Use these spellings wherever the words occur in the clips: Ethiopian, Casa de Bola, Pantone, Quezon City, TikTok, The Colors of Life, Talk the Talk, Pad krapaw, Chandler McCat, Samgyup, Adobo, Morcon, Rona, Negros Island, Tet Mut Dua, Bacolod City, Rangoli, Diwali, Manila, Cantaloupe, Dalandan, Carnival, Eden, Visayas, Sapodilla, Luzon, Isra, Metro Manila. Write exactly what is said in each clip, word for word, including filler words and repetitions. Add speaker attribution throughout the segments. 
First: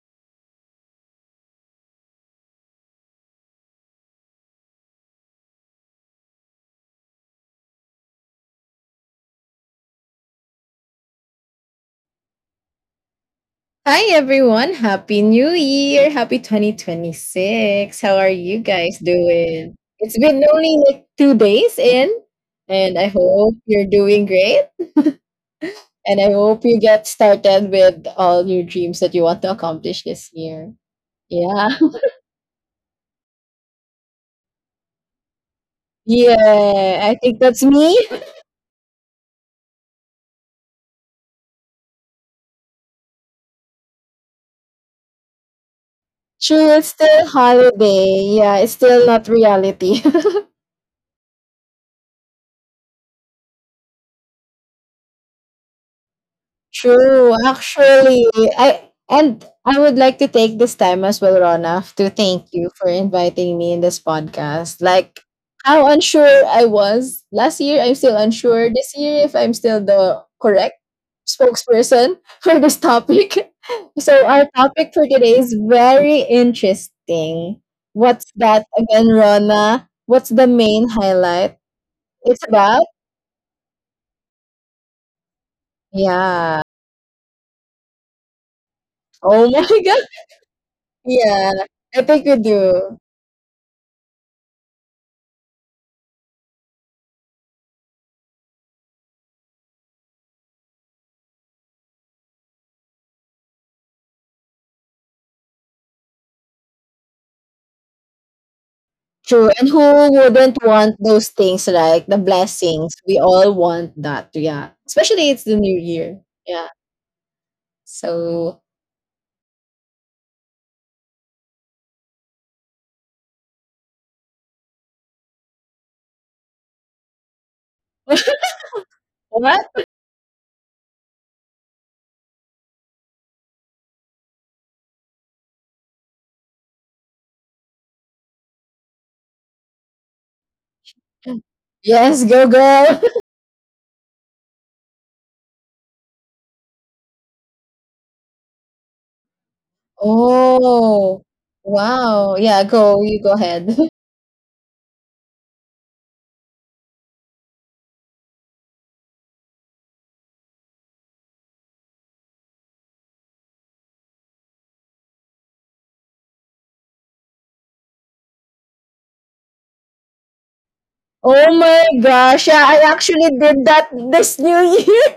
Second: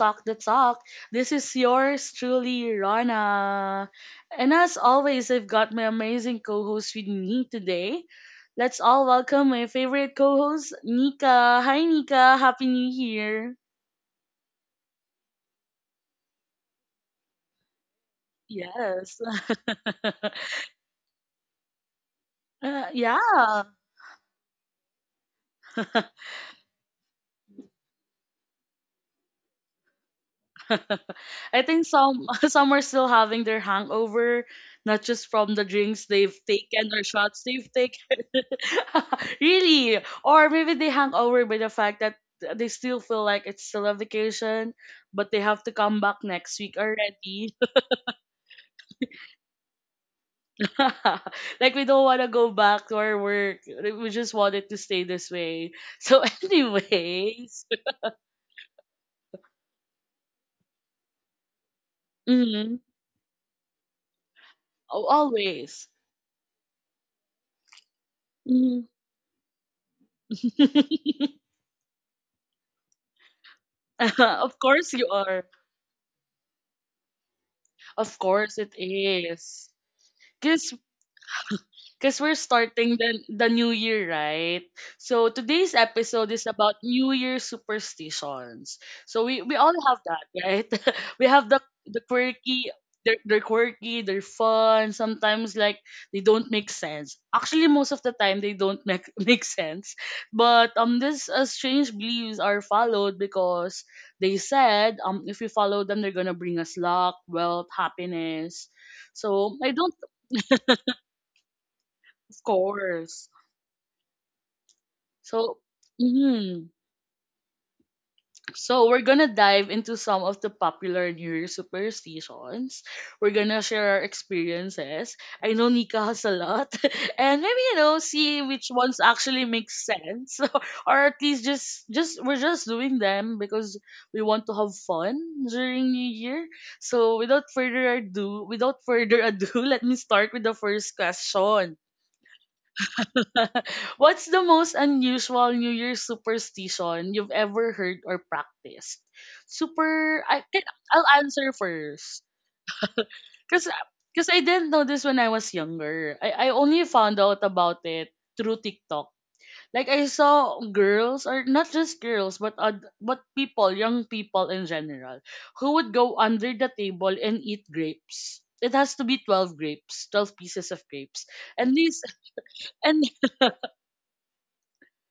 Speaker 1: Talk the Talk. This is yours truly, Rana. And as always, I've got my amazing co host with me today. Let's all welcome my favorite co host, Nika. Hi, Nika. Happy New Year.
Speaker 2: Hi everyone, happy new year. Happy twenty twenty-six. How are you guys
Speaker 1: Yes.
Speaker 2: doing? It's been only like two days in,
Speaker 1: Uh,
Speaker 2: and I
Speaker 1: yeah.
Speaker 2: hope you're doing great, and I hope you get started with all your dreams that you want to accomplish this year.
Speaker 1: I
Speaker 2: Yeah.
Speaker 1: think some some are still having their hangover, not just from the drinks they've taken
Speaker 2: Yeah,
Speaker 1: or
Speaker 2: I think
Speaker 1: shots
Speaker 2: that's
Speaker 1: they've
Speaker 2: me.
Speaker 1: taken. Really, or maybe they hang over by the fact that they still feel like it's still a vacation, but they have to come back next
Speaker 2: True,
Speaker 1: week
Speaker 2: it's still
Speaker 1: already.
Speaker 2: holiday. Yeah, it's still not reality.
Speaker 1: Like we don't want to go back to our work. We just wanted to stay this way. So,
Speaker 2: True,
Speaker 1: anyways,
Speaker 2: actually, I and I would like to take this time as well, Rona, to thank you
Speaker 1: mhm.
Speaker 2: for inviting me in this podcast.
Speaker 1: Oh,
Speaker 2: Like how
Speaker 1: always.
Speaker 2: unsure I was last year, I'm still unsure
Speaker 1: Mhm.
Speaker 2: this year, if I'm still the correct spokesperson for this topic. So our
Speaker 1: Of
Speaker 2: topic
Speaker 1: course
Speaker 2: for
Speaker 1: you
Speaker 2: today
Speaker 1: are.
Speaker 2: is very interesting.
Speaker 1: Of
Speaker 2: What's
Speaker 1: course
Speaker 2: that
Speaker 1: it
Speaker 2: again,
Speaker 1: is.
Speaker 2: Rona? What's the
Speaker 1: Because
Speaker 2: main highlight?
Speaker 1: because we're
Speaker 2: It's about
Speaker 1: starting the, the new year, right? So today's episode is
Speaker 2: yeah.
Speaker 1: about New Year superstitions. So we,
Speaker 2: Oh
Speaker 1: we all
Speaker 2: my god.
Speaker 1: have that, right? We
Speaker 2: Yeah,
Speaker 1: have the
Speaker 2: I
Speaker 1: the
Speaker 2: think we
Speaker 1: quirky,
Speaker 2: do.
Speaker 1: they're, they're quirky, they're fun. Sometimes like they don't make sense. Actually, most of the time they don't make make sense. But um, these uh, strange beliefs are followed because they said um, if we follow them, they're gonna bring us luck, wealth, happiness.
Speaker 2: True.
Speaker 1: So
Speaker 2: And who
Speaker 1: I don't—
Speaker 2: wouldn't want those things like the
Speaker 1: of
Speaker 2: blessings? We
Speaker 1: course.
Speaker 2: all want that. Yeah. Especially it's the
Speaker 1: So,
Speaker 2: new year. Yeah.
Speaker 1: mhm.
Speaker 2: So
Speaker 1: So we're gonna dive into some of the popular New Year superstitions. We're gonna share our experiences. I know Nika has a lot, and maybe you know see which ones actually
Speaker 2: what?
Speaker 1: make sense, or at least just just we're just doing them because we want to have fun during New Year. So without further ado, without further ado, let me start with the first question.
Speaker 2: Yes, go girl.
Speaker 1: What's the most unusual New Year's superstition you've ever heard or practiced? Super, I can, I'll
Speaker 2: Oh.
Speaker 1: answer first.
Speaker 2: Wow. Yeah, go. You go ahead.
Speaker 1: Cause, cause I didn't know this when I was younger. I, I only found out about it through TikTok. Like I saw girls, or not just girls, but oth- but people, young people in general, who would go under the table and eat grapes. It has to be twelve grapes, twelve pieces of grapes,
Speaker 2: Oh
Speaker 1: and
Speaker 2: my
Speaker 1: these
Speaker 2: gosh. Yeah, I
Speaker 1: and
Speaker 2: actually did that this new year.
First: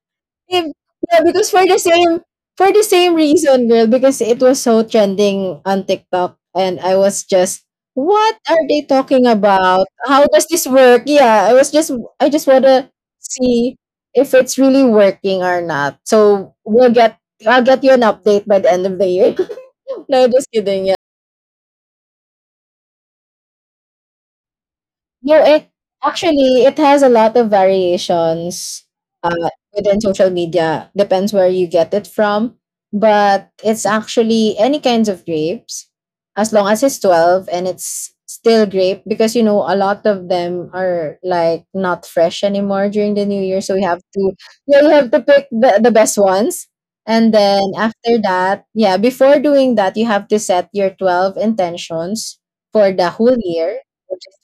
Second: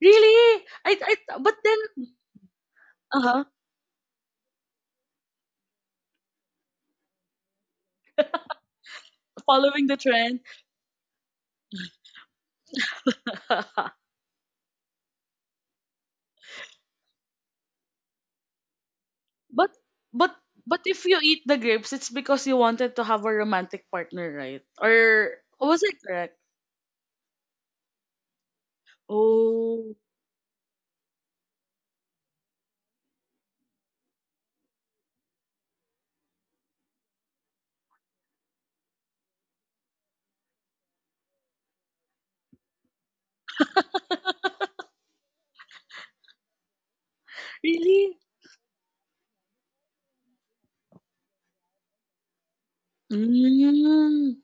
Speaker 1: Really?
Speaker 2: If
Speaker 1: I, I
Speaker 2: yeah, because
Speaker 1: but
Speaker 2: for the
Speaker 1: then
Speaker 2: same for the same
Speaker 1: uh-huh,
Speaker 2: reason, girl, because it was so trending on TikTok, and I was just, what are they talking about?
Speaker 1: following the
Speaker 2: How
Speaker 1: trend.
Speaker 2: does this work? Yeah, I was just, I just wanna see if it's really working or not. So we'll get I'll get you an update by the end of the year.
Speaker 1: but
Speaker 2: No,
Speaker 1: but
Speaker 2: just
Speaker 1: but
Speaker 2: kidding. Yeah.
Speaker 1: if you eat the grapes, it's because you wanted to have a romantic partner, right? Or
Speaker 2: No, it
Speaker 1: was I correct?
Speaker 2: Actually, it has a lot of variations, uh,
Speaker 1: Oh,
Speaker 2: within social media. Depends where you get it from, but it's actually any kinds of grapes, as long as it's twelve and it's still grape. Because, you know, a lot of them are like not fresh anymore during the new year, so you have to yeah you have to pick the, the best ones. And then
Speaker 1: really?
Speaker 2: after that, yeah, before doing that, you have to set your twelve intentions for the whole year, which
Speaker 1: Mm.
Speaker 2: is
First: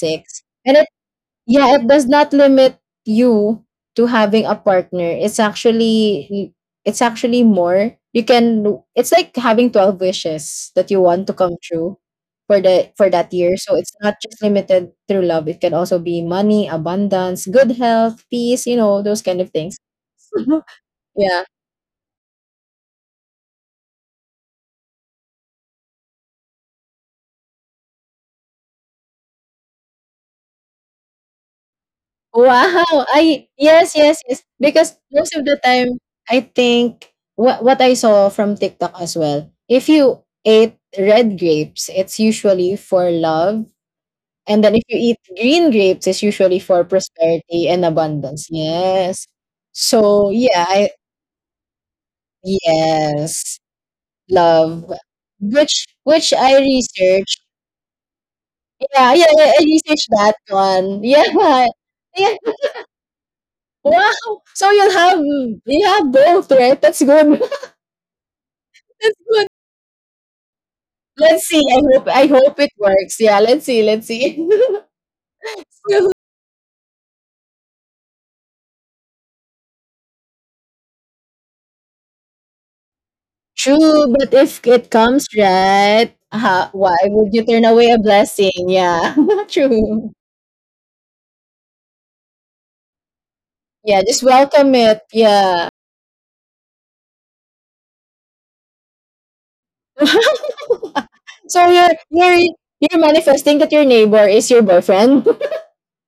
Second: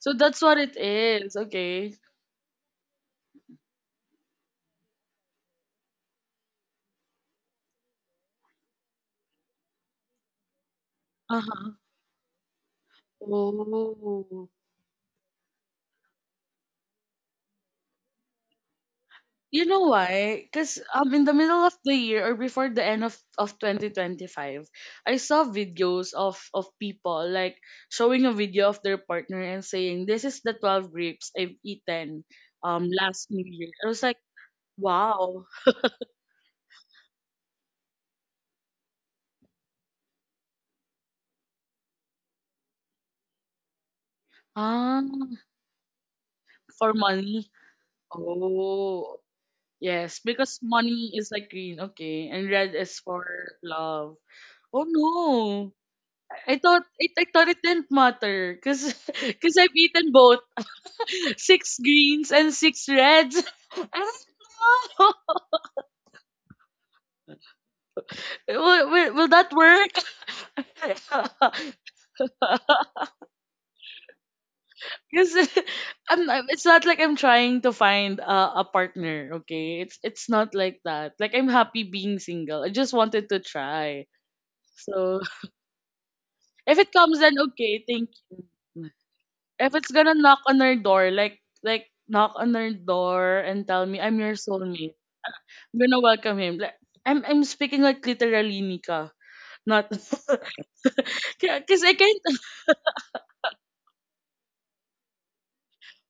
Speaker 1: So that's what it
Speaker 2: And it,
Speaker 1: is.
Speaker 2: yeah, it
Speaker 1: Okay.
Speaker 2: does not limit you to having a partner. It's actually it's actually more. You can It's like having twelve wishes that you want to come
Speaker 1: Uh-huh.
Speaker 2: true for the for that year. So it's not just
Speaker 1: Oh.
Speaker 2: limited through love. It can also be money, abundance, good health, peace, you know, those kind of
Speaker 1: You
Speaker 2: things.
Speaker 1: know why? Because um, in the
Speaker 2: Yeah.
Speaker 1: middle of the year or before the end of, of twenty twenty-five, I saw videos of, of people like showing a video of their partner and saying, "This is the twelve grapes I've eaten um
Speaker 2: Wow!
Speaker 1: last New
Speaker 2: I
Speaker 1: Year." I
Speaker 2: yes,
Speaker 1: was
Speaker 2: yes,
Speaker 1: like,
Speaker 2: yes. Because most of
Speaker 1: wow.
Speaker 2: the time, I think what what I saw from TikTok as well. If you ate red grapes, it's usually for love, and then if you eat
Speaker 1: Um,
Speaker 2: green grapes, it's usually for
Speaker 1: for money?
Speaker 2: prosperity and abundance.
Speaker 1: Oh,
Speaker 2: Yes.
Speaker 1: yes.
Speaker 2: So
Speaker 1: Because
Speaker 2: yeah, I
Speaker 1: money is like green, okay. And red is for
Speaker 2: Yes,
Speaker 1: love.
Speaker 2: love.
Speaker 1: Oh no.
Speaker 2: Which which
Speaker 1: I
Speaker 2: I
Speaker 1: I thought it I
Speaker 2: researched.
Speaker 1: thought it didn't matter because
Speaker 2: Yeah, yeah, yeah,
Speaker 1: because
Speaker 2: I
Speaker 1: I've
Speaker 2: researched
Speaker 1: eaten
Speaker 2: that
Speaker 1: both.
Speaker 2: one. Yeah.
Speaker 1: Six greens
Speaker 2: Yeah.
Speaker 1: and six reds. I
Speaker 2: Wow! So you
Speaker 1: don't
Speaker 2: have,
Speaker 1: know.
Speaker 2: you have both, right? That's good.
Speaker 1: Will, will,
Speaker 2: That's
Speaker 1: will
Speaker 2: good.
Speaker 1: that
Speaker 2: Let's
Speaker 1: work?
Speaker 2: see. I hope I hope it works. Yeah, let's see. Let's see.
Speaker 1: Because I'm, I'm- it's not like I'm trying to find a, a partner, okay? It's it's not like that. Like I'm happy being single. I just wanted to try.
Speaker 2: True, but if it
Speaker 1: So
Speaker 2: comes, right, ha,
Speaker 1: if it
Speaker 2: why
Speaker 1: comes,
Speaker 2: would
Speaker 1: then
Speaker 2: you turn
Speaker 1: okay.
Speaker 2: away a
Speaker 1: Thank
Speaker 2: blessing?
Speaker 1: you.
Speaker 2: Yeah.
Speaker 1: If it's
Speaker 2: True.
Speaker 1: gonna knock on our door, like like knock on our door and tell me
Speaker 2: Yeah,
Speaker 1: I'm
Speaker 2: just
Speaker 1: your
Speaker 2: welcome
Speaker 1: soulmate,
Speaker 2: it. Yeah.
Speaker 1: I'm gonna welcome him. Like I'm I'm speaking like literally, Nika. Not
Speaker 2: So
Speaker 1: because I
Speaker 2: you're
Speaker 1: can't,
Speaker 2: you're you're manifesting that your neighbor is your boyfriend.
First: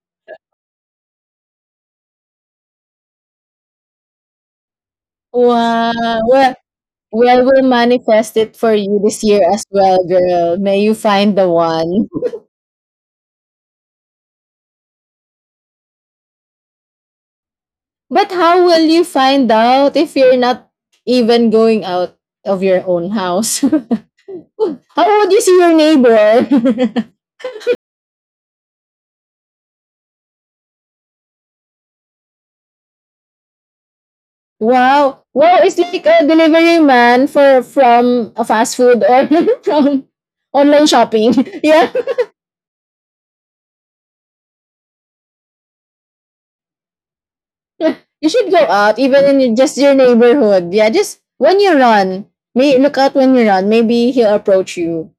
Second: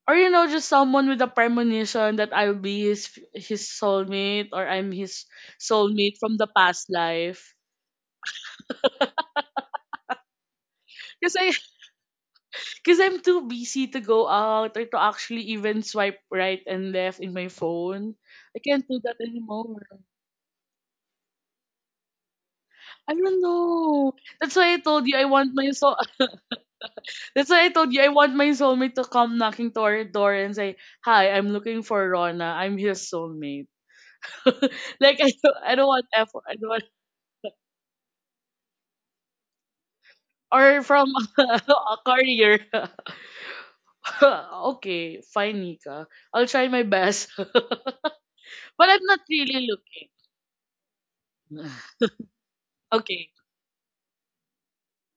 Speaker 1: or you know, just someone with a premonition that I'll be his his soulmate or I'm his
Speaker 2: Wow.
Speaker 1: soulmate from the
Speaker 2: Well,
Speaker 1: past
Speaker 2: well,
Speaker 1: life.
Speaker 2: we'll manifest it for you this year as well, girl. May you find
Speaker 1: Because
Speaker 2: the
Speaker 1: I—
Speaker 2: one.
Speaker 1: because I'm too busy to go out or to actually even swipe right and left in my phone.
Speaker 2: But
Speaker 1: I
Speaker 2: how will
Speaker 1: can't do
Speaker 2: you
Speaker 1: that
Speaker 2: find
Speaker 1: anymore.
Speaker 2: out if you're not even going out of your own
Speaker 1: I don't
Speaker 2: house?
Speaker 1: know. That's why I
Speaker 2: How
Speaker 1: told you I
Speaker 2: would you
Speaker 1: want
Speaker 2: see
Speaker 1: my
Speaker 2: your
Speaker 1: soul.
Speaker 2: neighbor?
Speaker 1: That's why I told you I want my soulmate to come knocking to our door and say, "Hi, I'm looking for Rona. I'm his soulmate." Like
Speaker 2: Wow.
Speaker 1: I don't,
Speaker 2: Wow,
Speaker 1: I
Speaker 2: it's
Speaker 1: don't
Speaker 2: like
Speaker 1: want
Speaker 2: a
Speaker 1: effort. I don't
Speaker 2: delivery
Speaker 1: want
Speaker 2: man for from a fast food, or from
Speaker 1: or
Speaker 2: online
Speaker 1: from
Speaker 2: shopping. Yeah.
Speaker 1: a courier. Okay, fine, Nika. I'll try my best. But
Speaker 2: You should go out
Speaker 1: I'm not
Speaker 2: even in your-
Speaker 1: really
Speaker 2: just your
Speaker 1: looking.
Speaker 2: neighborhood. Yeah, just when you run, may look out
Speaker 1: Okay.
Speaker 2: when you run. Maybe he'll approach you.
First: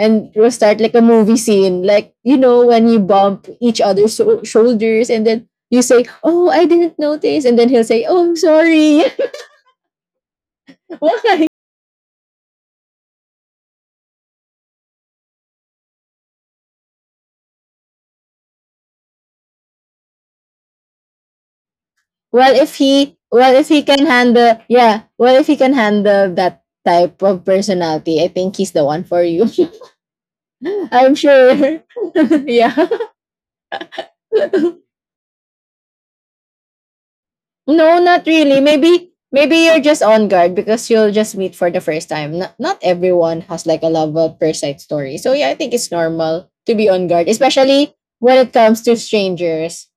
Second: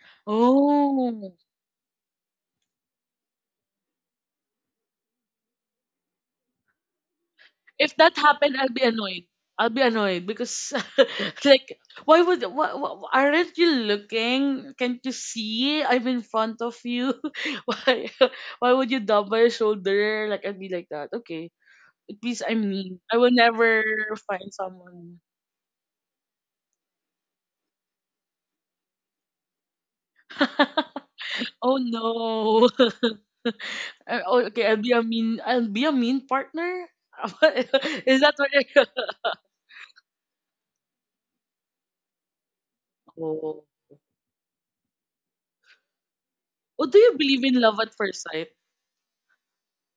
Speaker 2: And it will start like a
Speaker 1: Oh,
Speaker 2: movie scene, like, you know, when you bump each other's so- shoulders, and then you say, oh, I didn't notice, and then he'll
Speaker 1: if
Speaker 2: say,
Speaker 1: that
Speaker 2: oh, I'm
Speaker 1: happened, I'll be
Speaker 2: sorry.
Speaker 1: annoyed. I'll be annoyed because,
Speaker 2: Why?
Speaker 1: like, why would, why, why, aren't you looking? Can't you see? I'm in front of you. Why, why would you dub my shoulder? Like, I'd be like that. Okay. At least
Speaker 2: well
Speaker 1: I'm
Speaker 2: if
Speaker 1: mean. I
Speaker 2: he
Speaker 1: will
Speaker 2: well, if
Speaker 1: never
Speaker 2: he can
Speaker 1: find
Speaker 2: handle, yeah,
Speaker 1: someone.
Speaker 2: well, if he can handle that type of personality, I think he's the one for you. I'm
Speaker 1: Oh
Speaker 2: sure.
Speaker 1: no.
Speaker 2: Yeah.
Speaker 1: Uh, oh, okay, I'll be a mean I'll be a mean partner.
Speaker 2: No,
Speaker 1: Is
Speaker 2: not
Speaker 1: that what
Speaker 2: really.
Speaker 1: you're
Speaker 2: Maybe, maybe you're just on guard because you'll just meet for the first time. Not not everyone
Speaker 1: Oh.
Speaker 2: has like a love first sight story. So yeah, I think it's normal to
Speaker 1: Oh,
Speaker 2: be
Speaker 1: do
Speaker 2: on
Speaker 1: you
Speaker 2: guard,
Speaker 1: believe in love at
Speaker 2: especially
Speaker 1: first
Speaker 2: when it
Speaker 1: sight?
Speaker 2: comes to strangers.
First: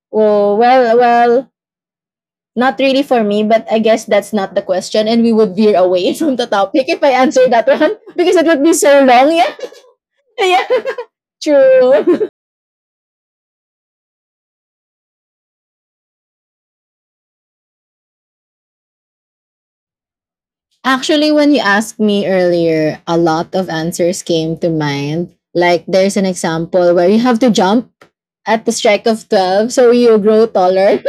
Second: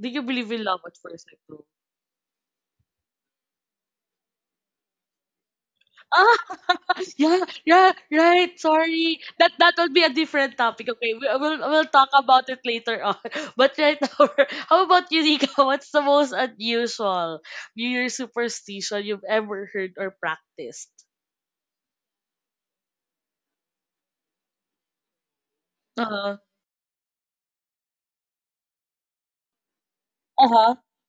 Speaker 1: Do you believe
Speaker 2: Oh
Speaker 1: in love at
Speaker 2: well,
Speaker 1: first sight
Speaker 2: well,
Speaker 1: too?
Speaker 2: not really for me, but I guess that's not the question, and we would veer away from
Speaker 1: Ah,
Speaker 2: the topic if I
Speaker 1: yeah,
Speaker 2: answer that
Speaker 1: yeah,
Speaker 2: one, because it
Speaker 1: right.
Speaker 2: would be so
Speaker 1: Sorry,
Speaker 2: long.
Speaker 1: that
Speaker 2: Yeah.
Speaker 1: that will be a different
Speaker 2: Yeah,
Speaker 1: topic. Okay, we, we'll we'll talk
Speaker 2: true.
Speaker 1: about it later on. But right now, we're- how about you, Nika? What's the most unusual New Year superstition you've ever heard or practiced?
Speaker 2: Actually, when you asked me earlier, a lot of answers came to mind. Like,
Speaker 1: Uh
Speaker 2: there's an
Speaker 1: huh.
Speaker 2: example where you have to jump at the strike of twelve so you grow
Speaker 1: Uh huh.
Speaker 2: taller.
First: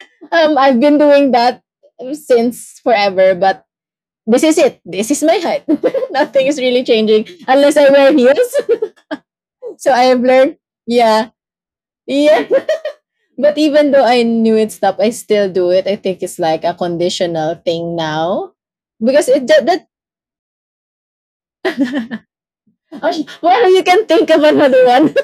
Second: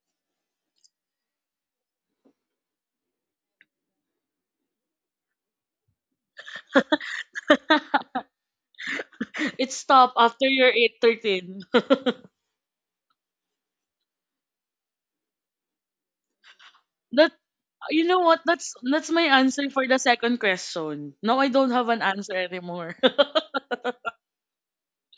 Speaker 2: um, I've been doing that since forever, but this is it. This is my height. Nothing is really changing unless I wear heels.
Speaker 1: It
Speaker 2: So I
Speaker 1: stopped
Speaker 2: have
Speaker 1: after
Speaker 2: learned,
Speaker 1: your
Speaker 2: yeah,
Speaker 1: eight thirteen.
Speaker 2: yeah. But even though I knew it's up, I still do it. I think it's like a
Speaker 1: That
Speaker 2: conditional thing
Speaker 1: You know what?
Speaker 2: now
Speaker 1: That's that's my
Speaker 2: because it that,
Speaker 1: answer for
Speaker 2: that
Speaker 1: the second question. No, I don't have an answer anymore.
Speaker 2: oh, well, you can think of another one.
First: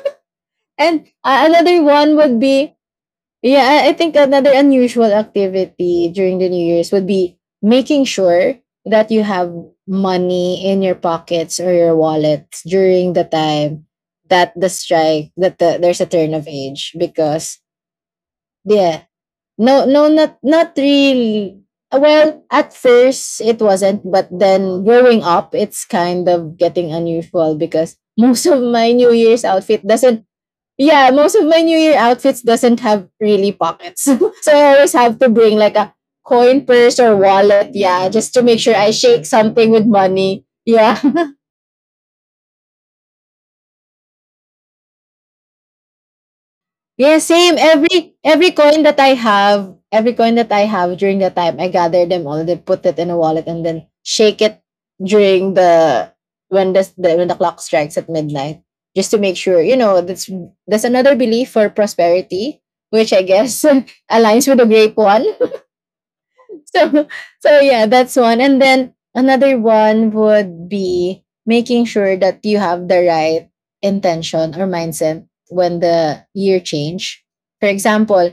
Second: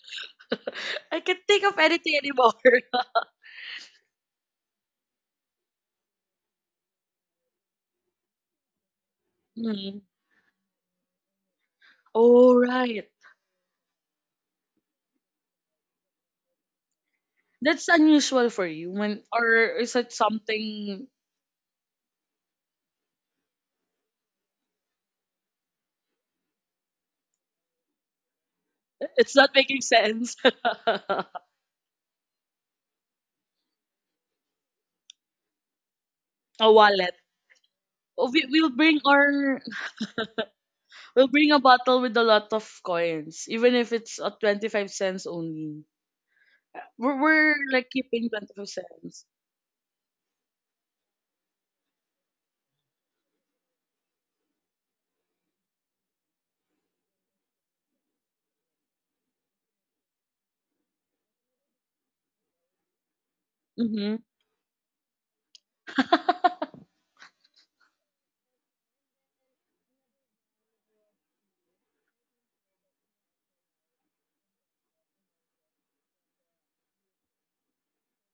Speaker 2: And
Speaker 1: I can't
Speaker 2: uh,
Speaker 1: think of
Speaker 2: another one
Speaker 1: anything
Speaker 2: would
Speaker 1: anymore.
Speaker 2: be, yeah, I I think another unusual activity during the New Year's would be making sure that you have
Speaker 1: Mm.
Speaker 2: money in your pockets or your
Speaker 1: Oh
Speaker 2: wallets
Speaker 1: right.
Speaker 2: during the time that the strike that the, there's a turn of age because
Speaker 1: That's unusual for you
Speaker 2: yeah,
Speaker 1: when or
Speaker 2: no
Speaker 1: is
Speaker 2: no
Speaker 1: it
Speaker 2: not not
Speaker 1: something
Speaker 2: really. Well, at first it wasn't, but then growing up it's kind of getting unusual because most of my new
Speaker 1: it's
Speaker 2: year's
Speaker 1: not making
Speaker 2: outfit doesn't—
Speaker 1: sense.
Speaker 2: yeah,
Speaker 1: A
Speaker 2: most of my New Year outfits doesn't have really pockets. So I always have to bring like a coin purse
Speaker 1: wallet.
Speaker 2: or wallet, yeah,
Speaker 1: Oh,
Speaker 2: just to
Speaker 1: We,
Speaker 2: make
Speaker 1: we'll
Speaker 2: sure I
Speaker 1: bring
Speaker 2: shake
Speaker 1: our
Speaker 2: something with money. Yeah.
Speaker 1: we'll bring a bottle with a lot of coins, even if it's a twenty-five cents only.
Speaker 2: Yeah,
Speaker 1: We're, we're
Speaker 2: same.
Speaker 1: like
Speaker 2: Every
Speaker 1: keeping
Speaker 2: every
Speaker 1: 25
Speaker 2: coin that I
Speaker 1: cents.
Speaker 2: have, every coin that I have during the time, I gather them all, then put it in a wallet and then shake it during the when the, the when the clock strikes at midnight. Just to make sure, you know, that's that's another belief for prosperity, which I guess
Speaker 1: Mm-hmm.
Speaker 2: aligns with the grape one. So, so yeah, that's one. And then another one would be making sure that you have the right intention or mindset when the year change. For example,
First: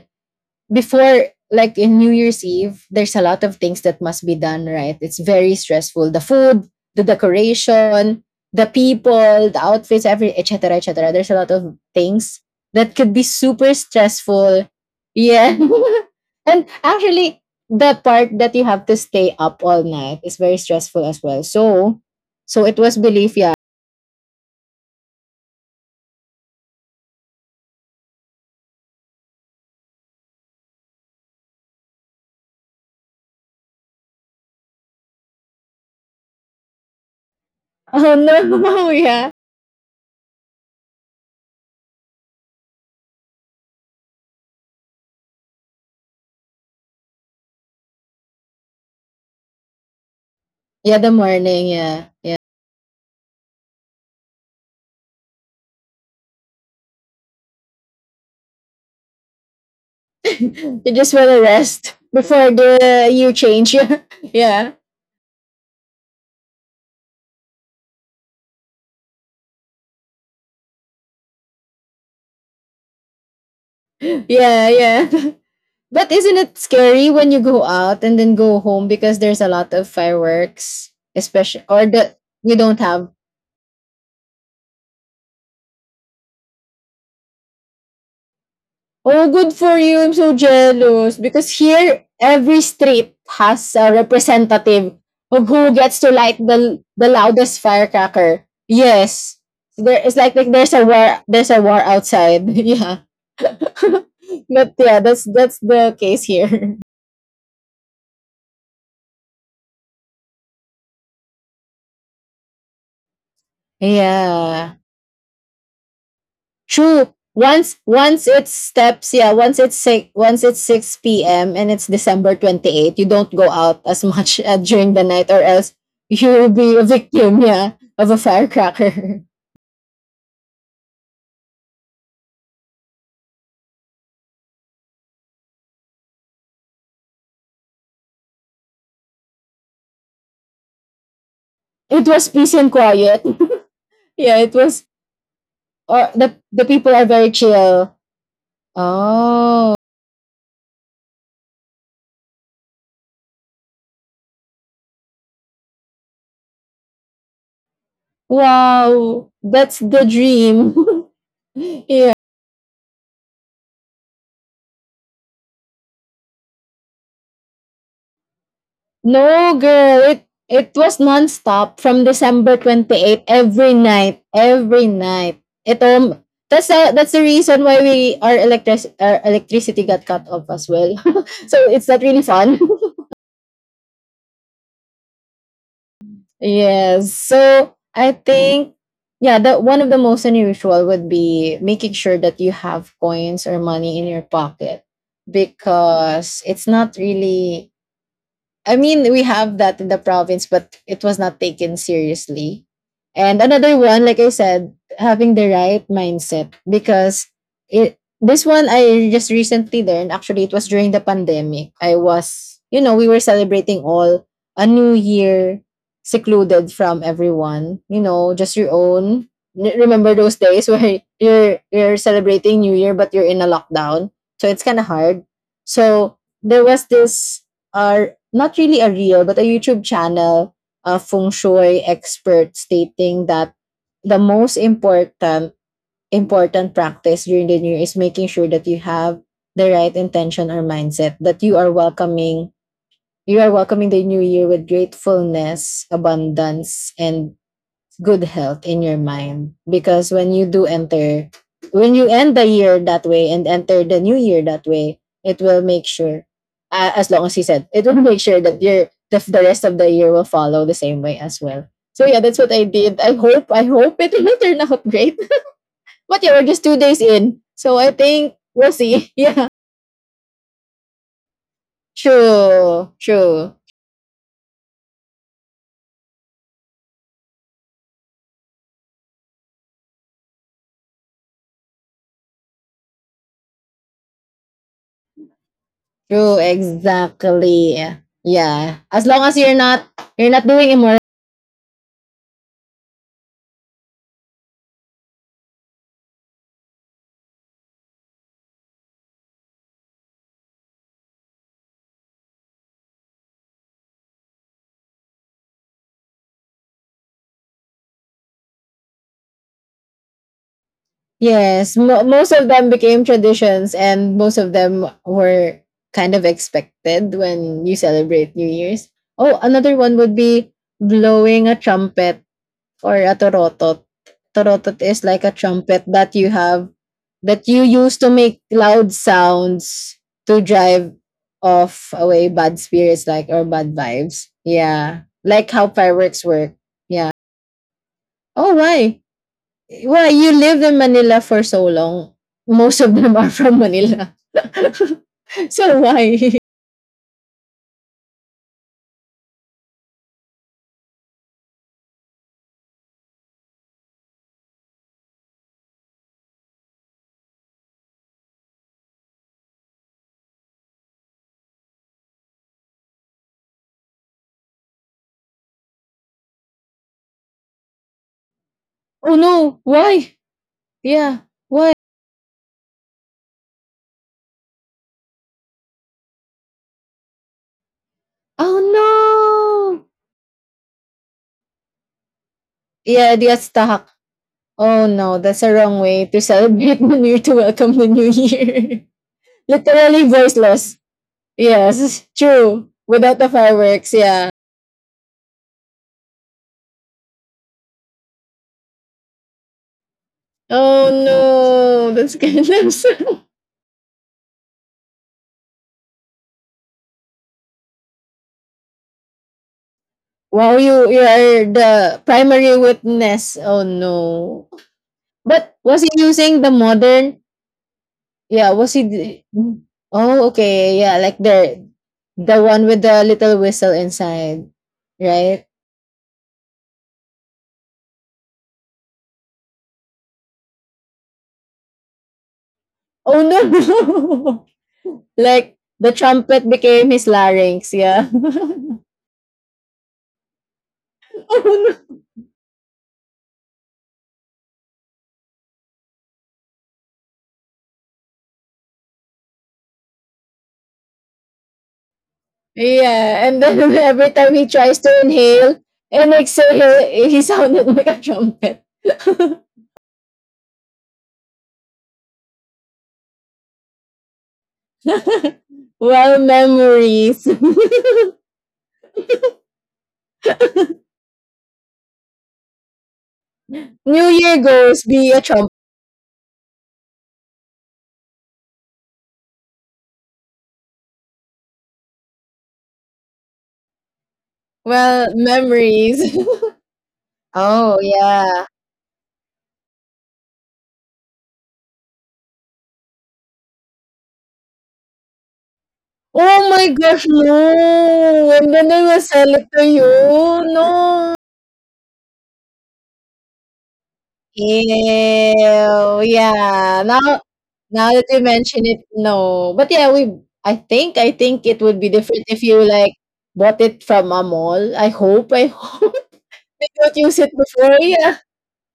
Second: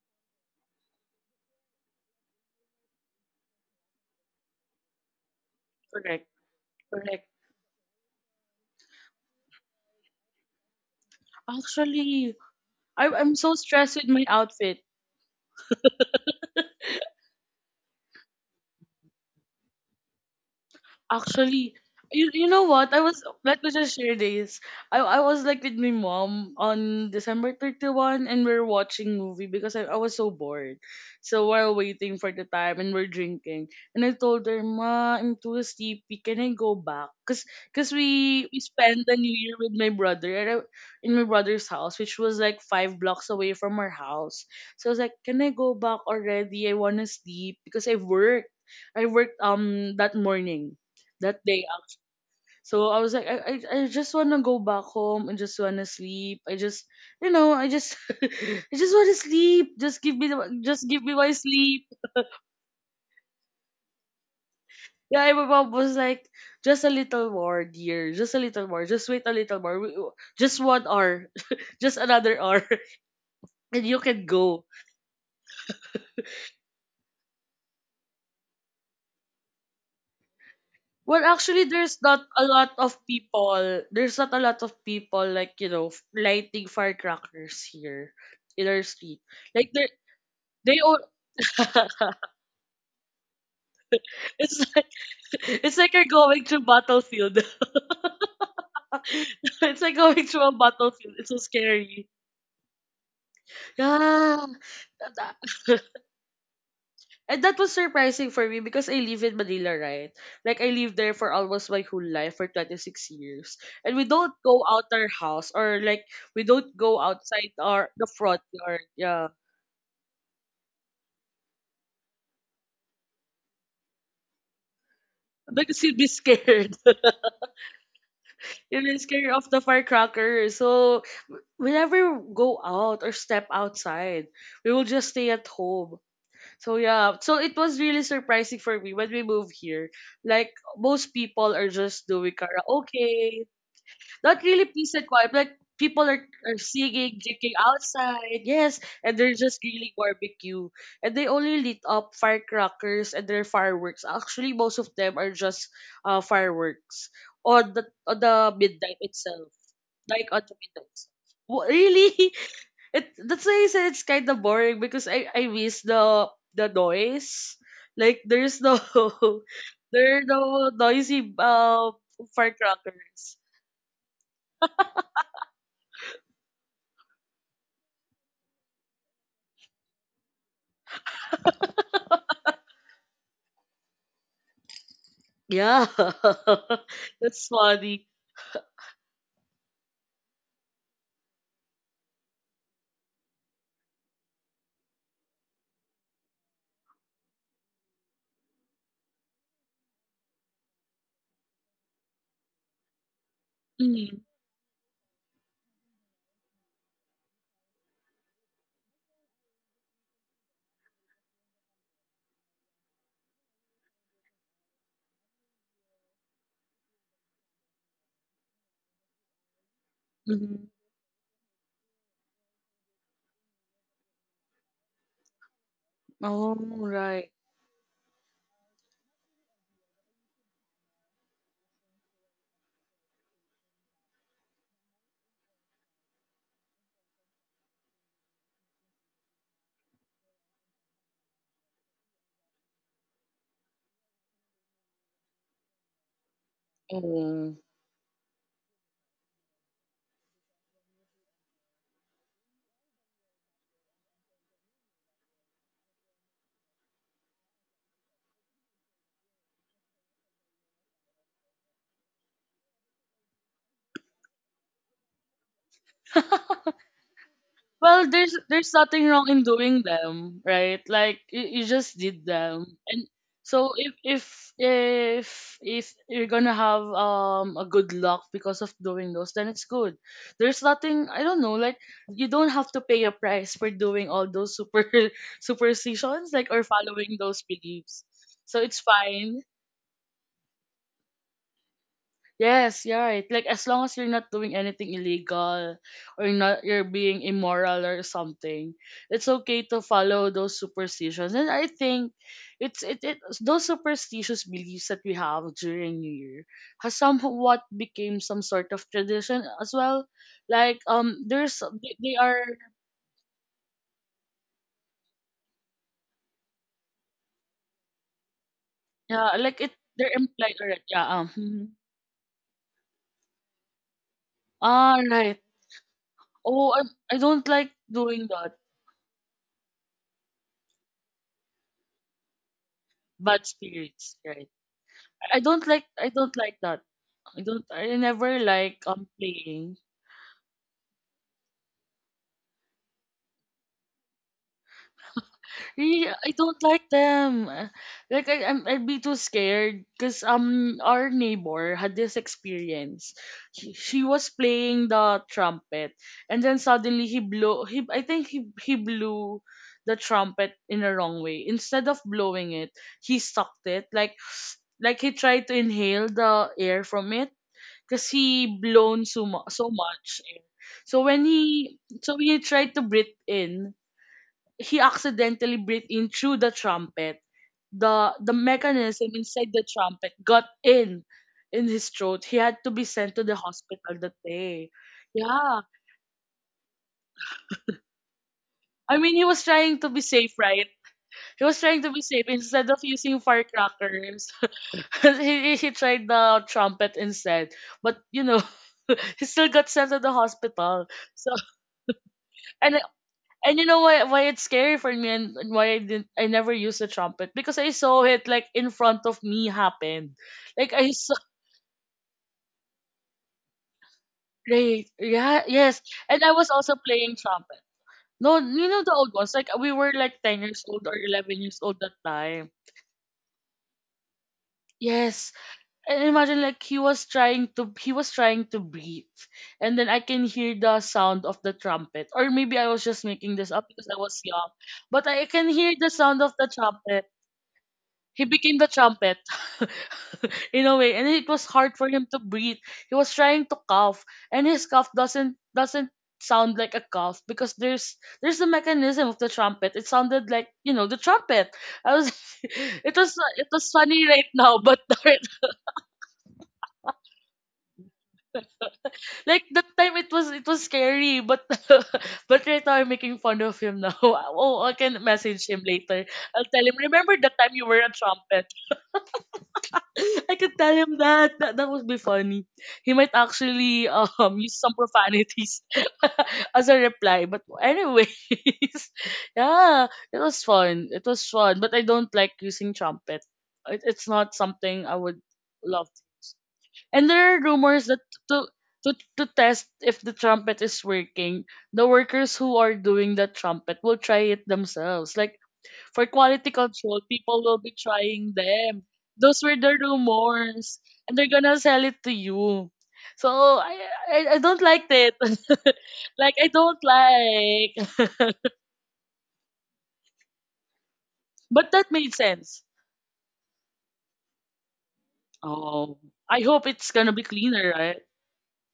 Speaker 2: before, like in New Year's Eve, there's a lot of things that must be done, right? It's very stressful. The
Speaker 1: Correct,
Speaker 2: food, the
Speaker 1: correct.
Speaker 2: decoration, the people, the outfits, every, et cetera, et cetera. There's a lot of
Speaker 1: Actually,
Speaker 2: things that
Speaker 1: I,
Speaker 2: could be
Speaker 1: I'm so
Speaker 2: super
Speaker 1: stressed with my
Speaker 2: stressful.
Speaker 1: outfit.
Speaker 2: Yeah. And actually, the part that you have to stay up all night is very stressful as well.
Speaker 1: Actually,
Speaker 2: So
Speaker 1: you, you know
Speaker 2: so it
Speaker 1: what? I
Speaker 2: was
Speaker 1: was
Speaker 2: belief, yeah.
Speaker 1: let me just share this. I I was like with my mom on December thirty one and we are watching movie because I, I was so bored. So while waiting for the time and we're drinking and I told her, "Ma, I'm too sleepy. Can I go back?" Cuz cuz
Speaker 2: Oh
Speaker 1: we we
Speaker 2: no.
Speaker 1: spent the new
Speaker 2: Yeah.
Speaker 1: year with my brother at a- in my brother's house, which was like five blocks away from our house. So I was like, "Can I go back already? I want to sleep because I worked I worked um that morning
Speaker 2: Yeah, the
Speaker 1: that day
Speaker 2: morning,
Speaker 1: out."
Speaker 2: yeah. Yeah.
Speaker 1: So I was like, I, I, I just wanna go back home. I just wanna sleep. I just, you know, I just, I just wanna sleep. Just give me the,
Speaker 2: You
Speaker 1: just give
Speaker 2: just
Speaker 1: me
Speaker 2: want
Speaker 1: my
Speaker 2: to
Speaker 1: sleep.
Speaker 2: rest before the you change. Yeah.
Speaker 1: Yeah, and my mom was like, "Just a little more, dear. Just a little more. Just wait a little more. We— Just one hour. Just another hour, and you can go."
Speaker 2: Yeah, yeah. But isn't it scary when you go out and then go home because there's a lot of fireworks,
Speaker 1: Well,
Speaker 2: especially
Speaker 1: actually,
Speaker 2: or
Speaker 1: there's
Speaker 2: the
Speaker 1: not a
Speaker 2: we
Speaker 1: lot
Speaker 2: don't
Speaker 1: of
Speaker 2: have.
Speaker 1: people. There's not a lot of people like you know f- lighting firecrackers here in our street.
Speaker 2: Oh, good
Speaker 1: Like
Speaker 2: for
Speaker 1: they
Speaker 2: you. I'm so
Speaker 1: they all
Speaker 2: jealous because here every street has a
Speaker 1: It's like
Speaker 2: representative of who
Speaker 1: it's like
Speaker 2: gets
Speaker 1: you're
Speaker 2: to light
Speaker 1: going through
Speaker 2: the the
Speaker 1: battlefield.
Speaker 2: loudest firecracker. Yes.
Speaker 1: It's like
Speaker 2: There, it's
Speaker 1: going
Speaker 2: like,
Speaker 1: through
Speaker 2: like
Speaker 1: a
Speaker 2: there's a
Speaker 1: battlefield.
Speaker 2: war,
Speaker 1: It's so
Speaker 2: there's a war
Speaker 1: scary.
Speaker 2: outside. Yeah.
Speaker 1: Yeah.
Speaker 2: But yeah, that's that's the case here.
Speaker 1: And that was surprising for me because I live in Manila, right? Like I lived there for almost my whole life for twenty-six years. And we don't go
Speaker 2: Yeah,
Speaker 1: out our house or like we don't go
Speaker 2: true.
Speaker 1: outside
Speaker 2: Once
Speaker 1: our the
Speaker 2: once
Speaker 1: front
Speaker 2: it
Speaker 1: yard.
Speaker 2: steps,
Speaker 1: Yeah.
Speaker 2: yeah, once it's six, once it's six p m and it's December twenty eighth, you don't go out as much, uh, during the night, or else
Speaker 1: Because you'd be
Speaker 2: you will
Speaker 1: scared.
Speaker 2: be a victim, yeah, of a
Speaker 1: You'd be
Speaker 2: firecracker.
Speaker 1: scared of the firecracker. So we never go out or step outside. We will just stay at home. So yeah, so it was really surprising for me when we moved here. Like most people are just
Speaker 2: It was
Speaker 1: doing
Speaker 2: peace and quiet.
Speaker 1: karaoke,
Speaker 2: Yeah,
Speaker 1: not
Speaker 2: it
Speaker 1: really
Speaker 2: was.
Speaker 1: peace and quiet. Like people
Speaker 2: Or
Speaker 1: are,
Speaker 2: the
Speaker 1: are
Speaker 2: the people are
Speaker 1: singing,
Speaker 2: very
Speaker 1: drinking
Speaker 2: chill.
Speaker 1: outside. Yes, and they're just
Speaker 2: Oh,
Speaker 1: grilling barbecue, and they only lit up firecrackers and their fireworks. Actually, most of them are just uh fireworks on the on the midnight
Speaker 2: wow,
Speaker 1: itself,
Speaker 2: that's the
Speaker 1: like on the midnight.
Speaker 2: dream.
Speaker 1: Wha- Really?
Speaker 2: Yeah.
Speaker 1: It— that's why I said it's kind of boring because I I miss the the noise. Like there's no
Speaker 2: No,
Speaker 1: there
Speaker 2: girl.
Speaker 1: are
Speaker 2: It
Speaker 1: no
Speaker 2: it was
Speaker 1: noisy
Speaker 2: nonstop
Speaker 1: uh
Speaker 2: from December twenty-eighth
Speaker 1: firecrackers.
Speaker 2: every night, every night. Ito, that's a, that's the reason why we our electric our electricity got cut off as well. So it's not really fun.
Speaker 1: Yeah,
Speaker 2: Yes.
Speaker 1: that's
Speaker 2: So
Speaker 1: funny.
Speaker 2: I think, yeah, the one of the most unusual would be making sure that you have coins or money in your pocket because it's not really— I mean, we have that in the province, but it was not taken seriously. And another one, like I said, having the right mindset, because it this one I just recently learned. Actually, it was during the pandemic. I was, you know, we were celebrating all a new year secluded from everyone, you know, just your own. N- Remember those
Speaker 1: Mm-hmm.
Speaker 2: days where you're you're celebrating New Year but you're in a lockdown. So it's kind of hard. So
Speaker 1: Oh
Speaker 2: there was
Speaker 1: right.
Speaker 2: this are not really a reel, but a YouTube channel, a feng shui expert stating that the most important important practice during the new year is making sure that you have the right intention or mindset that you are welcoming you are welcoming the new year with gratefulness, abundance, and
Speaker 1: Oh.
Speaker 2: good health in your mind because when you do enter when you end the year that way and enter the new year that way it will make sure uh, as long as he said it will make sure that your the, the rest of the year will follow the same way as well. So yeah, that's what I did. I hope, i hope it will turn out great. But yeah, we're just two days in, so I
Speaker 1: Well,
Speaker 2: think
Speaker 1: there's
Speaker 2: we'll
Speaker 1: there's nothing
Speaker 2: see.
Speaker 1: wrong in
Speaker 2: Yeah.
Speaker 1: doing them, right? Like you, you just did them,
Speaker 2: True,
Speaker 1: and
Speaker 2: true.
Speaker 1: so if if if if you're gonna have um a good luck because of doing those, then it's good. There's nothing I don't know, like you don't have to pay a price for doing all those super
Speaker 2: True,
Speaker 1: superstitions, like or following those
Speaker 2: exactly.
Speaker 1: beliefs. So
Speaker 2: Yeah,
Speaker 1: it's
Speaker 2: as long as
Speaker 1: fine.
Speaker 2: you're not you're not doing immoral.
Speaker 1: Yes, you're right. Like as long as you're not doing anything illegal or not you're being immoral or something, it's okay to follow those superstitions. And I think it's it, it those superstitious beliefs that we have during New Year has somewhat became some sort of tradition as well. Like um
Speaker 2: Yes,
Speaker 1: there's
Speaker 2: mo
Speaker 1: they, they
Speaker 2: most of
Speaker 1: are
Speaker 2: them became traditions, and most of them were kind of expected when you celebrate New Year's. Oh,
Speaker 1: yeah, like
Speaker 2: another
Speaker 1: it
Speaker 2: one would
Speaker 1: they're
Speaker 2: be
Speaker 1: implied already. Yeah, um
Speaker 2: blowing a
Speaker 1: mhm.
Speaker 2: trumpet or a torotot. Torotot is
Speaker 1: Ah
Speaker 2: like a
Speaker 1: right.
Speaker 2: trumpet that you have
Speaker 1: Oh I, I
Speaker 2: that
Speaker 1: don't
Speaker 2: you
Speaker 1: like
Speaker 2: use to
Speaker 1: doing
Speaker 2: make
Speaker 1: that.
Speaker 2: loud sounds to drive off away bad spirits, like, or
Speaker 1: Bad
Speaker 2: bad vibes.
Speaker 1: spirits, right?
Speaker 2: Yeah,
Speaker 1: I
Speaker 2: like
Speaker 1: I
Speaker 2: how
Speaker 1: don't like I
Speaker 2: fireworks
Speaker 1: don't
Speaker 2: work.
Speaker 1: like that
Speaker 2: Yeah.
Speaker 1: I don't. I never
Speaker 2: Oh,
Speaker 1: like
Speaker 2: why?
Speaker 1: um playing.
Speaker 2: Well, you lived in Manila for so long. Most of them are from Manila. So
Speaker 1: Really,
Speaker 2: why?
Speaker 1: I don't like them. Uh, Like I, I'm, I'd be too scared. Cause um, our neighbor had this experience. She, she was playing the trumpet, and then suddenly he blew. He, I think he he blew the trumpet in a wrong way. Instead of blowing it, he sucked it. Like, like he tried to inhale the air from it because he
Speaker 2: Oh
Speaker 1: blown so,
Speaker 2: no,
Speaker 1: mu- so
Speaker 2: why?
Speaker 1: much air.
Speaker 2: Yeah,
Speaker 1: So when
Speaker 2: why?
Speaker 1: he so he tried to breathe in, he accidentally breathed in through the trumpet. The the
Speaker 2: Oh
Speaker 1: mechanism inside the
Speaker 2: no!
Speaker 1: trumpet got in in his throat. He had to be
Speaker 2: Yeah,
Speaker 1: sent to
Speaker 2: that's
Speaker 1: the
Speaker 2: the hack.
Speaker 1: hospital that
Speaker 2: Oh
Speaker 1: day.
Speaker 2: no, that's a
Speaker 1: Yeah.
Speaker 2: wrong way to celebrate the new year, to welcome the new year.
Speaker 1: I mean, he was trying
Speaker 2: Literally
Speaker 1: to be safe,
Speaker 2: voiceless.
Speaker 1: right? He was trying
Speaker 2: Yes,
Speaker 1: to be safe
Speaker 2: true.
Speaker 1: instead of
Speaker 2: Without the
Speaker 1: using
Speaker 2: fireworks, yeah.
Speaker 1: firecrackers. he, he tried the trumpet instead. But, you know, he still got sent to the
Speaker 2: Oh
Speaker 1: hospital. So,
Speaker 2: no, that's kind of
Speaker 1: and
Speaker 2: sad.
Speaker 1: And you know why why it's scary for me and and why I didn't I never used the trumpet because I saw it like in front of me happen.
Speaker 2: Wow, you
Speaker 1: Like
Speaker 2: you
Speaker 1: I saw
Speaker 2: are the primary witness. Oh no.
Speaker 1: right,
Speaker 2: But
Speaker 1: yeah,
Speaker 2: was he
Speaker 1: yes. And
Speaker 2: using
Speaker 1: I
Speaker 2: the
Speaker 1: was also
Speaker 2: modern?
Speaker 1: playing trumpet.
Speaker 2: Yeah,
Speaker 1: No,
Speaker 2: was he?
Speaker 1: you know the
Speaker 2: D-
Speaker 1: old ones.
Speaker 2: mm.
Speaker 1: Like we were
Speaker 2: Oh,
Speaker 1: like ten
Speaker 2: okay.
Speaker 1: years
Speaker 2: Yeah,
Speaker 1: old or
Speaker 2: like
Speaker 1: eleven
Speaker 2: the
Speaker 1: years old that
Speaker 2: the one
Speaker 1: time.
Speaker 2: with the little whistle inside, right?
Speaker 1: Yes. And imagine like he was trying to he was trying to breathe. And then I can hear the sound of the trumpet. Or maybe I was just
Speaker 2: Oh
Speaker 1: making this up because
Speaker 2: no!
Speaker 1: I was young. But I
Speaker 2: Like
Speaker 1: can hear
Speaker 2: the
Speaker 1: the sound of
Speaker 2: trumpet
Speaker 1: the
Speaker 2: became his
Speaker 1: trumpet.
Speaker 2: larynx. Yeah.
Speaker 1: He became the trumpet in a way, and it was
Speaker 2: Oh
Speaker 1: hard
Speaker 2: no.
Speaker 1: for him to breathe. He was trying to cough, and his cough doesn't doesn't sound like a cough because there's there's the mechanism of the trumpet. It sounded like, you know, the trumpet. I was it was
Speaker 2: Yeah, and
Speaker 1: it
Speaker 2: then
Speaker 1: was
Speaker 2: every
Speaker 1: funny right
Speaker 2: time he
Speaker 1: now,
Speaker 2: tries
Speaker 1: but
Speaker 2: to
Speaker 1: right-
Speaker 2: inhale and exhale, he sounded like a trumpet.
Speaker 1: like that time it was it was scary, but but right now I'm making fun of him now. Oh, I can message him later.
Speaker 2: Well,
Speaker 1: I'll tell him, remember
Speaker 2: memories.
Speaker 1: that time you were a trumpet. I could tell him that. That that would be funny. He might actually
Speaker 2: New
Speaker 1: um
Speaker 2: Year
Speaker 1: use some
Speaker 2: goes be a trumpet.
Speaker 1: profanities as a reply. But anyways, yeah, it was fun. It was fun. But I don't like using trumpet. It, it's not something I
Speaker 2: Well,
Speaker 1: would love.
Speaker 2: memories.
Speaker 1: And there are
Speaker 2: Oh,
Speaker 1: rumors that
Speaker 2: yeah.
Speaker 1: to to to test if the trumpet is working, the workers who are doing the trumpet will try it themselves. Like for
Speaker 2: Oh
Speaker 1: quality
Speaker 2: my
Speaker 1: control,
Speaker 2: gosh,
Speaker 1: people will be
Speaker 2: no!
Speaker 1: trying
Speaker 2: And then I
Speaker 1: them.
Speaker 2: will sell
Speaker 1: Those
Speaker 2: it
Speaker 1: were
Speaker 2: to
Speaker 1: the
Speaker 2: you.
Speaker 1: rumors,
Speaker 2: No.
Speaker 1: and they're gonna sell it to you. So I I, I don't like it.
Speaker 2: Ew.
Speaker 1: like I don't
Speaker 2: Yeah. Now, now that you
Speaker 1: like.
Speaker 2: mention it, no. But yeah, we. I think I think it
Speaker 1: but
Speaker 2: would be
Speaker 1: that made
Speaker 2: different if you
Speaker 1: sense.
Speaker 2: like bought it from a mall. I hope. I hope
Speaker 1: Oh, I
Speaker 2: they
Speaker 1: hope it's
Speaker 2: don't
Speaker 1: gonna
Speaker 2: use
Speaker 1: be
Speaker 2: it
Speaker 1: cleaner,
Speaker 2: before.
Speaker 1: right?
Speaker 2: Yeah.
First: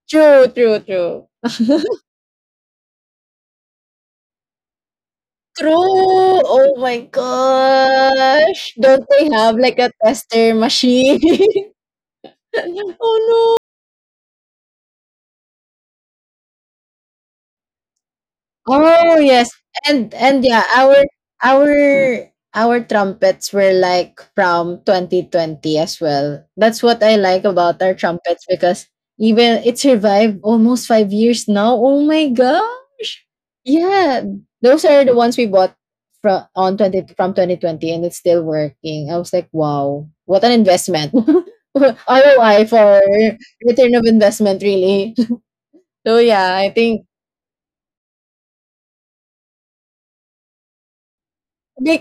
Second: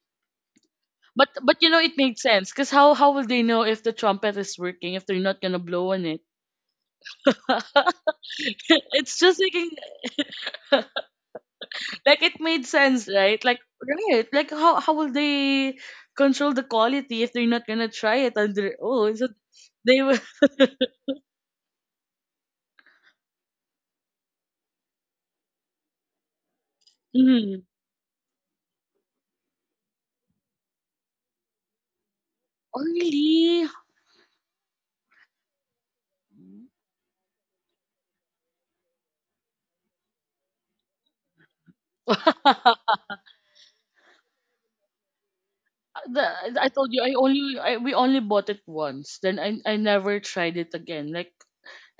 Speaker 2: True, true, true.
Speaker 1: But but you know it made sense because how how will they know if the trumpet is working if they're not gonna
Speaker 2: True.
Speaker 1: blow on it?
Speaker 2: Oh my gosh. Don't
Speaker 1: it's
Speaker 2: they
Speaker 1: just
Speaker 2: have
Speaker 1: like
Speaker 2: like a tester machine?
Speaker 1: like it made sense,
Speaker 2: Oh
Speaker 1: right?
Speaker 2: no.
Speaker 1: Like right, like how how will they control the quality if they're not gonna try it on their own?
Speaker 2: Oh
Speaker 1: So
Speaker 2: yes,
Speaker 1: they
Speaker 2: and
Speaker 1: were
Speaker 2: and yeah, our our our trumpets were like from twenty twenty as well. That's what I like
Speaker 1: mm.
Speaker 2: about our trumpets because even it survived almost five years now. Oh my
Speaker 1: Oh,
Speaker 2: gosh!
Speaker 1: really?
Speaker 2: Yeah, those are the ones we bought from on twenty from twenty twenty, and it's still working. I was like, wow, what an investment! R O I for return of investment, really. So yeah,
Speaker 1: The- I
Speaker 2: I
Speaker 1: told
Speaker 2: think
Speaker 1: you I only I, we only bought it once. Then I I never tried it again. Like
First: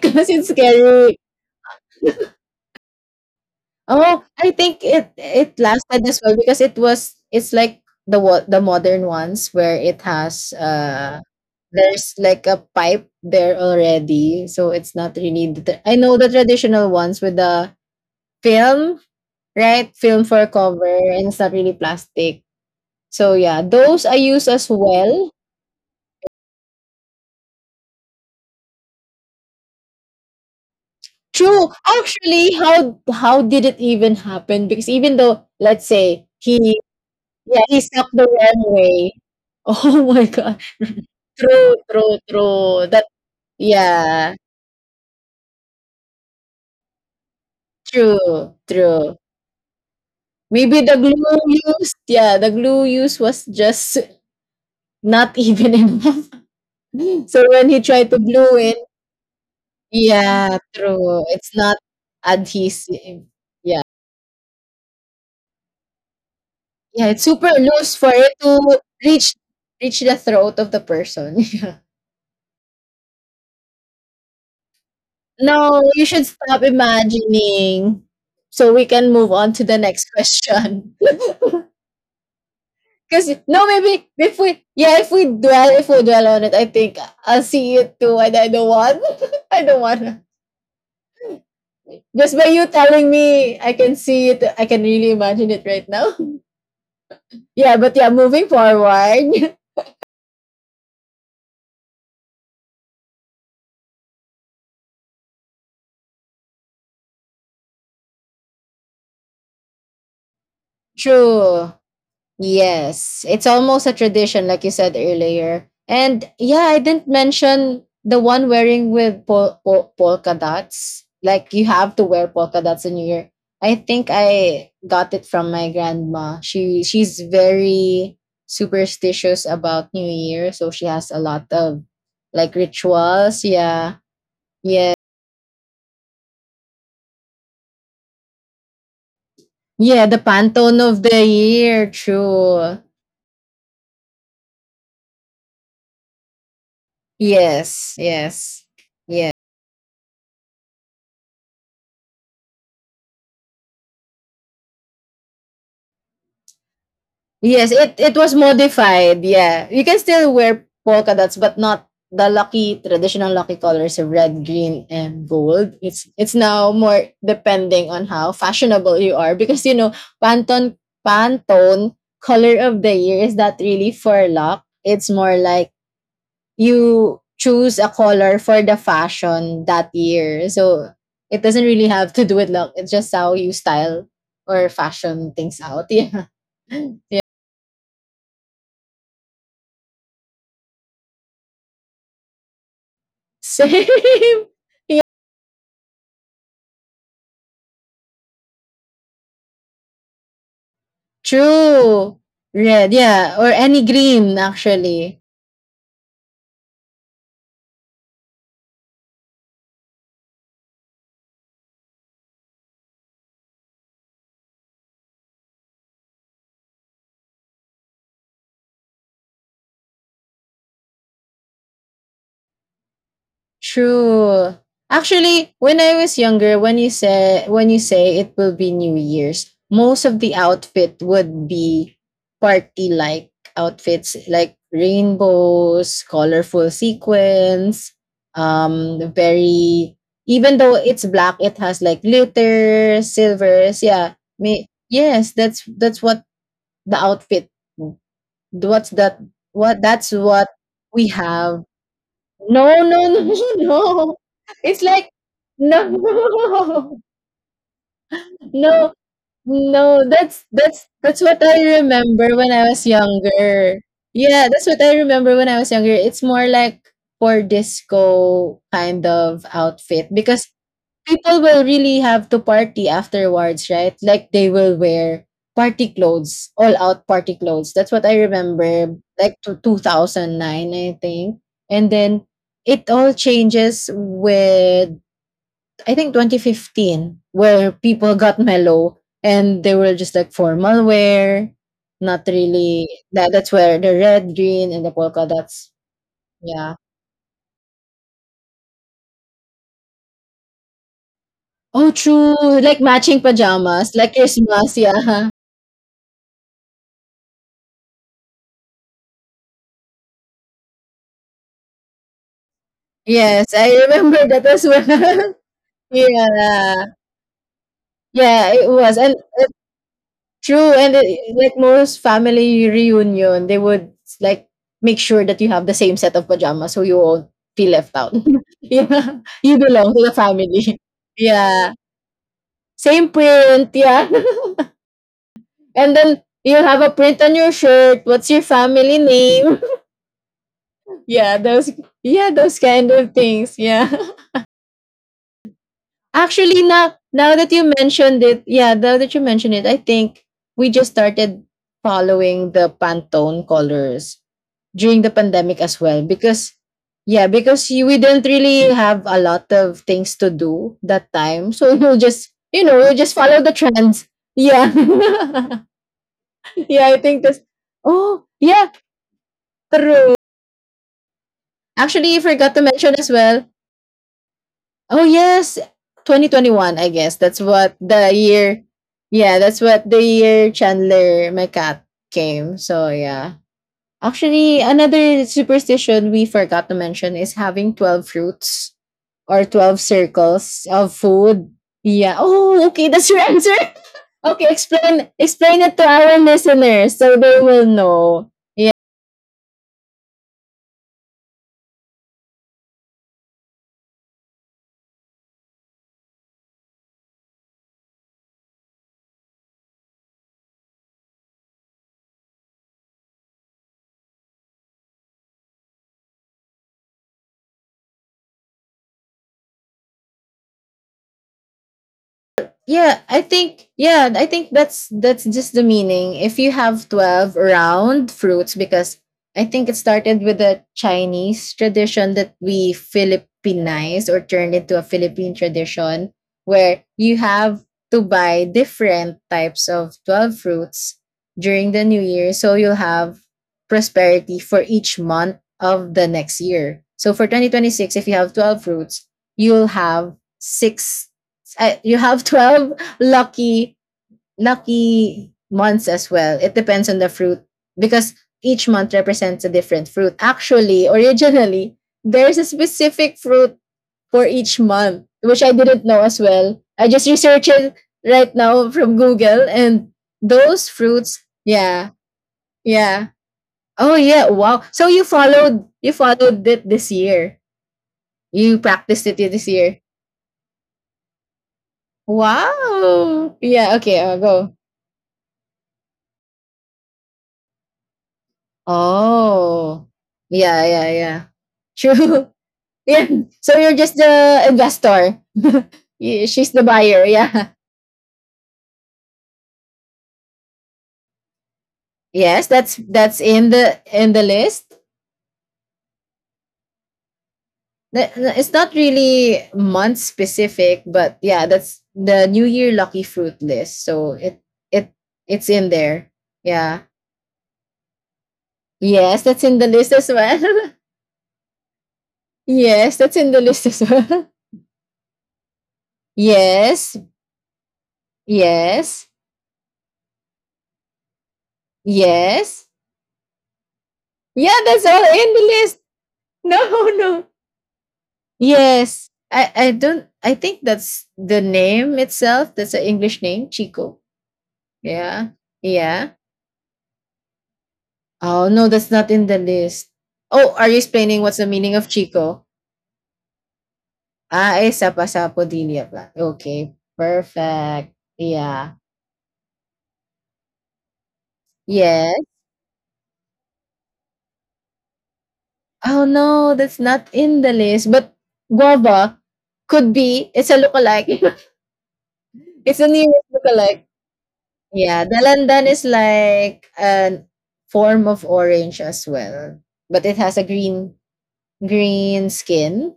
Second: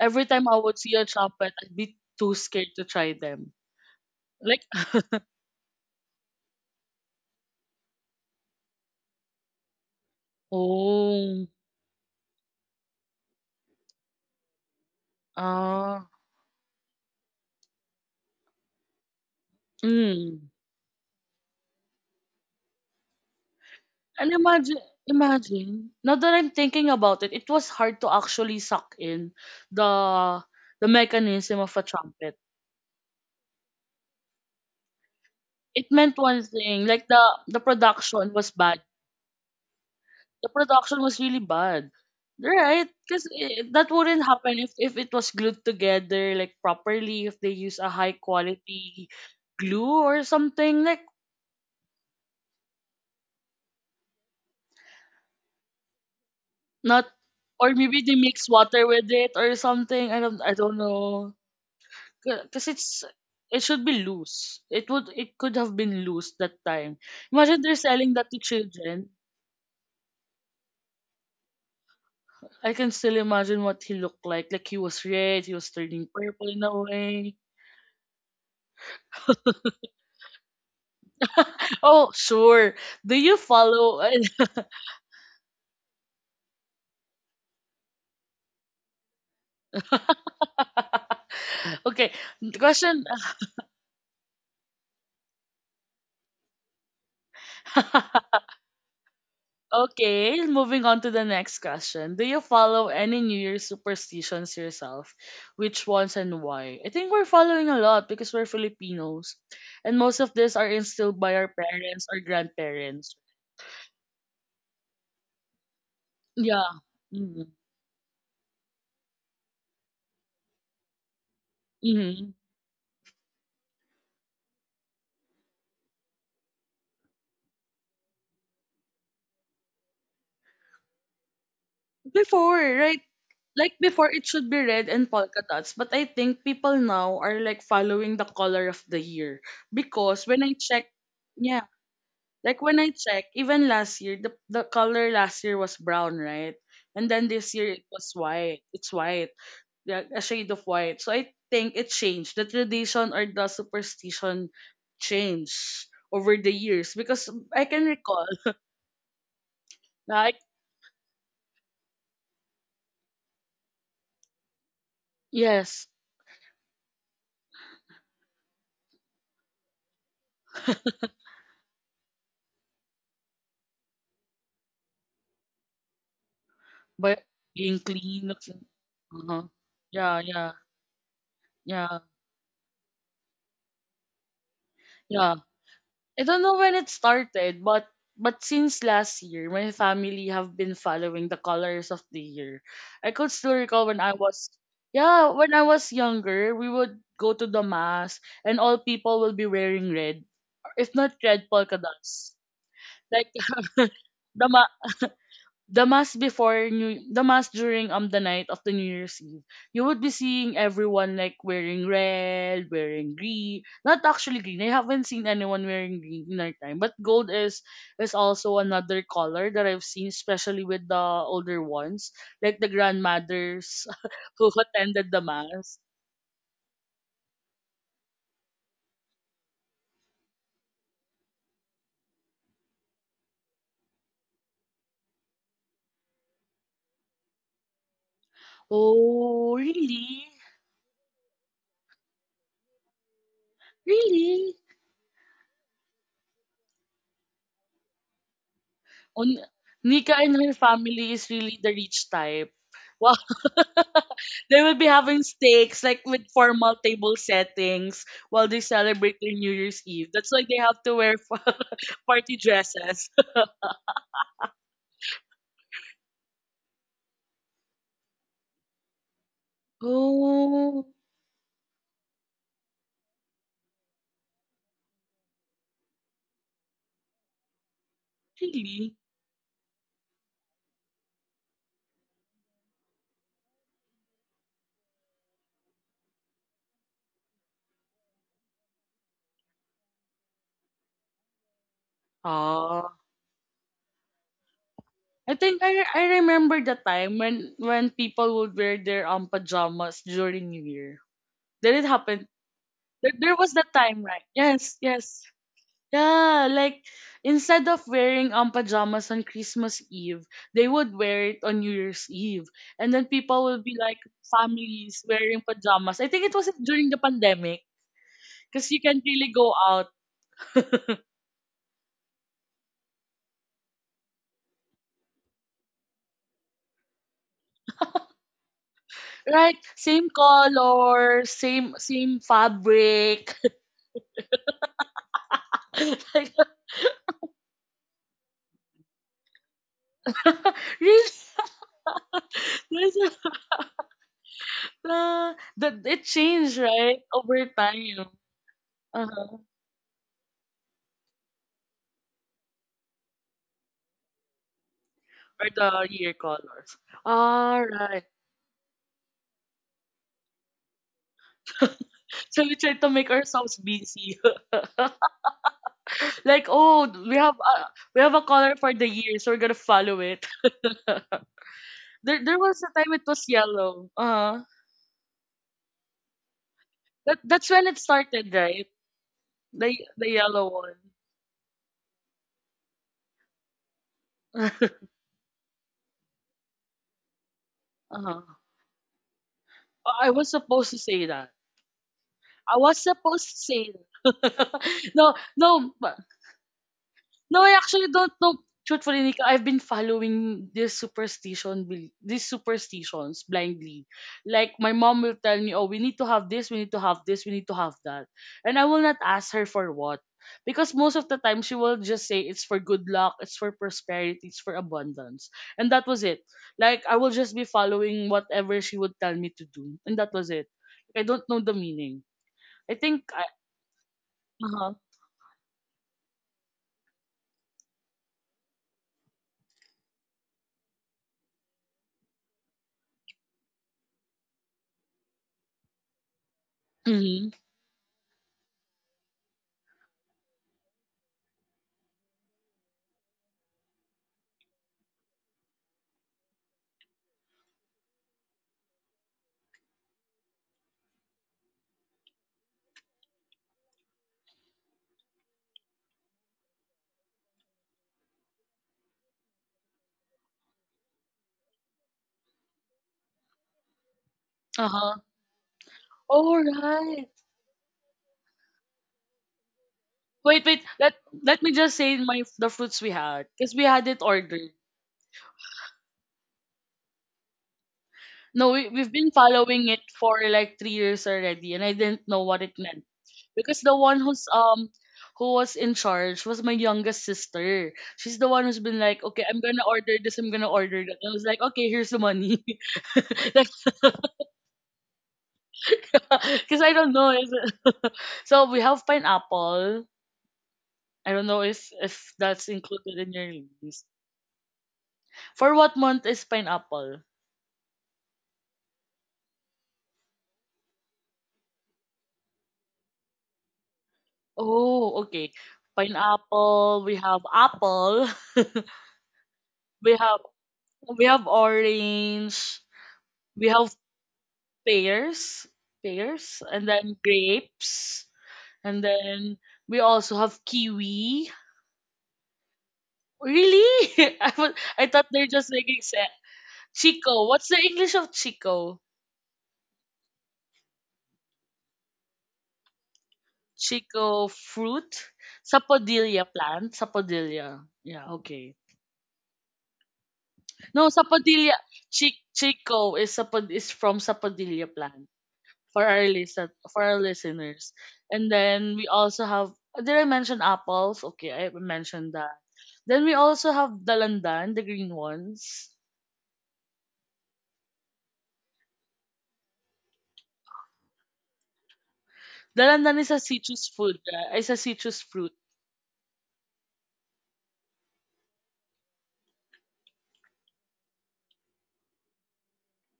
Speaker 1: every time
Speaker 2: it's
Speaker 1: I would see a
Speaker 2: scary.
Speaker 1: trumpet, I'd be too scared to try them.
Speaker 2: Oh, I
Speaker 1: Like
Speaker 2: think it it lasted as well because it was it's like the wa- the modern ones where it has uh
Speaker 1: oh
Speaker 2: there's like a pipe there already, so it's not really the tra-. I
Speaker 1: ah
Speaker 2: know the traditional ones with the film, right? Film
Speaker 1: mm.
Speaker 2: for cover, and it's not really plastic. So yeah, those I
Speaker 1: And
Speaker 2: use as
Speaker 1: imagine,
Speaker 2: well.
Speaker 1: imagine. Now that I'm thinking about it, it was hard to actually suck in the the mechanism
Speaker 2: True.
Speaker 1: of a trumpet.
Speaker 2: Actually, how how did it even happen? Because even though
Speaker 1: It
Speaker 2: let's
Speaker 1: meant
Speaker 2: say
Speaker 1: one
Speaker 2: he,
Speaker 1: thing, like the the
Speaker 2: yeah, he stepped the
Speaker 1: production was
Speaker 2: wrong
Speaker 1: bad.
Speaker 2: way. Oh my
Speaker 1: The
Speaker 2: god.
Speaker 1: production was really
Speaker 2: True,
Speaker 1: bad,
Speaker 2: true,
Speaker 1: right?
Speaker 2: true. That,
Speaker 1: Because that wouldn't
Speaker 2: yeah,
Speaker 1: happen if if it was glued together like properly. If they use a high
Speaker 2: true,
Speaker 1: quality
Speaker 2: true.
Speaker 1: glue or something
Speaker 2: Maybe the
Speaker 1: like
Speaker 2: glue used yeah, the glue used was just not even enough.
Speaker 1: not,
Speaker 2: So when
Speaker 1: or
Speaker 2: he
Speaker 1: maybe
Speaker 2: tried
Speaker 1: they
Speaker 2: to
Speaker 1: mix
Speaker 2: glue it,
Speaker 1: water with it or something. I don't I
Speaker 2: yeah,
Speaker 1: don't
Speaker 2: true.
Speaker 1: know.
Speaker 2: It's not
Speaker 1: Because it's
Speaker 2: adhesive.
Speaker 1: it
Speaker 2: Yeah.
Speaker 1: should be loose. It would it could have been loose that time.
Speaker 2: Yeah, it's super
Speaker 1: Imagine they're
Speaker 2: loose for
Speaker 1: selling that
Speaker 2: it
Speaker 1: to
Speaker 2: to
Speaker 1: children.
Speaker 2: reach reach the throat of the person. Yeah.
Speaker 1: I can still imagine what he looked like. Like he was red, he was
Speaker 2: No, you
Speaker 1: turning
Speaker 2: should
Speaker 1: purple in
Speaker 2: stop
Speaker 1: a way.
Speaker 2: imagining. So we can move on to the next question.
Speaker 1: Oh, sure. Do
Speaker 2: Because
Speaker 1: you
Speaker 2: no,
Speaker 1: follow?
Speaker 2: maybe if we, yeah, if we dwell if we dwell on it, I think I'll see it too, and I don't want. I don't wanna.
Speaker 1: okay,
Speaker 2: Just by you
Speaker 1: question.
Speaker 2: telling me, I can see it. I can really imagine it right now. Yeah, but yeah, moving forward.
Speaker 1: Okay, moving on to the next question. Do you follow any New Year's superstitions yourself? Which ones and why? I think we're following a lot because we're Filipinos. And most of these are instilled by our
Speaker 2: True.
Speaker 1: parents or grandparents.
Speaker 2: Yes, it's almost a tradition, like you said earlier. And
Speaker 1: Yeah.
Speaker 2: yeah, I didn't
Speaker 1: Mm-hmm.
Speaker 2: mention the one wearing with pol- pol- polka dots. Like you have to wear
Speaker 1: Mm-hmm.
Speaker 2: polka dots in New Year. I think I got it from my grandma. She she's very superstitious about New Year, so she has a lot of like
Speaker 1: Before, right?
Speaker 2: rituals.
Speaker 1: Like
Speaker 2: Yeah,
Speaker 1: before, it should be red
Speaker 2: yeah,
Speaker 1: and polka dots. But I think people now are like following the color of the year.
Speaker 2: yeah. The
Speaker 1: Because when I
Speaker 2: Pantone
Speaker 1: check,
Speaker 2: of the
Speaker 1: yeah,
Speaker 2: year,
Speaker 1: like
Speaker 2: true.
Speaker 1: when I check, even last year, the the color last year was brown, right? And then this year it
Speaker 2: Yes,
Speaker 1: was white.
Speaker 2: yes,
Speaker 1: It's white,
Speaker 2: yes.
Speaker 1: yeah, a shade of white. So I think it changed. The tradition or the superstition changed over the years because I
Speaker 2: Yes,
Speaker 1: can
Speaker 2: it it
Speaker 1: recall,
Speaker 2: was modified. Yeah, you can still
Speaker 1: like
Speaker 2: wear polka dots, but not the lucky traditional lucky colors of red, green, and gold.
Speaker 1: yes,
Speaker 2: It's it's now more depending on how fashionable you are because you know Pantone Pantone color of the year is not really for luck. It's more like
Speaker 1: but
Speaker 2: you
Speaker 1: being
Speaker 2: choose a
Speaker 1: clean,
Speaker 2: color for
Speaker 1: looking-
Speaker 2: the
Speaker 1: uh-huh.
Speaker 2: fashion that
Speaker 1: Yeah,
Speaker 2: year.
Speaker 1: yeah,
Speaker 2: So it doesn't really
Speaker 1: yeah,
Speaker 2: have to do with luck. It's just how you style or
Speaker 1: yeah.
Speaker 2: fashion things out.
Speaker 1: I don't know when it
Speaker 2: Yeah.
Speaker 1: started, but but since last year, my family have been following the colors of the year. I could still recall
Speaker 2: Same.
Speaker 1: when I was
Speaker 2: Yeah,
Speaker 1: yeah, when I was younger, we would go to the mass and all people will be wearing red. If not red polka
Speaker 2: true.
Speaker 1: dots.
Speaker 2: Red,
Speaker 1: Like
Speaker 2: yeah, or any green
Speaker 1: the
Speaker 2: actually.
Speaker 1: the mass before new the mass during um the night of the New Year's Eve, you would be seeing everyone like wearing red, wearing green. Not actually green, I haven't seen anyone wearing green in our time, but gold is is also another color that I've seen, especially with the older ones, like the grandmothers who
Speaker 2: True.
Speaker 1: attended the
Speaker 2: Actually,
Speaker 1: mass.
Speaker 2: when I was younger, when you say when you say it will be New Year's, most of the outfit would be party like outfits like rainbows, colorful sequins, um
Speaker 1: Oh,
Speaker 2: very,
Speaker 1: really?
Speaker 2: even though it's black, it has like glitter, silvers, yeah.
Speaker 1: Really?
Speaker 2: May, yes, that's that's what the outfit. What's that?
Speaker 1: On
Speaker 2: What
Speaker 1: Nika
Speaker 2: that's
Speaker 1: and
Speaker 2: what
Speaker 1: her family
Speaker 2: we
Speaker 1: is really
Speaker 2: have.
Speaker 1: the rich type.
Speaker 2: No, no,
Speaker 1: Wow,
Speaker 2: no, no.
Speaker 1: they will be
Speaker 2: It's like
Speaker 1: having steaks
Speaker 2: no,
Speaker 1: like with formal table settings while they
Speaker 2: no,
Speaker 1: celebrate their New Year's
Speaker 2: no.
Speaker 1: Eve. That's why
Speaker 2: That's
Speaker 1: they have
Speaker 2: that's
Speaker 1: to wear
Speaker 2: that's what I
Speaker 1: party
Speaker 2: remember when I was
Speaker 1: dresses.
Speaker 2: younger. Yeah, that's what I remember when I was younger. It's more like for disco kind of outfit because
Speaker 1: Oh,
Speaker 2: people will really have to party afterwards, right? Like they will wear party clothes, all out party clothes. That's what I
Speaker 1: really?
Speaker 2: remember, like to two thousand nine, I think. And then it all changes with, I think, twenty fifteen, where people got mellow and they were just like formal wear, not really.
Speaker 1: Ah.
Speaker 2: That, that's where the red, green, and the polka
Speaker 1: I think
Speaker 2: dots,
Speaker 1: I I remember the
Speaker 2: yeah.
Speaker 1: time when when people would wear their um pajamas during New Year. Did it
Speaker 2: Oh,
Speaker 1: happen?
Speaker 2: true. Like
Speaker 1: There,
Speaker 2: matching
Speaker 1: there was that
Speaker 2: pajamas,
Speaker 1: time,
Speaker 2: like
Speaker 1: right? Yes,
Speaker 2: Christmas,
Speaker 1: yes.
Speaker 2: yeah.
Speaker 1: Yeah, like instead of wearing um pajamas on Christmas Eve, they would wear it on New Year's Eve. And then people
Speaker 2: Yes,
Speaker 1: will
Speaker 2: I
Speaker 1: be like
Speaker 2: remember that as
Speaker 1: families
Speaker 2: well.
Speaker 1: wearing pajamas. I think it was
Speaker 2: Yeah.
Speaker 1: during the pandemic
Speaker 2: Yeah,
Speaker 1: because
Speaker 2: it
Speaker 1: you
Speaker 2: was,
Speaker 1: can't
Speaker 2: and
Speaker 1: really go
Speaker 2: and
Speaker 1: out.
Speaker 2: true, and it like most family reunion, they would like make sure that you have the same set of pajamas so you won't feel left out. Yeah,
Speaker 1: Right?
Speaker 2: you belong to
Speaker 1: Same
Speaker 2: the family.
Speaker 1: color,
Speaker 2: Yeah,
Speaker 1: same same
Speaker 2: same
Speaker 1: fabric.
Speaker 2: print, yeah. And then
Speaker 1: like,
Speaker 2: you have a print on your shirt, what's your family name?
Speaker 1: really?
Speaker 2: Yeah, those, yeah, those kind
Speaker 1: There's
Speaker 2: of
Speaker 1: a-
Speaker 2: things, yeah.
Speaker 1: uh, the, it changed,
Speaker 2: Actually, now
Speaker 1: right?
Speaker 2: now
Speaker 1: Over
Speaker 2: that you
Speaker 1: time.
Speaker 2: mentioned it, yeah, now that you
Speaker 1: Uh-huh.
Speaker 2: mentioned it, I think we just started following the Pantone colors during the
Speaker 1: Or
Speaker 2: pandemic as
Speaker 1: the
Speaker 2: well
Speaker 1: year
Speaker 2: because
Speaker 1: colors.
Speaker 2: yeah,
Speaker 1: All
Speaker 2: because you, we
Speaker 1: right.
Speaker 2: didn't really have a lot of things to do that time, so we'll just
Speaker 1: So we
Speaker 2: you
Speaker 1: try
Speaker 2: know
Speaker 1: to
Speaker 2: we'll
Speaker 1: make
Speaker 2: just follow the
Speaker 1: ourselves
Speaker 2: trends.
Speaker 1: busy.
Speaker 2: Yeah,
Speaker 1: like,
Speaker 2: yeah,
Speaker 1: oh,
Speaker 2: I
Speaker 1: we
Speaker 2: think
Speaker 1: have
Speaker 2: this.
Speaker 1: a, we have
Speaker 2: Oh
Speaker 1: a color
Speaker 2: yeah,
Speaker 1: for the year, so we're gonna follow
Speaker 2: true.
Speaker 1: it. there
Speaker 2: Actually, I
Speaker 1: there
Speaker 2: forgot to
Speaker 1: was a
Speaker 2: mention
Speaker 1: time it
Speaker 2: as
Speaker 1: was
Speaker 2: well.
Speaker 1: yellow. Uh
Speaker 2: Oh yes, twenty twenty-one. I guess
Speaker 1: that
Speaker 2: that's
Speaker 1: that's when
Speaker 2: what
Speaker 1: it
Speaker 2: the
Speaker 1: started,
Speaker 2: year.
Speaker 1: right?
Speaker 2: Yeah, that's
Speaker 1: The
Speaker 2: what the
Speaker 1: the
Speaker 2: year
Speaker 1: yellow one.
Speaker 2: Chandler McCat came. So yeah, actually,
Speaker 1: uh
Speaker 2: another superstition we forgot to mention is having twelve
Speaker 1: huh.
Speaker 2: fruits or twelve
Speaker 1: I was
Speaker 2: circles
Speaker 1: supposed to
Speaker 2: of
Speaker 1: say that.
Speaker 2: food. Yeah.
Speaker 1: I
Speaker 2: Oh,
Speaker 1: was
Speaker 2: okay. That's your
Speaker 1: supposed to
Speaker 2: answer.
Speaker 1: say that.
Speaker 2: Okay, explain
Speaker 1: no,
Speaker 2: explain
Speaker 1: no,
Speaker 2: it to
Speaker 1: but
Speaker 2: our listeners so they
Speaker 1: no, I
Speaker 2: will
Speaker 1: actually don't
Speaker 2: know.
Speaker 1: know. Truthfully, Nika, I've been following this superstition, bel- these superstitions blindly. Like my mom will tell me, "Oh, we need to have this, we need to have this, we need to have that," and I will not ask her for what, because most of the time she will just say it's for good luck, it's for prosperity, it's for abundance, and that was it. Like I will just be following whatever she would tell me to do, and that was it. I don't know the meaning. I
Speaker 2: Yeah,
Speaker 1: think
Speaker 2: I
Speaker 1: I.
Speaker 2: think, yeah i
Speaker 1: Uh
Speaker 2: think
Speaker 1: huh.
Speaker 2: that's that's just the meaning if you have twelve round fruits because I think it started with a Chinese tradition that we Philippinized or turned into a Philippine tradition where you
Speaker 1: Mm-hmm.
Speaker 2: have to buy different types of twelve fruits during the new year so you'll have prosperity for each month of the next year. So for twenty twenty-six, if you have twelve fruits, you'll have six uh, you have twelve lucky lucky months as well. It depends on the fruit because each month represents a different fruit. Actually, originally, there's a specific fruit for each
Speaker 1: Uh huh.
Speaker 2: month, which I didn't know as
Speaker 1: All
Speaker 2: well. I
Speaker 1: right.
Speaker 2: just researched it right now from Google. And
Speaker 1: Wait, wait.
Speaker 2: those
Speaker 1: Let
Speaker 2: fruits,
Speaker 1: let me just
Speaker 2: yeah.
Speaker 1: say my the fruits we
Speaker 2: Yeah.
Speaker 1: had because we had
Speaker 2: Oh
Speaker 1: it
Speaker 2: yeah,
Speaker 1: ordered.
Speaker 2: wow. So you followed, you followed it this year.
Speaker 1: No,
Speaker 2: You
Speaker 1: we, we've
Speaker 2: practiced
Speaker 1: been
Speaker 2: it this
Speaker 1: following it
Speaker 2: year.
Speaker 1: for like three years already, and I didn't know what it meant
Speaker 2: Wow,
Speaker 1: because the
Speaker 2: yeah,
Speaker 1: one
Speaker 2: okay, I'll
Speaker 1: who's
Speaker 2: go.
Speaker 1: um who was in charge was my youngest sister. She's the one who's been like, okay, I'm gonna
Speaker 2: Oh.
Speaker 1: order this, I'm gonna
Speaker 2: Yeah,
Speaker 1: order
Speaker 2: yeah,
Speaker 1: that. And I
Speaker 2: yeah.
Speaker 1: was like, okay, here's the
Speaker 2: True.
Speaker 1: money,
Speaker 2: Yeah.
Speaker 1: like,
Speaker 2: So you're just the investor. Y- She's
Speaker 1: because
Speaker 2: the
Speaker 1: I don't
Speaker 2: buyer.
Speaker 1: know. Is
Speaker 2: Yeah.
Speaker 1: it- so we have pineapple. I don't know if if
Speaker 2: Yes,
Speaker 1: that's
Speaker 2: that's
Speaker 1: included in
Speaker 2: that's
Speaker 1: your
Speaker 2: in the
Speaker 1: list.
Speaker 2: in the list.
Speaker 1: For what month is pineapple?
Speaker 2: Th- th- It's not really month specific, but yeah, that's the New Year lucky fruit list. So it it
Speaker 1: Oh, okay.
Speaker 2: it's in there. Yeah.
Speaker 1: Pineapple, we have apple,
Speaker 2: Yes, that's in the list
Speaker 1: we
Speaker 2: as
Speaker 1: have
Speaker 2: well.
Speaker 1: we have orange,
Speaker 2: Yes, that's in the
Speaker 1: we
Speaker 2: list
Speaker 1: have
Speaker 2: as well.
Speaker 1: pears, pears, and
Speaker 2: Yes.
Speaker 1: then grapes, and
Speaker 2: Yes.
Speaker 1: then we also have kiwi.
Speaker 2: Yes.
Speaker 1: Really? I
Speaker 2: Yeah,
Speaker 1: was,
Speaker 2: that's
Speaker 1: I
Speaker 2: all
Speaker 1: thought they're
Speaker 2: in the
Speaker 1: just
Speaker 2: list.
Speaker 1: making sense.
Speaker 2: No, no.
Speaker 1: Chico, what's the English of chico?
Speaker 2: Yes. I, I don't I think that's the name itself. That's an English name, Chico.
Speaker 1: Chico fruit?
Speaker 2: Yeah. Yeah.
Speaker 1: Sapodilla plant? Sapodilla. Yeah,
Speaker 2: Oh
Speaker 1: okay.
Speaker 2: no, that's not in the list. Oh, are you
Speaker 1: No,
Speaker 2: explaining what's the
Speaker 1: sapodilla.
Speaker 2: meaning of
Speaker 1: Chi-
Speaker 2: Chico?
Speaker 1: chico is sapod is from
Speaker 2: Ah,
Speaker 1: sapodilla
Speaker 2: eh,
Speaker 1: plant.
Speaker 2: sapo-sapo
Speaker 1: for
Speaker 2: dilia pla.
Speaker 1: our listen
Speaker 2: Okay.
Speaker 1: for our listeners.
Speaker 2: Perfect.
Speaker 1: And then
Speaker 2: Yeah.
Speaker 1: we also have did I mention apples? Okay, I mentioned
Speaker 2: Yes.
Speaker 1: that. Then we also have dalandan, the green ones.
Speaker 2: Oh no, that's not in the list. But guava could be, it's a lookalike. It's a
Speaker 1: Dalandan is a
Speaker 2: nearest
Speaker 1: citrus
Speaker 2: lookalike.
Speaker 1: food, right? It's a citrus
Speaker 2: Yeah,
Speaker 1: fruit.
Speaker 2: dalandan is like a form of orange as well, but it has a green green skin,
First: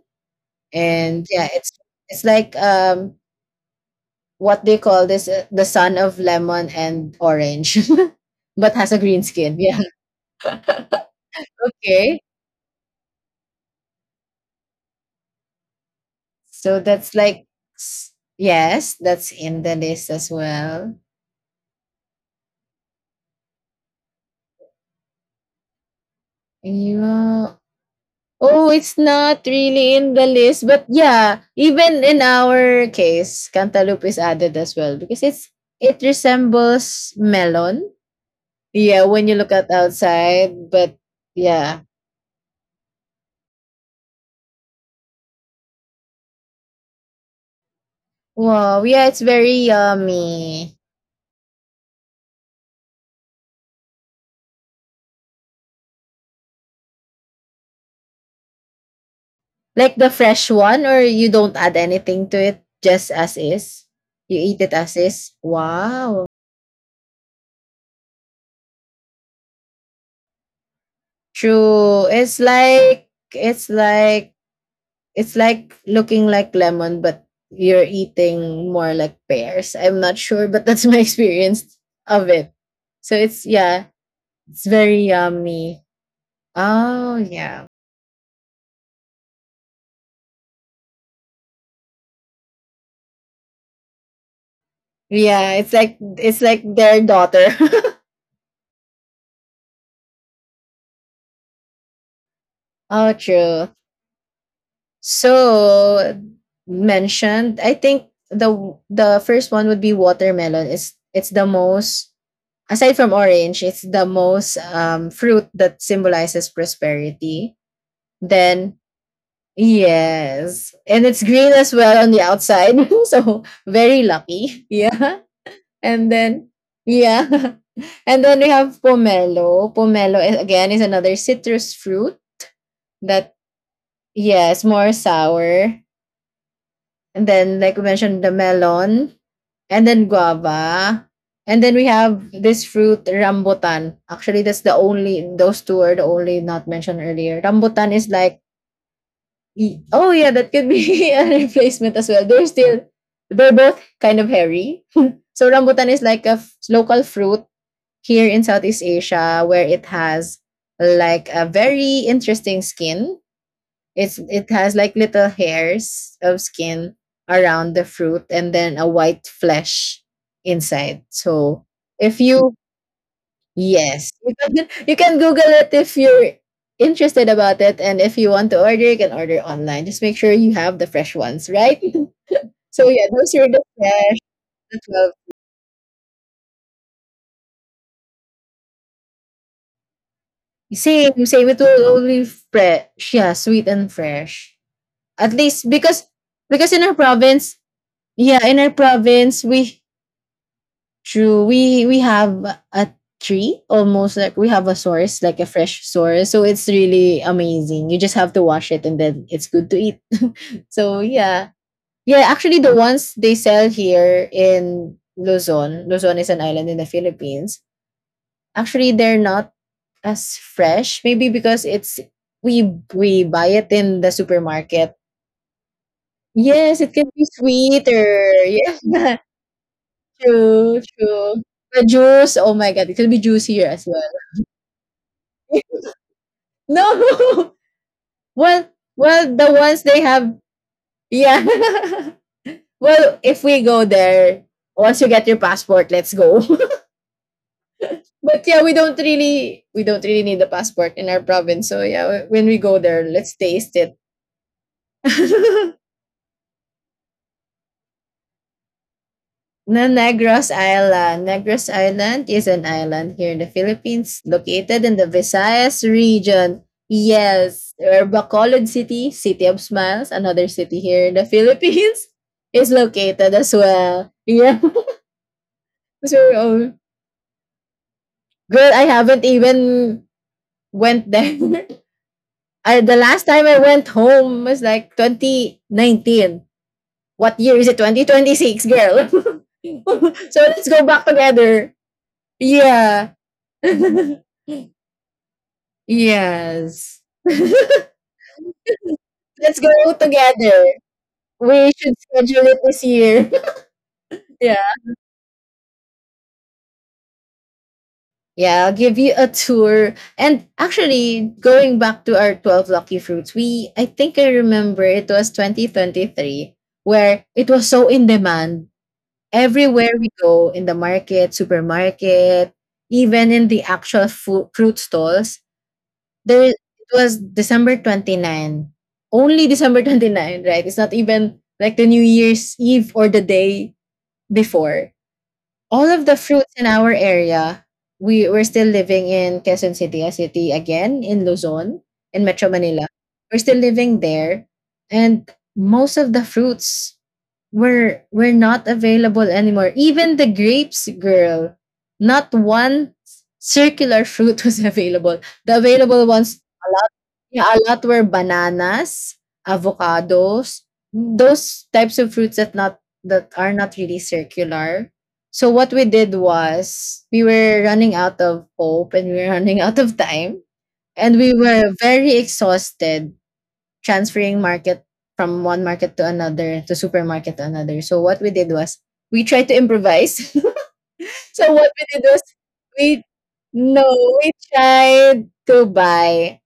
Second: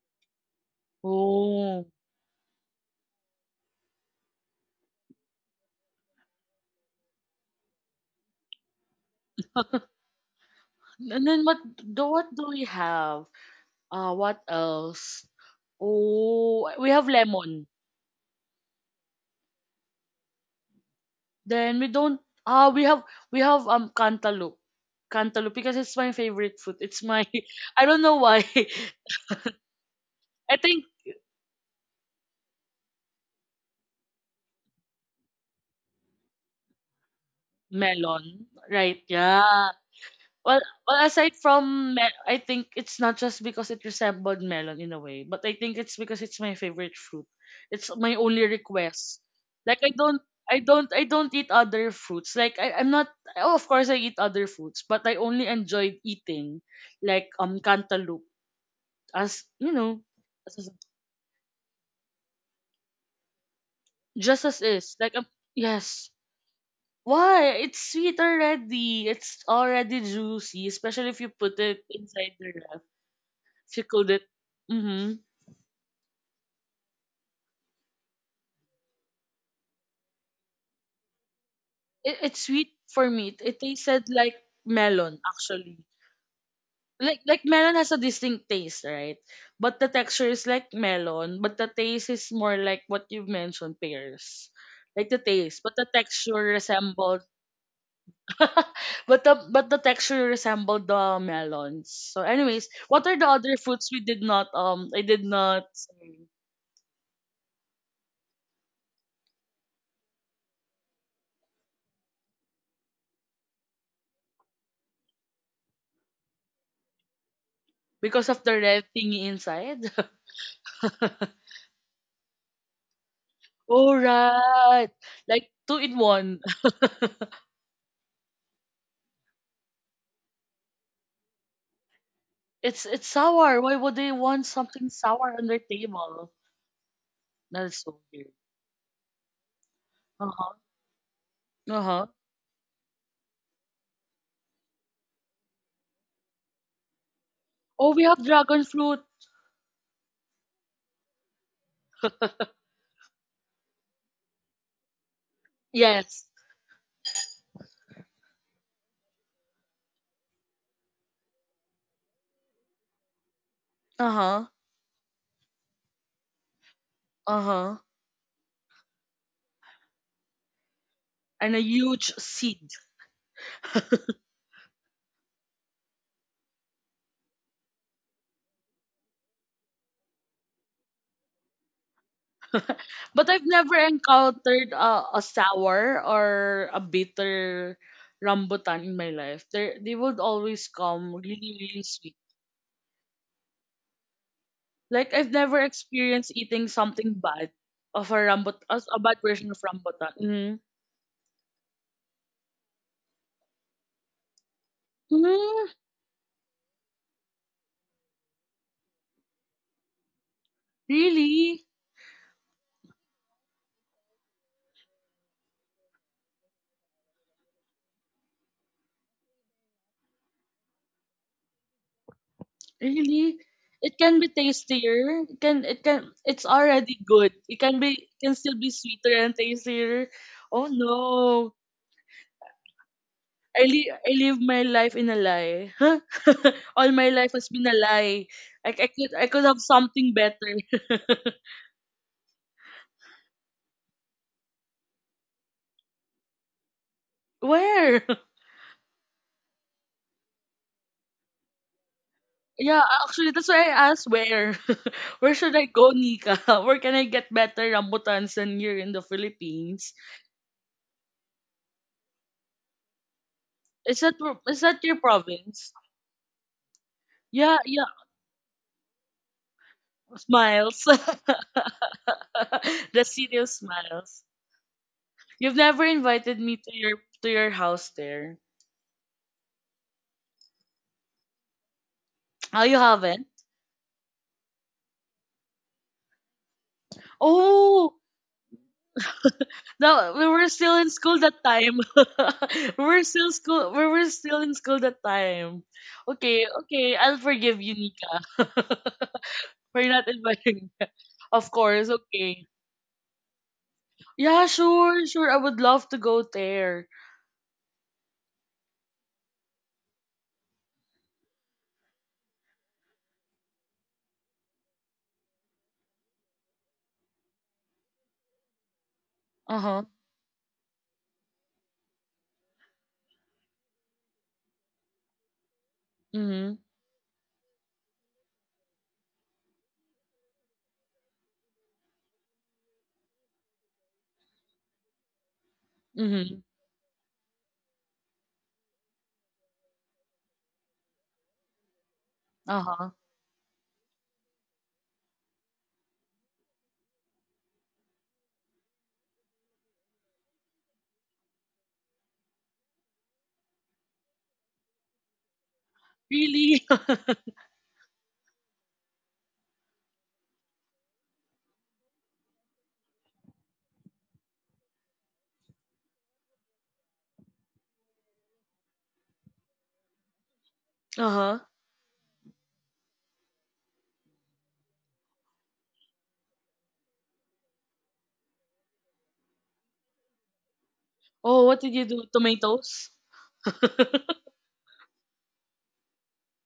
Speaker 2: and yeah, it's
Speaker 1: Oh.
Speaker 2: it's like um what they call this, uh, the son of lemon and orange, but has a green skin. Yeah.
Speaker 1: And then what do
Speaker 2: Okay.
Speaker 1: what do we have? Uh, what else? Oh,
Speaker 2: So
Speaker 1: we have
Speaker 2: that's like
Speaker 1: lemon.
Speaker 2: s- yes, that's in the list as well.
Speaker 1: Then we don't ah we have we have um cantaloupe. Cantaloupe because it's my favorite food. It's my
Speaker 2: Yeah.
Speaker 1: I don't know why.
Speaker 2: Oh, it's not really in the
Speaker 1: I
Speaker 2: list, but
Speaker 1: think
Speaker 2: yeah, even in our case, cantaloupe is added as well because it's it resembles melon.
Speaker 1: melon, right,
Speaker 2: Yeah, when you look at
Speaker 1: yeah. Well
Speaker 2: outside, but
Speaker 1: well, aside
Speaker 2: yeah.
Speaker 1: from me, I think it's not just because it resembled melon in a way, but I think it's because it's my favorite fruit. It's my only
Speaker 2: Wow, yeah, it's
Speaker 1: request.
Speaker 2: very
Speaker 1: Like I don't I
Speaker 2: yummy.
Speaker 1: don't I don't eat other fruits. Like I, I'm not oh, of course I eat other fruits, but I only enjoyed eating like um cantaloupe, as you
Speaker 2: Like
Speaker 1: know
Speaker 2: the fresh
Speaker 1: as,
Speaker 2: one or you don't add anything to it, just as is. You
Speaker 1: just
Speaker 2: eat
Speaker 1: as
Speaker 2: it as
Speaker 1: is. Like um,
Speaker 2: is.
Speaker 1: yes.
Speaker 2: Wow.
Speaker 1: Why? It's sweet already. It's already juicy, especially if you put it
Speaker 2: True.
Speaker 1: inside
Speaker 2: It's
Speaker 1: the wrap.
Speaker 2: like it's
Speaker 1: If you cold it.
Speaker 2: like
Speaker 1: Mm-hmm.
Speaker 2: it's like looking like lemon, but you're eating more like pears. I'm not sure, but that's my experience
Speaker 1: It,
Speaker 2: of
Speaker 1: it's
Speaker 2: it.
Speaker 1: sweet for
Speaker 2: So
Speaker 1: me. It,
Speaker 2: it's
Speaker 1: it
Speaker 2: yeah,
Speaker 1: tasted like
Speaker 2: it's very
Speaker 1: melon,
Speaker 2: yummy.
Speaker 1: actually.
Speaker 2: Oh
Speaker 1: Like like
Speaker 2: yeah.
Speaker 1: melon has a distinct taste, right? But the texture is like melon, but the taste is more like what you've mentioned, pears. Like the
Speaker 2: Yeah,
Speaker 1: taste,
Speaker 2: it's
Speaker 1: but the
Speaker 2: like
Speaker 1: texture
Speaker 2: it's like their
Speaker 1: resembles.
Speaker 2: daughter.
Speaker 1: but the but the texture resembled the melons. So anyways, what
Speaker 2: oh
Speaker 1: are the other
Speaker 2: true.
Speaker 1: foods we did not, um I did not
Speaker 2: So
Speaker 1: say?
Speaker 2: mentioned, I think the the first one would be watermelon. It's it's the most aside from orange, it's the most um fruit that symbolizes prosperity.
Speaker 1: Because of the
Speaker 2: Then
Speaker 1: red thingy inside?
Speaker 2: yes. And it's green as well on the outside. So
Speaker 1: Oh,
Speaker 2: very lucky.
Speaker 1: right,
Speaker 2: Yeah.
Speaker 1: like two in
Speaker 2: And
Speaker 1: one.
Speaker 2: then yeah. And then we have pomelo. Pomelo is, again, is another citrus fruit
Speaker 1: It's it's
Speaker 2: that
Speaker 1: sour. Why would they want
Speaker 2: yes,
Speaker 1: something
Speaker 2: more
Speaker 1: sour on their
Speaker 2: sour.
Speaker 1: table?
Speaker 2: And then like
Speaker 1: That's
Speaker 2: we
Speaker 1: so
Speaker 2: mentioned, the
Speaker 1: weird.
Speaker 2: melon, and then
Speaker 1: Uh huh.
Speaker 2: guava. And then
Speaker 1: Uh
Speaker 2: we
Speaker 1: huh.
Speaker 2: have this fruit, rambutan. Actually, that's the only those two are the only not mentioned earlier. Rambutan
Speaker 1: Oh, we
Speaker 2: is
Speaker 1: have
Speaker 2: like
Speaker 1: dragon fruit.
Speaker 2: Y- oh yeah, that could be a replacement as well. They're still they're both kind of hairy. So rambutan is
Speaker 1: Yes.
Speaker 2: like a f- local fruit here in Southeast Asia, where it has like a very interesting skin.
Speaker 1: Uh
Speaker 2: It's
Speaker 1: huh.
Speaker 2: it has like little hairs of skin
Speaker 1: Uh
Speaker 2: around
Speaker 1: huh.
Speaker 2: the fruit, and then a white flesh inside.
Speaker 1: And a
Speaker 2: So
Speaker 1: huge
Speaker 2: if you
Speaker 1: seed.
Speaker 2: yes, you can you can Google it if you're interested about it, and if you want to order, you can order online. Just make sure you have the fresh ones, right? So yeah,
Speaker 1: But
Speaker 2: those
Speaker 1: I've
Speaker 2: are the
Speaker 1: never
Speaker 2: fresh,
Speaker 1: encountered
Speaker 2: the twelve.
Speaker 1: a, a sour or a bitter rambutan in my life. They they would always come
Speaker 2: Same, same.
Speaker 1: really,
Speaker 2: It
Speaker 1: really
Speaker 2: will
Speaker 1: sweet.
Speaker 2: only fresh, yeah, sweet and fresh.
Speaker 1: Like I've
Speaker 2: At
Speaker 1: never
Speaker 2: least because
Speaker 1: experienced eating
Speaker 2: because in our
Speaker 1: something bad
Speaker 2: province,
Speaker 1: of a
Speaker 2: yeah, in
Speaker 1: rambut
Speaker 2: our
Speaker 1: as a bad
Speaker 2: province,
Speaker 1: version of
Speaker 2: we
Speaker 1: rambutan. Mm.
Speaker 2: true we we have a tree. Almost like we have a source, like a
Speaker 1: Mm,
Speaker 2: fresh source, so it's really amazing. You just have to wash it and then it's good to eat. So yeah.
Speaker 1: really,
Speaker 2: Yeah, actually the ones they sell here in Luzon, Luzon is an island in the Philippines. Actually they're not as fresh, maybe because it's we we
Speaker 1: really,
Speaker 2: buy it
Speaker 1: it
Speaker 2: in the
Speaker 1: can be
Speaker 2: supermarket.
Speaker 1: tastier. It can it can it's
Speaker 2: Yes, it
Speaker 1: already
Speaker 2: can be
Speaker 1: good. It can
Speaker 2: sweeter.
Speaker 1: be can still be sweeter
Speaker 2: Yeah.
Speaker 1: and tastier. Oh
Speaker 2: True, true.
Speaker 1: no!
Speaker 2: The juice, oh my god, it can be juicier
Speaker 1: I
Speaker 2: as
Speaker 1: live
Speaker 2: well.
Speaker 1: I live my life in a lie. Huh? All my life has
Speaker 2: No.
Speaker 1: been a lie.
Speaker 2: Well,
Speaker 1: I, I could I
Speaker 2: well,
Speaker 1: could
Speaker 2: the
Speaker 1: have
Speaker 2: ones they
Speaker 1: something
Speaker 2: have,
Speaker 1: better.
Speaker 2: yeah. well, if we go there, once you get your passport, let's go.
Speaker 1: Where?
Speaker 2: But yeah, we don't really we don't really need a passport in our province. So yeah, when we go
Speaker 1: Yeah,
Speaker 2: there,
Speaker 1: actually
Speaker 2: let's
Speaker 1: that's why
Speaker 2: taste
Speaker 1: I
Speaker 2: it.
Speaker 1: asked where. Where should I go, Nika? Where can I get better rambutans than here in the
Speaker 2: Na
Speaker 1: Philippines?
Speaker 2: Negros Island. Negros Island is an island here in the
Speaker 1: Is that
Speaker 2: Philippines,
Speaker 1: pro- is
Speaker 2: located
Speaker 1: that
Speaker 2: in
Speaker 1: your
Speaker 2: the
Speaker 1: province?
Speaker 2: Visayas region.
Speaker 1: Yeah,
Speaker 2: Yes,
Speaker 1: yeah,
Speaker 2: where Bacolod City, City of Smiles, another city
Speaker 1: smiles.
Speaker 2: here in the Philippines, is
Speaker 1: The
Speaker 2: located
Speaker 1: city of
Speaker 2: as well.
Speaker 1: smiles.
Speaker 2: Yeah.
Speaker 1: You've never
Speaker 2: So,
Speaker 1: invited me
Speaker 2: oh,
Speaker 1: to your to your house there.
Speaker 2: girl, I haven't even went there.
Speaker 1: Oh, you
Speaker 2: I, the last
Speaker 1: haven't?
Speaker 2: time I went home was like twenty nineteen. What year is it?
Speaker 1: Oh,
Speaker 2: twenty twenty-six, girl.
Speaker 1: no, we
Speaker 2: So
Speaker 1: were
Speaker 2: let's
Speaker 1: still
Speaker 2: go
Speaker 1: in
Speaker 2: back
Speaker 1: school that
Speaker 2: together.
Speaker 1: time. we were
Speaker 2: Yeah.
Speaker 1: still school. We were still in school that time. Okay, okay,
Speaker 2: Yes.
Speaker 1: I'll forgive you,
Speaker 2: Let's
Speaker 1: Nika. We're
Speaker 2: go
Speaker 1: not
Speaker 2: together.
Speaker 1: inviting. Of
Speaker 2: We
Speaker 1: course,
Speaker 2: should
Speaker 1: okay.
Speaker 2: schedule it this year.
Speaker 1: Yeah,
Speaker 2: yeah.
Speaker 1: sure, sure. I would love to go there.
Speaker 2: Yeah, I'll give you a tour. And actually, going back to our twelve lucky fruits, we I think I remember it was twenty twenty-three where it was so in demand.
Speaker 1: Uh huh.
Speaker 2: Everywhere we go in the market, supermarket, even in the actual food, fruit stalls, there
Speaker 1: Mhm.
Speaker 2: it was December 29. Only December 29, right? It's not even like the New Year's Eve or the day before all of the
Speaker 1: Mhm.
Speaker 2: fruits in our area, we we're still living in Quezon City, a city again in Luzon, in Metro
Speaker 1: Uh
Speaker 2: Manila.
Speaker 1: huh.
Speaker 2: We're still living there, and most of the fruits were were not available anymore. Even the grapes, girl, not one circular fruit was available. The available ones
Speaker 1: Really?
Speaker 2: yeah, a lot were bananas, avocados, those types of fruits that not that are not really circular. So what we did was we were running out of hope, and we were running out of time,
Speaker 1: Uh
Speaker 2: and we
Speaker 1: huh.
Speaker 2: were very exhausted transferring market from one market to another, to supermarket to another. So what we did was we tried to improvise.
Speaker 1: Oh,
Speaker 2: So
Speaker 1: what
Speaker 2: what
Speaker 1: did you
Speaker 2: we did
Speaker 1: do?
Speaker 2: was
Speaker 1: Tomatoes?
Speaker 2: we no, we tried to buy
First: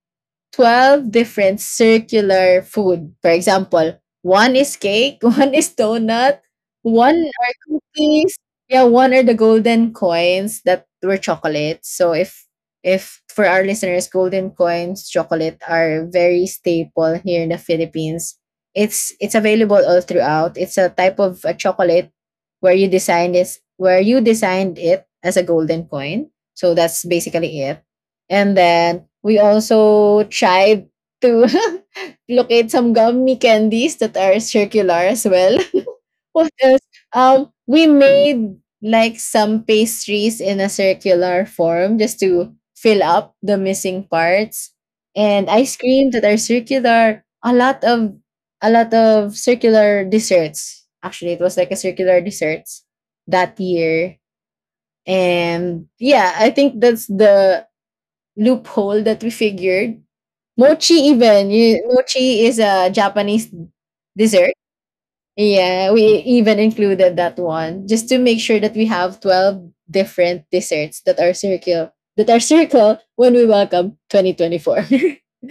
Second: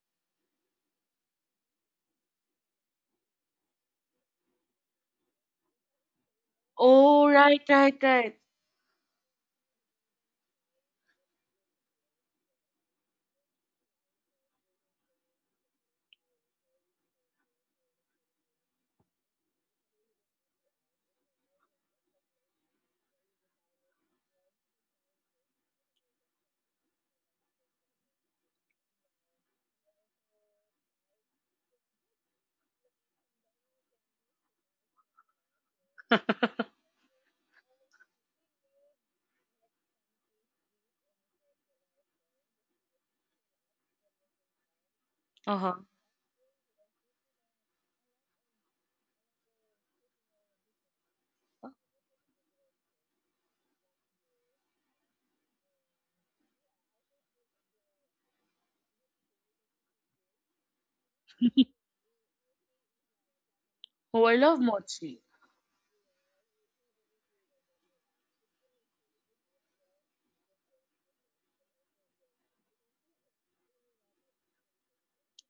Speaker 2: twelve different circular food. For example, one is cake, one is donut, one
Speaker 1: Oh,
Speaker 2: are
Speaker 1: right, right, right.
Speaker 2: cookies. Yeah, one are the golden coins that were chocolates. So if if for our listeners, golden coins, chocolate are very staple here in the Philippines. It's it's available all throughout. It's a type of a chocolate where you design this where you designed it as a golden coin. So that's basically it. And then we also tried to locate some gummy candies that are circular as well. What else? Um, we made like some pastries in a circular form, just to fill up the missing parts, and
Speaker 1: Uh huh.
Speaker 2: ice cream that are circular. A lot of a lot of circular desserts. Actually, it was like a circular desserts that year, and yeah, I think that's the loophole that we figured. Mochi even. You, mochi is a Japanese
Speaker 1: Oh, I
Speaker 2: dessert.
Speaker 1: love mochi.
Speaker 2: Yeah, we even included that one just to make sure that we have twelve different desserts that are circle that are circle when we welcome twenty twenty-four. So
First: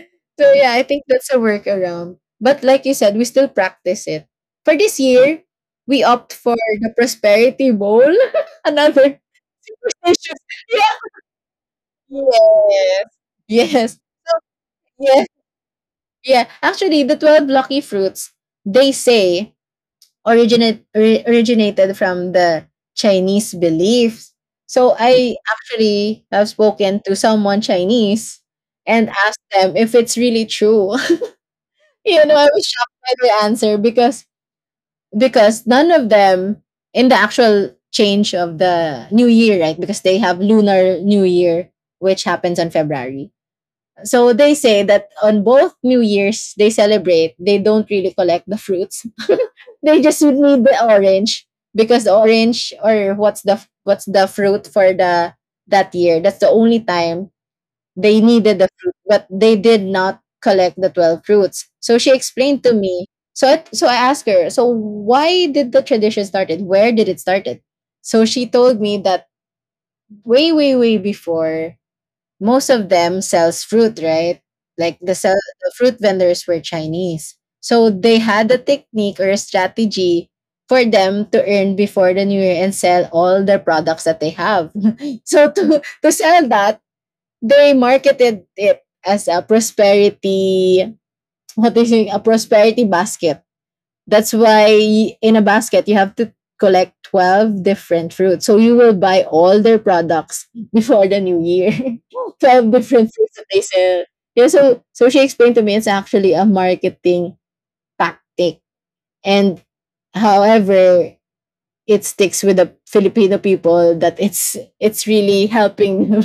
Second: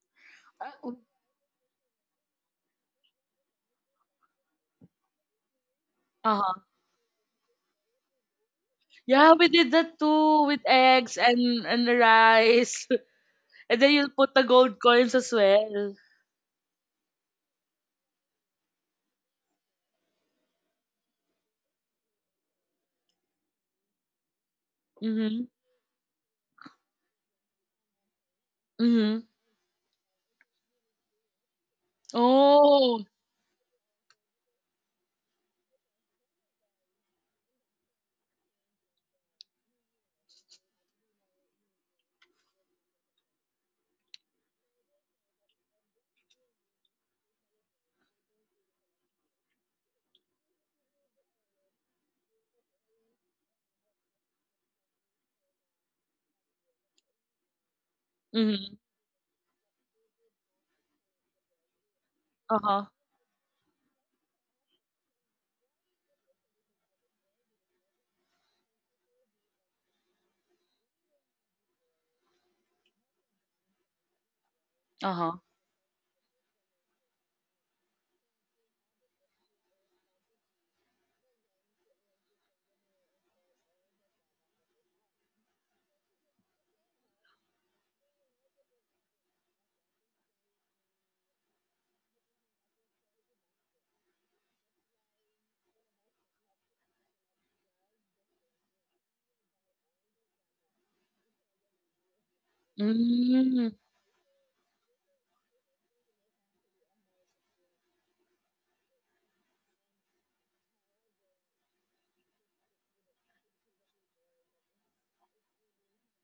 Speaker 2: yeah, I
Speaker 1: Uh
Speaker 2: think that's a workaround. But like you said, we still practice it. For this year, we opt
Speaker 1: huh.
Speaker 2: for the prosperity bowl. Another
Speaker 1: Yeah, we did that too with
Speaker 2: yeah.
Speaker 1: eggs and and
Speaker 2: Yes.
Speaker 1: rice, and then
Speaker 2: Yes.
Speaker 1: you'll put the gold coins
Speaker 2: Yes.
Speaker 1: as well.
Speaker 2: Yeah, actually, the twelve lucky fruits, they say, originate, ori- originated from the Chinese beliefs. So I
Speaker 1: Mhm.
Speaker 2: actually have spoken to someone Chinese and
Speaker 1: Mhm.
Speaker 2: asked them if it's really true. You know, I was shocked
Speaker 1: Oh.
Speaker 2: by the answer because because none of them in the actual change of the new year, right? Because they have lunar new year, which happens on February. So they say that on both New Year's they celebrate. They don't really collect the fruits. They just would need the orange because the orange or what's the what's the fruit for the that year. That's the only time they needed the
Speaker 1: Mhm.
Speaker 2: fruit, but they did not collect the twelve fruits. So she
Speaker 1: Uh
Speaker 2: explained to
Speaker 1: huh.
Speaker 2: me. So I, so I asked her. So why did the tradition started? Where did it started? So she told me that way way way before most of them sells fruit, right? Like
Speaker 1: Uh
Speaker 2: the
Speaker 1: huh.
Speaker 2: sell the fruit vendors were Chinese. So they had a technique or a strategy for them to earn before the new year and sell all the products that they have. So to to sell that, they marketed it as a prosperity what they say, a prosperity basket. That's why in a basket you have to collect twelve different fruits. So you will buy all their products before the new year. Twelve different fruits that they
Speaker 1: Mm.
Speaker 2: sell. Yeah, so so she explained to me it's actually a marketing tactic. And however, it sticks with the Filipino people that it's it's really helping them.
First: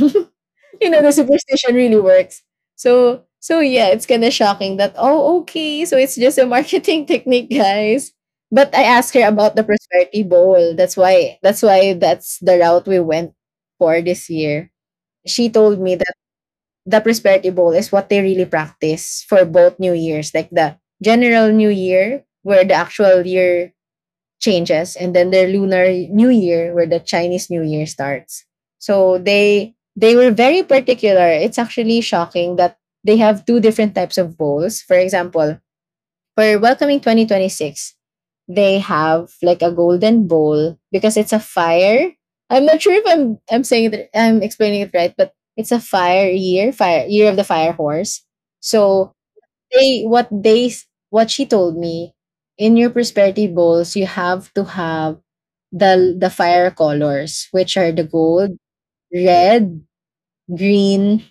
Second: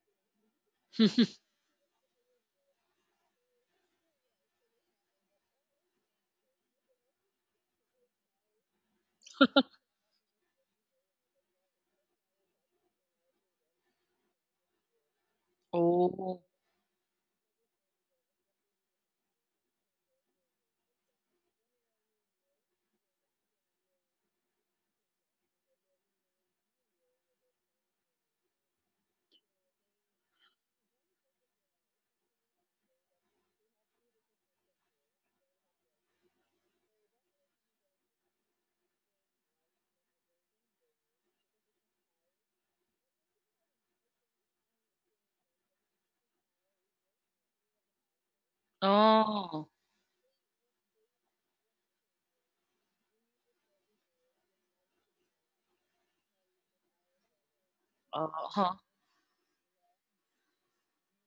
Speaker 2: You know the superstition really works. So so yeah, it's kind of shocking that oh okay, so it's just a marketing technique, guys. But I asked her about the prosperity bowl. That's why that's why that's the route we went for this year. She told me that
Speaker 1: Oh.
Speaker 2: the prosperity bowl is what they really practice for both new years, like the general new year where the actual year changes, and then their lunar new year where the Chinese new year starts. So they they were very particular. It's actually shocking that they have two different types of bowls. For example, for welcoming twenty twenty-six, they have like a golden bowl because it's a fire. I'm not sure if i'm i'm saying it i'm explaining it right, but it's a fire year, fire year of the fire horse. So
Speaker 1: Oh.
Speaker 2: they what they s- what she told me, in your prosperity bowls you have to have the the fire colors, which are the
Speaker 1: Uh
Speaker 2: gold,
Speaker 1: huh.
Speaker 2: red, green.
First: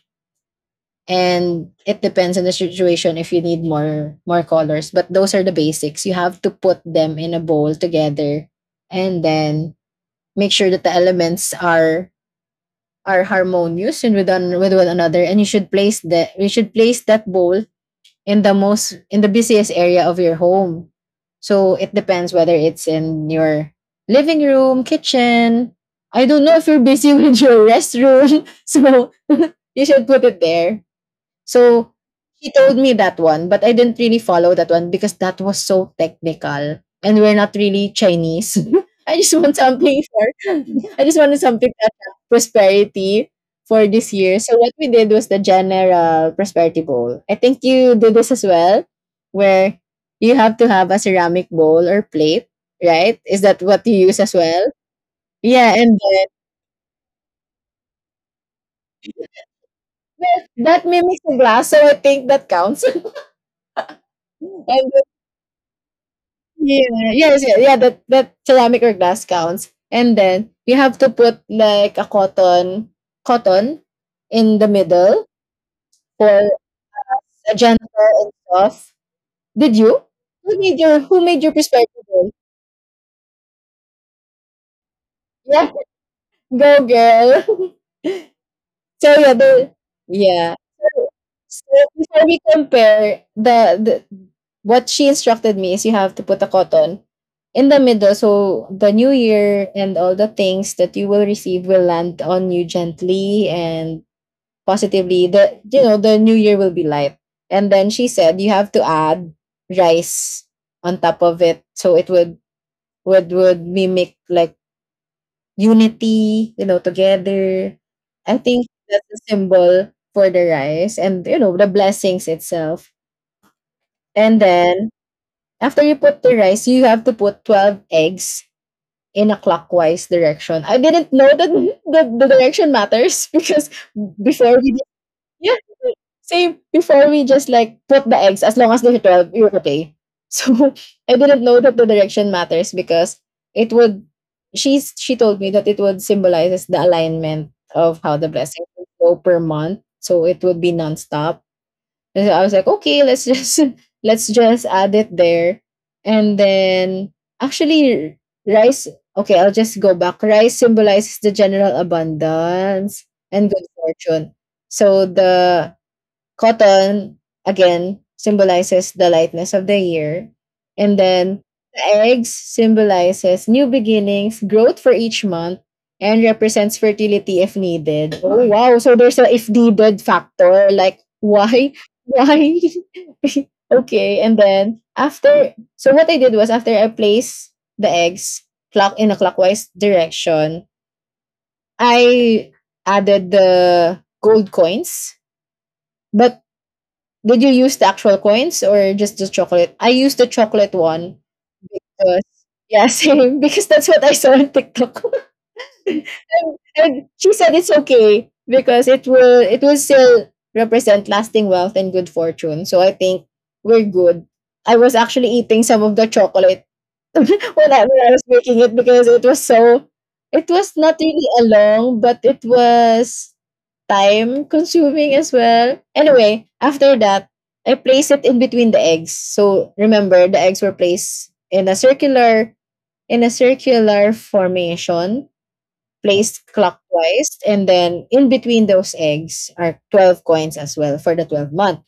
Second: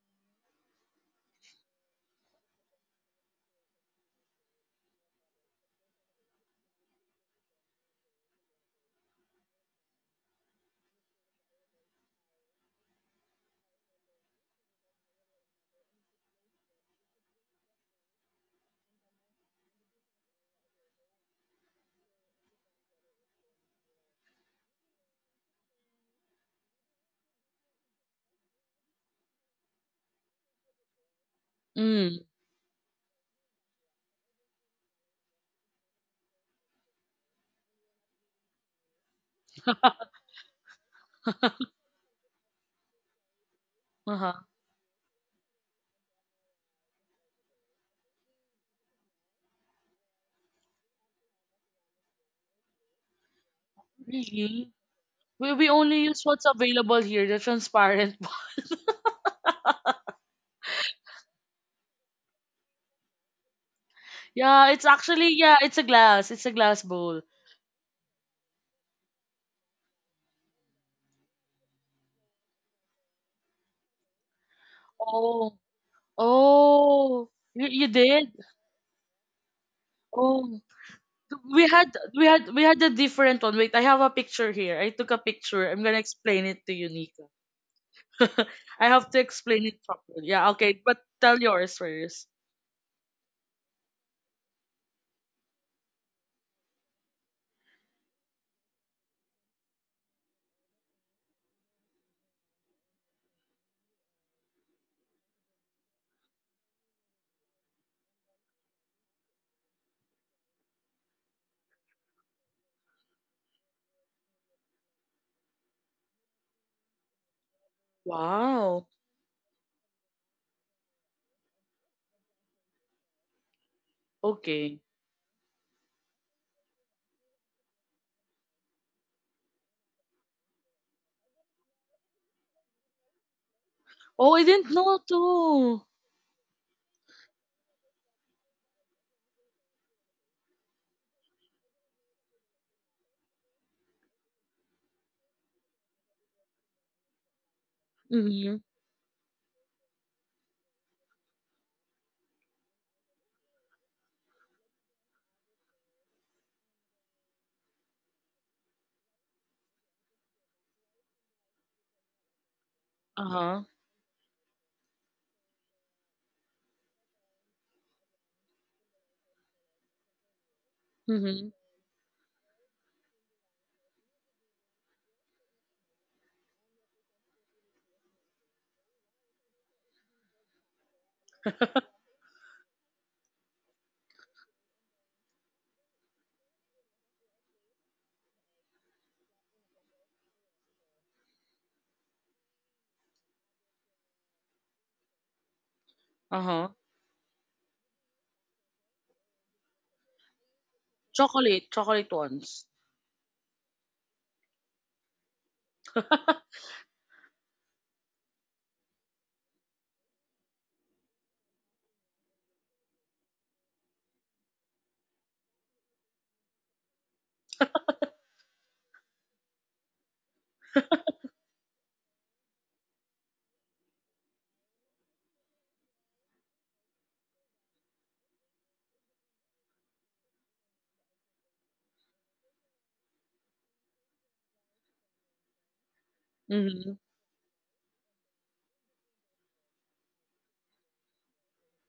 Speaker 2: And it depends on the situation if you need more more colors, but those are the basics. You have to put them in a bowl together, and then make sure that the elements are are harmonious and with, one with one another. And you should place that you should place that bowl in the most in the busiest area of your home. So it depends whether it's in your living room, kitchen. I don't know if you're busy with your restroom, so you should put it there. So
Speaker 1: Mm.
Speaker 2: she told me that one, but I didn't really follow that one because that was so technical and we're not really Chinese. I just want something for I just wanted something that had prosperity for this
Speaker 1: Uh huh.
Speaker 2: year. So what we did was the general prosperity bowl. I think you do this as well, where you have to have a ceramic bowl or plate, right? Is that what you use as well?
Speaker 1: Really? We we
Speaker 2: Yeah, and
Speaker 1: only use
Speaker 2: then
Speaker 1: what's available here, the transparent one.
Speaker 2: that mimics a glass, so I think that counts.
Speaker 1: Yeah, it's
Speaker 2: And
Speaker 1: actually yeah, it's a glass. It's a glass
Speaker 2: yeah,
Speaker 1: bowl.
Speaker 2: yes, yeah, yeah, that that ceramic or glass counts. And then you have to put like a cotton cotton in the middle
Speaker 1: Oh.
Speaker 2: for
Speaker 1: Oh.
Speaker 2: a
Speaker 1: You,
Speaker 2: gentle
Speaker 1: you
Speaker 2: and
Speaker 1: did?
Speaker 2: soft. Did you? Who
Speaker 1: Oh.
Speaker 2: made your who made your
Speaker 1: we had
Speaker 2: perspective?
Speaker 1: we
Speaker 2: Roll?
Speaker 1: had we had a different one. Wait, I have a picture here. I took a picture.
Speaker 2: Yeah,
Speaker 1: I'm gonna explain it to
Speaker 2: go
Speaker 1: you, Nika.
Speaker 2: girl.
Speaker 1: I
Speaker 2: so
Speaker 1: have to
Speaker 2: yeah,
Speaker 1: explain
Speaker 2: the,
Speaker 1: it properly. Yeah,
Speaker 2: yeah.
Speaker 1: okay, but tell
Speaker 2: So
Speaker 1: yours
Speaker 2: before
Speaker 1: first.
Speaker 2: we compare, the, the what she instructed me is you have to put a cotton in the middle so the new year and all the things that you will receive will land on you gently and positively. The you know The new year will be light. And then she said you have to add rice on top of it so it would would would mimic like unity, you know, together. I think
Speaker 1: Wow.
Speaker 2: that's a symbol for the rice and you know the blessings itself. And
Speaker 1: Okay.
Speaker 2: then after you put the rice, you have to put twelve eggs in a clockwise direction. I didn't know that the, the direction matters because
Speaker 1: Oh, I
Speaker 2: before
Speaker 1: didn't
Speaker 2: we did-
Speaker 1: know
Speaker 2: yeah,
Speaker 1: too.
Speaker 2: same, before we just like put the eggs as long as they're twelve, you're okay. So I didn't know that the direction matters because it would she's she told me that it would symbolizes the alignment of how the
Speaker 1: Mhm.
Speaker 2: blessings would go per month. So it would be nonstop. And so I was like, okay, let's just let's just add it there. And then actually rice, okay, I'll just go back. Rice symbolizes the general abundance
Speaker 1: Uh
Speaker 2: and
Speaker 1: huh.
Speaker 2: good fortune. So the cotton, again, symbolizes the lightness of the year. And then
Speaker 1: Mhm.
Speaker 2: the eggs symbolizes new beginnings, growth for each month, and represents fertility if needed. Oh wow, so there's a if needed factor. Like why? Why? Okay, and then after, so what I did was after I placed the eggs clock in a clockwise direction, I added the gold coins.
Speaker 1: Uh
Speaker 2: But
Speaker 1: huh.
Speaker 2: did you use the actual coins or just the chocolate? I used the chocolate one.
Speaker 1: Chocolate, chocolate
Speaker 2: 'cause-
Speaker 1: ones.
Speaker 2: yeah, same. Because that's what I saw on TikTok. And she said it's okay because it will it will still represent lasting wealth and good fortune. So I think we're good. I was actually eating some of the chocolate when I, when I was making it because it was so, it was not really a long, but it was time consuming as well. Anyway, after that, I placed it in between the eggs. So remember, the eggs were placed in a circular in a circular formation, placed
Speaker 1: Mhm.
Speaker 2: clockwise, and then in between those eggs are twelve coins as well for the twelve month.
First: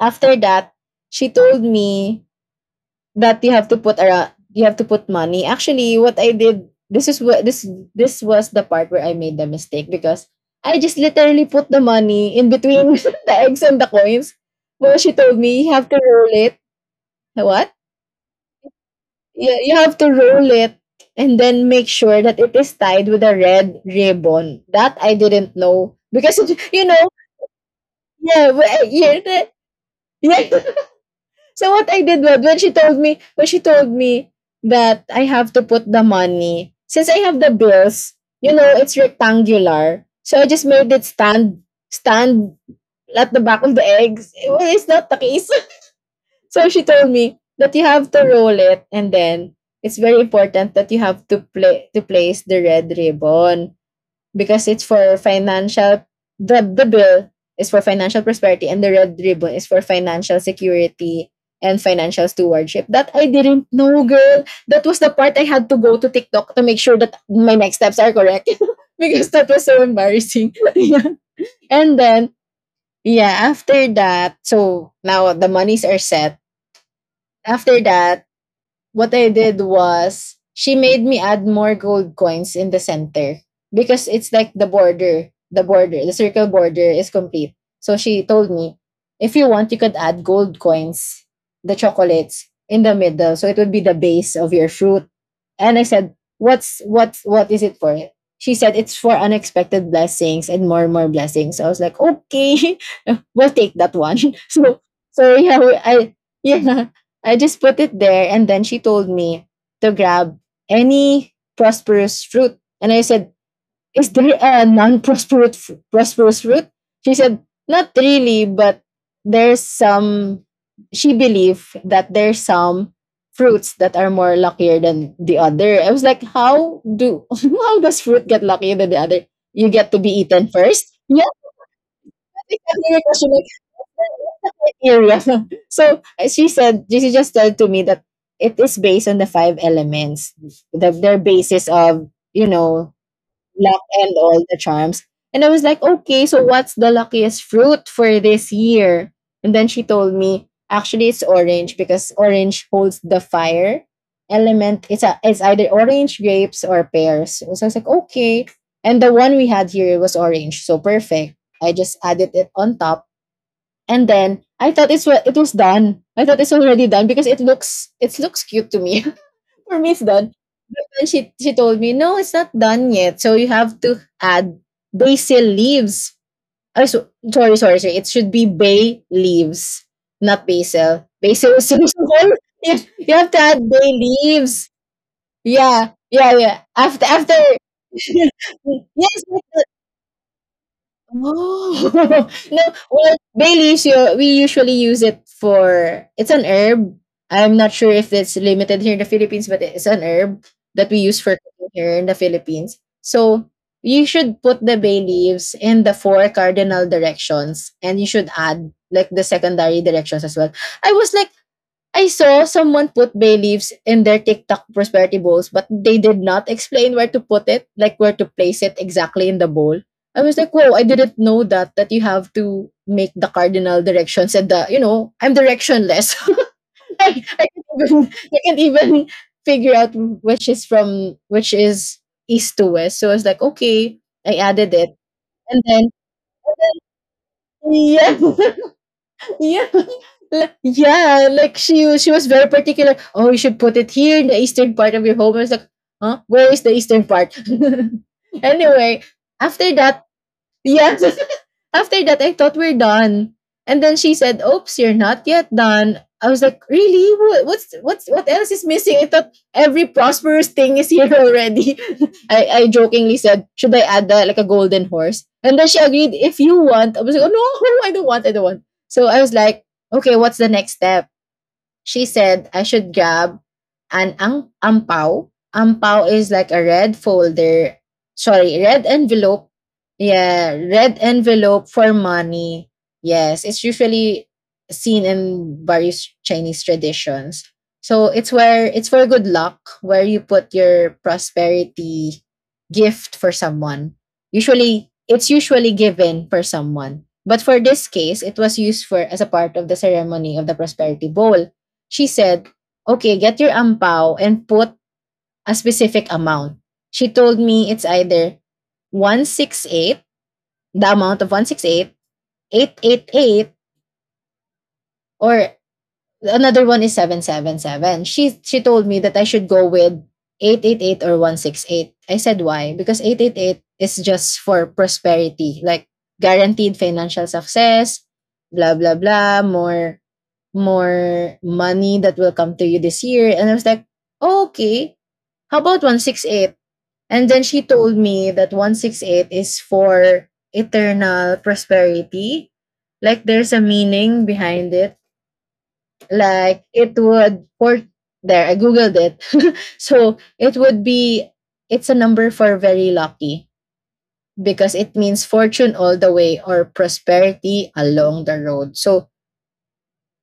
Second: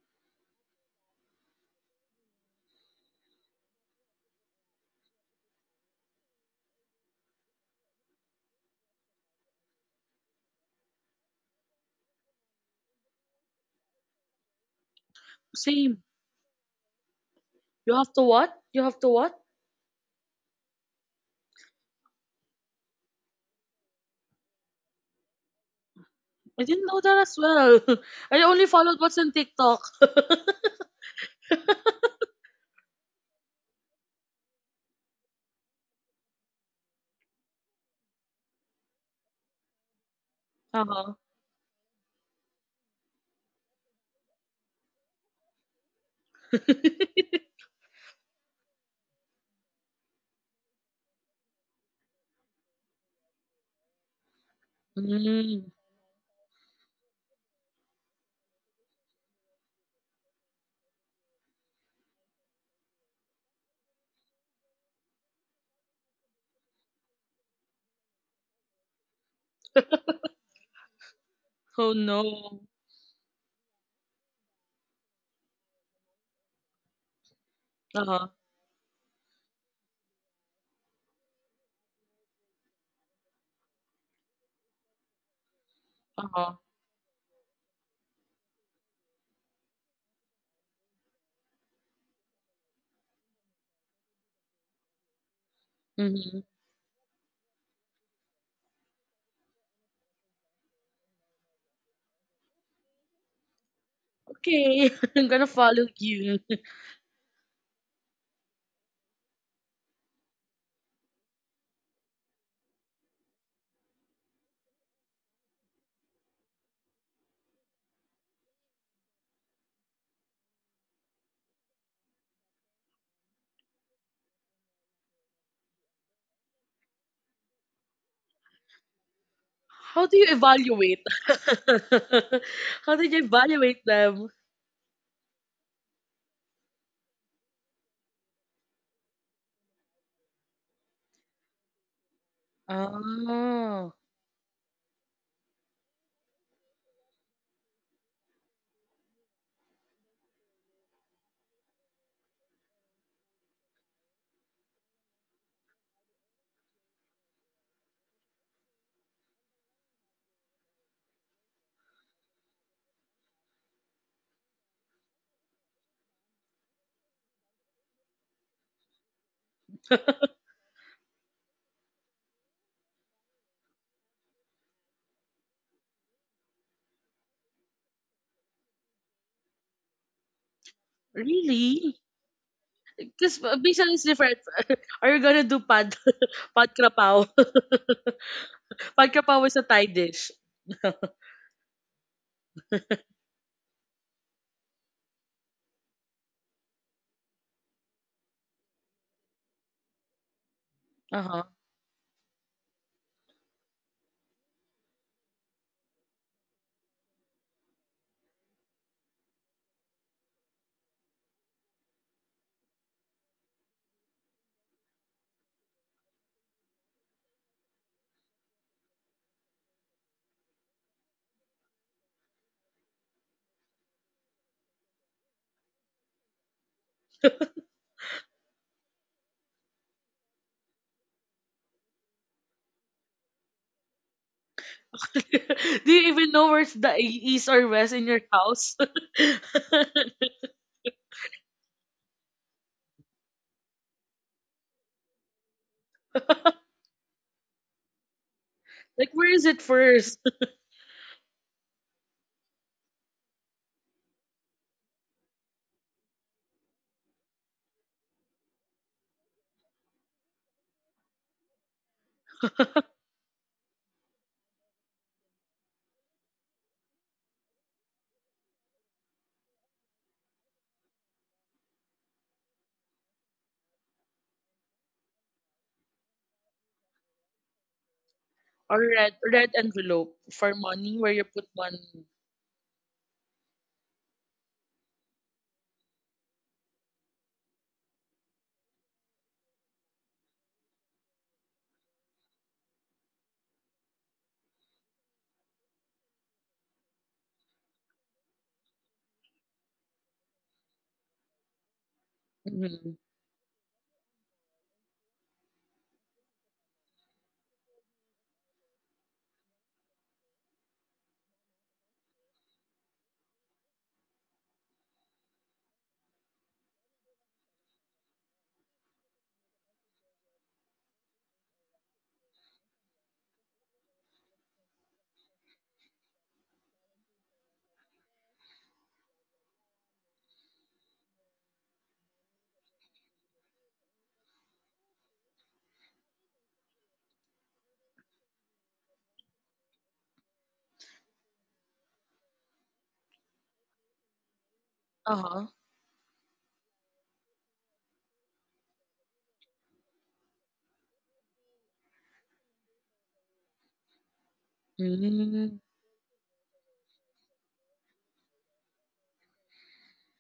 Speaker 2: After that, she told me that you have to put around you have to put money. Actually, what I did, this is what this this was the part where I made the mistake, because I just literally put the money in between the eggs and the coins. Well, she told me you have
Speaker 1: Same.
Speaker 2: to roll it. What?
Speaker 1: You have to what? You have to what?
Speaker 2: Yeah, you have to roll it and then make sure that it is tied with a red ribbon. That I didn't know, because it,
Speaker 1: I
Speaker 2: you
Speaker 1: didn't know
Speaker 2: know,
Speaker 1: that as well. I
Speaker 2: yeah, w-
Speaker 1: only
Speaker 2: eh,
Speaker 1: followed
Speaker 2: yeah,
Speaker 1: what's on
Speaker 2: the-
Speaker 1: TikTok.
Speaker 2: yeah. So what I did was, when she told me when she told me that I have to put the money, since I have the bills, you know, it's rectangular, so I just
Speaker 1: Uh
Speaker 2: made it
Speaker 1: huh.
Speaker 2: stand stand at the back of the eggs. Well, it's not the case. So she told me that you have to roll it and then it's very important that you have to play to place the red ribbon because it's for
Speaker 1: Mm.
Speaker 2: financial, the, the bill is for financial prosperity and the red ribbon is for financial security and financial stewardship. That I didn't know, girl. That was the part I had to go to TikTok to make sure that my next steps are correct, because that was so embarrassing. Yeah.
Speaker 1: Oh
Speaker 2: And then,
Speaker 1: no.
Speaker 2: yeah, after that, so now the monies are set. After that,
Speaker 1: Uh-huh.
Speaker 2: what I did was she made me add more gold coins in the center because it's like the border, the border, the circle
Speaker 1: Uh-huh.
Speaker 2: border is complete. So she told me, if you want, you could add gold coins, the chocolates, in the middle, so it would be the base of your fruit. And I said,
Speaker 1: Mm-hmm.
Speaker 2: what's what what is it for? She said it's for unexpected blessings and more and more blessings. So I was like, okay, we'll take that one. So
Speaker 1: Okay, I'm
Speaker 2: so
Speaker 1: gonna
Speaker 2: yeah, we,
Speaker 1: follow
Speaker 2: I
Speaker 1: you.
Speaker 2: yeah, I just put it there, and then she told me to grab any prosperous fruit. And I said, is there a non prosperous prosperous fruit? She said, not really, but there's some, she believed that there's some fruits that are more luckier than the other. I was like, How do, how does fruit get luckier than the other? You get to
Speaker 1: How
Speaker 2: be
Speaker 1: do you
Speaker 2: eaten first.
Speaker 1: evaluate?
Speaker 2: Yeah, that's exactly
Speaker 1: How
Speaker 2: my
Speaker 1: did you
Speaker 2: question. Like,
Speaker 1: evaluate them?
Speaker 2: area. So uh, she said, she just said to me that it is based on the five elements, the, their basis of, you know, luck
Speaker 1: Oh,
Speaker 2: and all the charms. And I was like, okay, so what's the luckiest fruit for this year? And then she told me, actually, it's orange because orange holds the fire element. It's, a, it's either orange, grapes, or pears. So I was like, okay. And the one we had here was orange. So perfect. I just added it on top, and then I thought it's wa- it was done. I thought it's already done because it looks it looks cute to me. For me, it's done. And she she told me no, it's not done yet. So you have to add basil leaves. Oh, so, sorry, sorry, sorry, it should be bay leaves, not basil. Basil is so
Speaker 1: really?
Speaker 2: small. Yeah, you have to
Speaker 1: Because
Speaker 2: add bay
Speaker 1: Bisan is different.
Speaker 2: leaves.
Speaker 1: Are you gonna do pad
Speaker 2: Yeah, yeah, yeah.
Speaker 1: pad
Speaker 2: After
Speaker 1: krapaw?
Speaker 2: after
Speaker 1: Pad
Speaker 2: yes,
Speaker 1: krapaw is a Thai dish.
Speaker 2: oh no! Well, bay leaves. You, we usually use it for, it's an herb. I'm not sure if it's limited here in the Philippines, but it's an herb that we use for
Speaker 1: Uh-huh.
Speaker 2: cooking here in the Philippines. So you should put the bay leaves in the four cardinal directions, and you should add like the secondary directions as well. I was like, I saw someone put bay leaves in their TikTok prosperity bowls, but they did not explain where to put it, like where to place it exactly in the bowl. I was like, whoa, I didn't know that, that you have to make the cardinal directions and the, you know, I'm directionless. I, I, can't even, I can't even figure out which is from, which is east to west. So I was like, okay, I added it. And then,
Speaker 1: Do you even know where's the east or west in
Speaker 2: yeah,
Speaker 1: your house?
Speaker 2: yeah. Like, yeah, like she was- she was very particular. Oh, you should put it here in the eastern part of your home. I was like, huh? Where is the eastern part? Anyway,
Speaker 1: Like, where is it
Speaker 2: after that,
Speaker 1: first?
Speaker 2: yeah, after that, I thought we're done. And then she said, "Oops, you're not yet done." I was like, "Really? Wha- What's what's what else is missing?" I thought every prosperous thing is here already. I, I jokingly said, "Should I add the, like a golden horse?" And then she agreed, "If you want." I was like, "Oh no, I don't want. I don't want." So I was like, "Okay, what's the next step?" She said I should grab an ang ampao. Ampao is like a red folder, sorry,
Speaker 1: Or
Speaker 2: red
Speaker 1: red
Speaker 2: envelope.
Speaker 1: red envelope for
Speaker 2: Yeah, red
Speaker 1: money, where you put
Speaker 2: envelope for
Speaker 1: money.
Speaker 2: money. Yes, it's usually seen in various Chinese traditions. So it's where it's for good luck, where you put your prosperity gift for someone. Usually, it's usually given for someone. But for this case, it was used for as a part of the ceremony of the prosperity bowl. She said,
Speaker 1: Mhm.
Speaker 2: okay, get your ampao and put a specific amount. She told me it's either one eight, the amount of one six eight, eight, or another one is seven seven seven. She she told me that I should go with eight eight or one eight. I said why? Because eight eight is just for prosperity, like guaranteed financial success, blah blah blah, more more money that will come to you this year. And I was like, oh, okay, how about one six eight? And then she told me that one six eight is for eternal prosperity. Like there's a meaning behind it.
Speaker 1: Uh-huh.
Speaker 2: Like it would for there, I googled it. So it would be it's a number for very lucky because it means
Speaker 1: Mm.
Speaker 2: fortune all the way or prosperity along the road. So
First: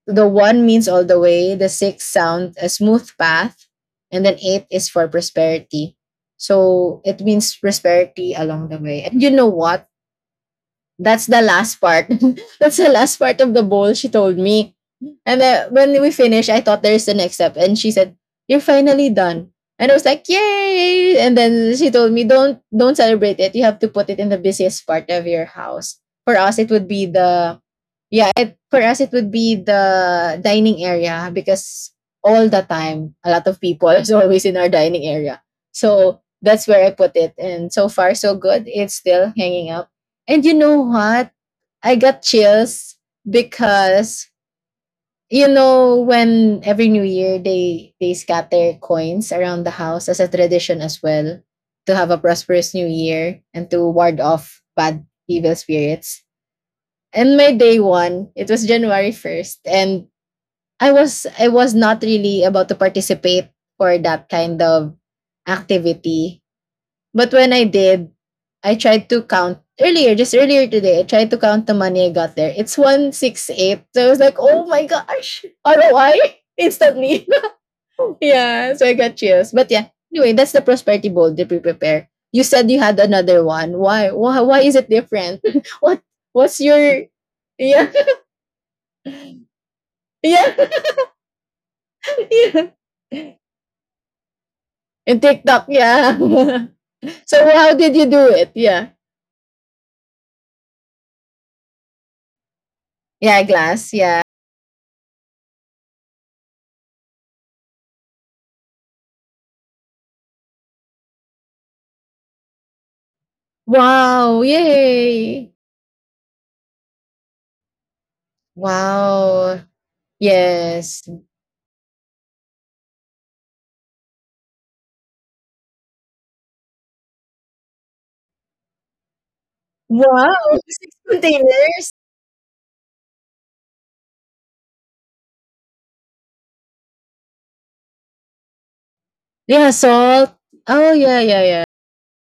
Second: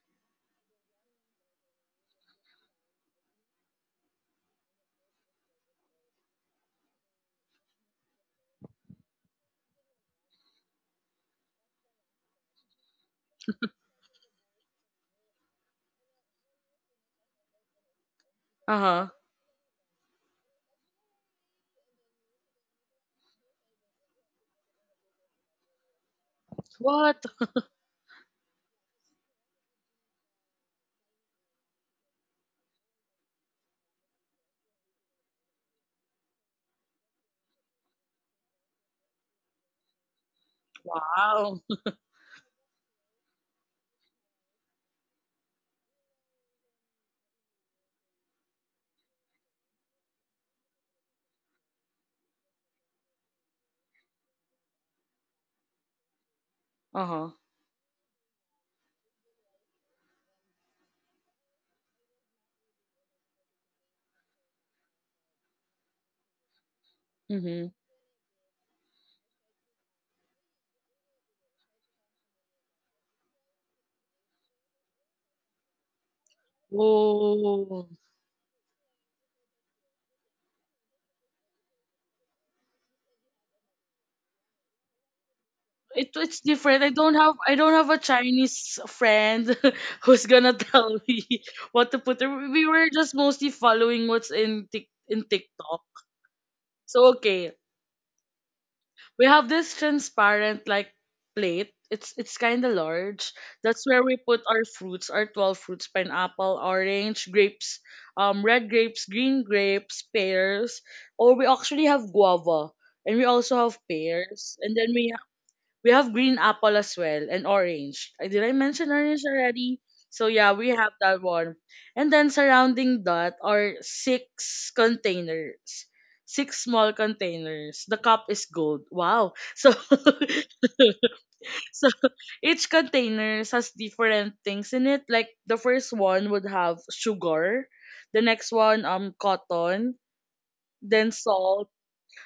Speaker 2: the one means all the way, the six sound a smooth path, and then eight is for prosperity. So it means prosperity along the way. And you know what? That's the last part. That's the last part of the bowl, she told me. And then when we finished, I thought there's the next step. And she said, you're
Speaker 1: Uh-huh.
Speaker 2: finally done. And I was like, yay! And then she told me, Don't don't celebrate it. You have to put it in the busiest part of your house. For us, it would be
Speaker 1: What?
Speaker 2: the yeah, it, for us, it would be the dining area because all the time a lot of people is always in our dining area. So that's where I put it. And so far so good. It's still hanging up, and you know what?
Speaker 1: Wow.
Speaker 2: I got chills because you know when every new year they they scatter coins around the house as a tradition as well to have a prosperous new year and to ward off bad evil spirits.
Speaker 1: Uh-huh.
Speaker 2: And my day one, it was January first, and I was I was not really about to participate for that kind of activity. But when I
Speaker 1: Mm-hmm.
Speaker 2: did, I tried to count earlier, just earlier today, I tried to count the money I got there. It's one sixty-eight. So I was like, oh my gosh, R O I instantly.
Speaker 1: Oh.
Speaker 2: Yeah, so I got chills. But yeah, anyway, that's the prosperity bowl that we prepare. You said you had another one. Why? Why, why is it different? What?
Speaker 1: It, it's
Speaker 2: What's
Speaker 1: different. I
Speaker 2: your.
Speaker 1: don't have I don't
Speaker 2: Yeah,
Speaker 1: have a Chinese friend who's gonna
Speaker 2: yeah,
Speaker 1: tell me what to put. We
Speaker 2: yeah.
Speaker 1: were just mostly following what's in Tik
Speaker 2: In
Speaker 1: in
Speaker 2: TikTok,
Speaker 1: TikTok.
Speaker 2: yeah.
Speaker 1: So
Speaker 2: So
Speaker 1: okay,
Speaker 2: how did you do it? Yeah.
Speaker 1: we have this transparent, like, plate. It's it's kind of large.
Speaker 2: Yeah,
Speaker 1: That's
Speaker 2: glass,
Speaker 1: where we
Speaker 2: yeah.
Speaker 1: put our fruits, our twelve fruits: pineapple, orange, grapes, um red grapes, green grapes, pears, or we actually have guava, and we also have
Speaker 2: Wow,
Speaker 1: pears. And then we
Speaker 2: yay.
Speaker 1: we have green apple as well, and orange. Uh, Did I mention orange
Speaker 2: Wow,
Speaker 1: already? So yeah, we have
Speaker 2: yes.
Speaker 1: that one. And then surrounding that are six containers. Six small containers. The cup is gold. Wow. So
Speaker 2: Wow, six
Speaker 1: so
Speaker 2: containers?
Speaker 1: each container has different things in it. Like the first one would have sugar, the next one um
Speaker 2: Yeah,
Speaker 1: cotton,
Speaker 2: salt. Oh,
Speaker 1: then
Speaker 2: yeah, yeah, yeah.
Speaker 1: salt.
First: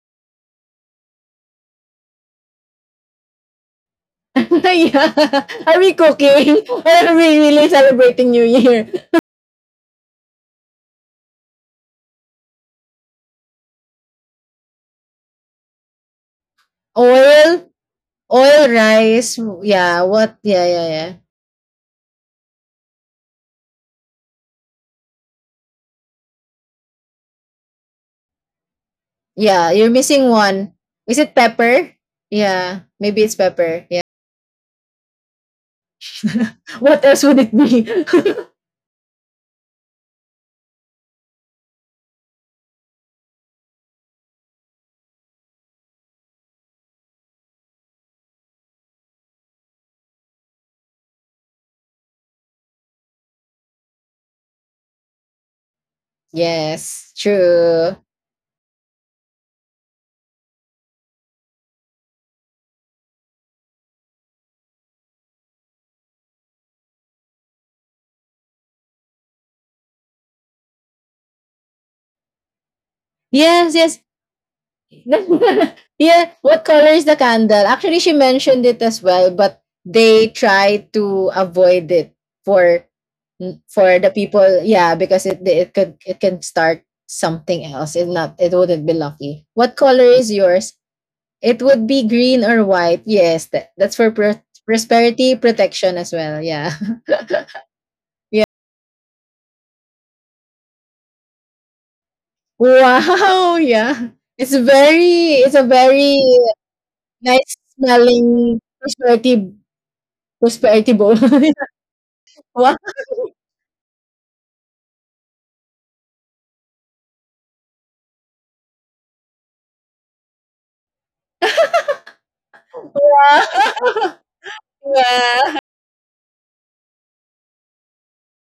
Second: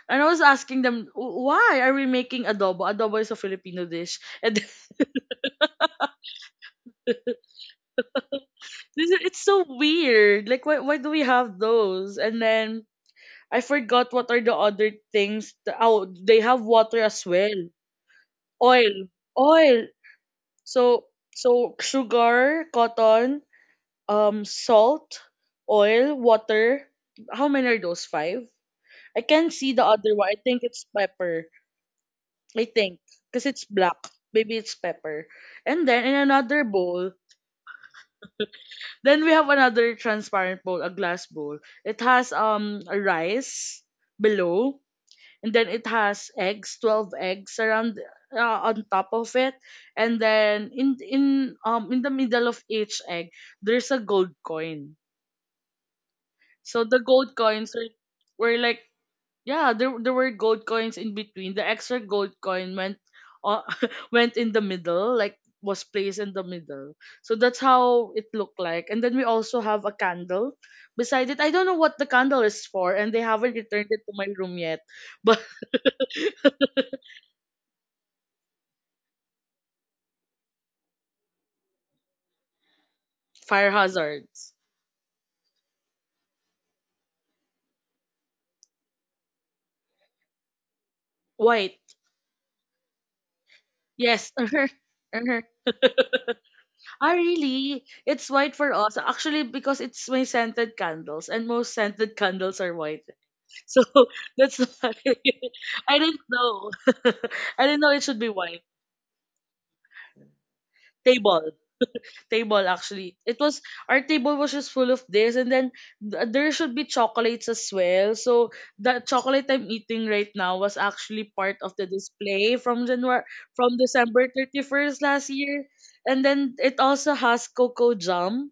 Speaker 1: And I was asking them, "Wh- why are we making adobo? Adobo is a Filipino dish." And
Speaker 2: Yeah. Are we cooking? Are we really celebrating New Year?
Speaker 1: This is, it's so weird. Like, why, why do we have those? And then I forgot what are the other things. Th- oh, they have water as well.
Speaker 2: Oil, oil,
Speaker 1: Oil,
Speaker 2: rice.
Speaker 1: oil.
Speaker 2: Yeah, what? Yeah, yeah,
Speaker 1: So
Speaker 2: yeah.
Speaker 1: so sugar, cotton, um, salt, oil, water. How many are those? Five. I can't
Speaker 2: Yeah,
Speaker 1: see the
Speaker 2: you're
Speaker 1: other one.
Speaker 2: missing
Speaker 1: I think
Speaker 2: one.
Speaker 1: it's
Speaker 2: Is it
Speaker 1: pepper.
Speaker 2: pepper?
Speaker 1: I
Speaker 2: Yeah,
Speaker 1: think,
Speaker 2: maybe it's
Speaker 1: because it's
Speaker 2: pepper. Yeah.
Speaker 1: black. Maybe it's pepper. And then in another
Speaker 2: What
Speaker 1: bowl,
Speaker 2: else would it be?
Speaker 1: Then we have another transparent bowl, a glass bowl. It has um a rice below, and then it has eggs, twelve eggs around, uh, on top of it, and then in in um in the middle of each egg, there's a gold coin. So the
Speaker 2: Yes,
Speaker 1: gold coins are
Speaker 2: true.
Speaker 1: were like Yeah, there there were gold coins in between. The extra gold coin went uh, went in the middle, like, was placed in the middle. So that's how it looked like. And then we also have a candle beside it. I don't know what the candle is for, and they haven't
Speaker 2: Yes,
Speaker 1: returned
Speaker 2: yes,
Speaker 1: it to my room yet. But
Speaker 2: yeah, what color is the candle? Actually, she mentioned it as well, but they try to avoid it for
Speaker 1: fire
Speaker 2: for the
Speaker 1: hazards.
Speaker 2: people. Yeah, because it it could it can start something else. It not it wouldn't be lucky. What color is yours? It
Speaker 1: White.
Speaker 2: would be green or white. Yes, that, that's for
Speaker 1: Yes.
Speaker 2: pro-
Speaker 1: Uh-huh.
Speaker 2: prosperity
Speaker 1: Uh-huh.
Speaker 2: protection as well. Yeah,
Speaker 1: Ah, really? It's white
Speaker 2: yeah.
Speaker 1: for us. Actually, because it's my scented candles, and most scented candles are white.
Speaker 2: Wow.
Speaker 1: So
Speaker 2: Yeah, it's
Speaker 1: that's why
Speaker 2: very it's a
Speaker 1: I
Speaker 2: very
Speaker 1: didn't know.
Speaker 2: nice
Speaker 1: I didn't know it should be
Speaker 2: smelling
Speaker 1: white.
Speaker 2: prosperity Prosperity bowl.
Speaker 1: Table. Table
Speaker 2: Wow!
Speaker 1: actually. It was Our table was just full of this. And then th- there should be chocolates as well. So the chocolate I'm eating right now was actually part of the display from January, from December thirty-first last
Speaker 2: Wow.
Speaker 1: year. And then it also has cocoa jam.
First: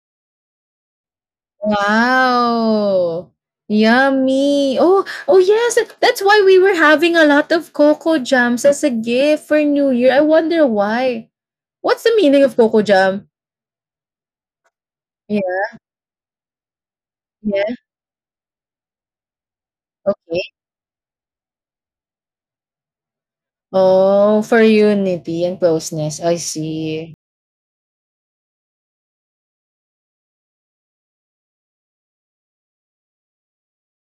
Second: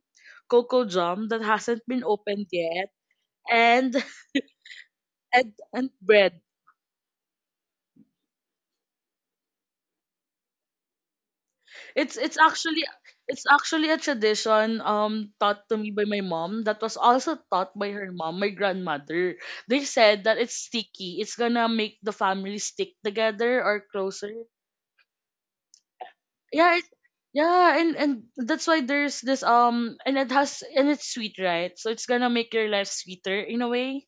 Speaker 1: Cocoa jam that hasn't been opened yet.
Speaker 2: Wow!
Speaker 1: And
Speaker 2: Yummy! Oh, oh
Speaker 1: and
Speaker 2: yes.
Speaker 1: and
Speaker 2: That's
Speaker 1: bread.
Speaker 2: why we were having a lot of cocoa jams as a gift for New Year. I wonder why. What's the
Speaker 1: It's it's
Speaker 2: meaning of cocoa
Speaker 1: actually
Speaker 2: jam?
Speaker 1: it's actually a tradition, um
Speaker 2: Yeah,
Speaker 1: taught to me by my mom, that was also
Speaker 2: yeah.
Speaker 1: taught by her mom, my grandmother. They said that
Speaker 2: Okay.
Speaker 1: it's sticky. It's gonna make the family stick together or closer.
Speaker 2: Oh, for unity and closeness. I
Speaker 1: Yeah, it,
Speaker 2: see.
Speaker 1: yeah, and and that's why there's this, um and it has and it's sweet, right? So it's gonna make your life sweeter in a way.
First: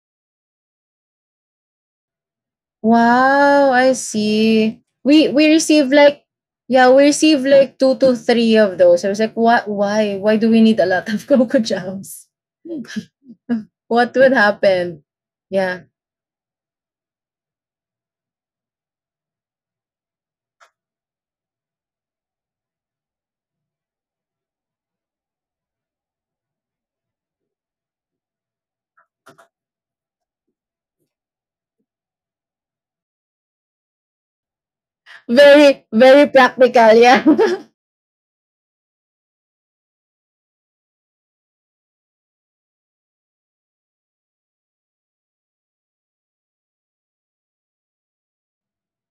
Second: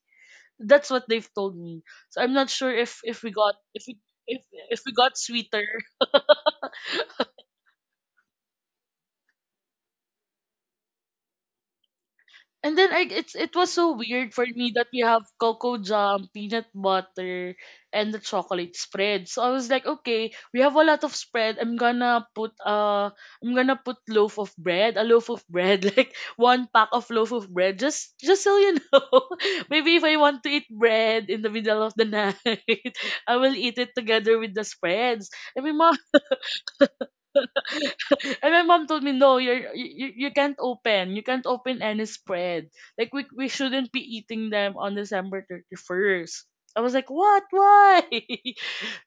Speaker 1: That's what they've told me. So I'm not sure if if we got
Speaker 2: Wow,
Speaker 1: if
Speaker 2: I
Speaker 1: we if if
Speaker 2: see.
Speaker 1: we got
Speaker 2: We we
Speaker 1: sweeter.
Speaker 2: received like yeah, we received like two to three of those. I was like, what why? Why do we need a lot of cocoa jams?
Speaker 1: And then I, it's it was so
Speaker 2: What would
Speaker 1: weird for me that we
Speaker 2: happen?
Speaker 1: have cocoa
Speaker 2: Yeah.
Speaker 1: jam, peanut butter, and the chocolate spread. So I was like, okay, we have a lot of spread. I'm gonna put uh I'm gonna put loaf of bread, a loaf of bread, like one pack of loaf of bread, just just so you know. Maybe if I want to eat bread in the middle of the night, I will eat it together with the spreads. And my
Speaker 2: Very,
Speaker 1: mom
Speaker 2: very practical, yeah.
Speaker 1: and my mom told me, no, you're, you you you can't open. You can't open any spread. Like we we shouldn't be eating them on December thirty-first. I was like, what? Why?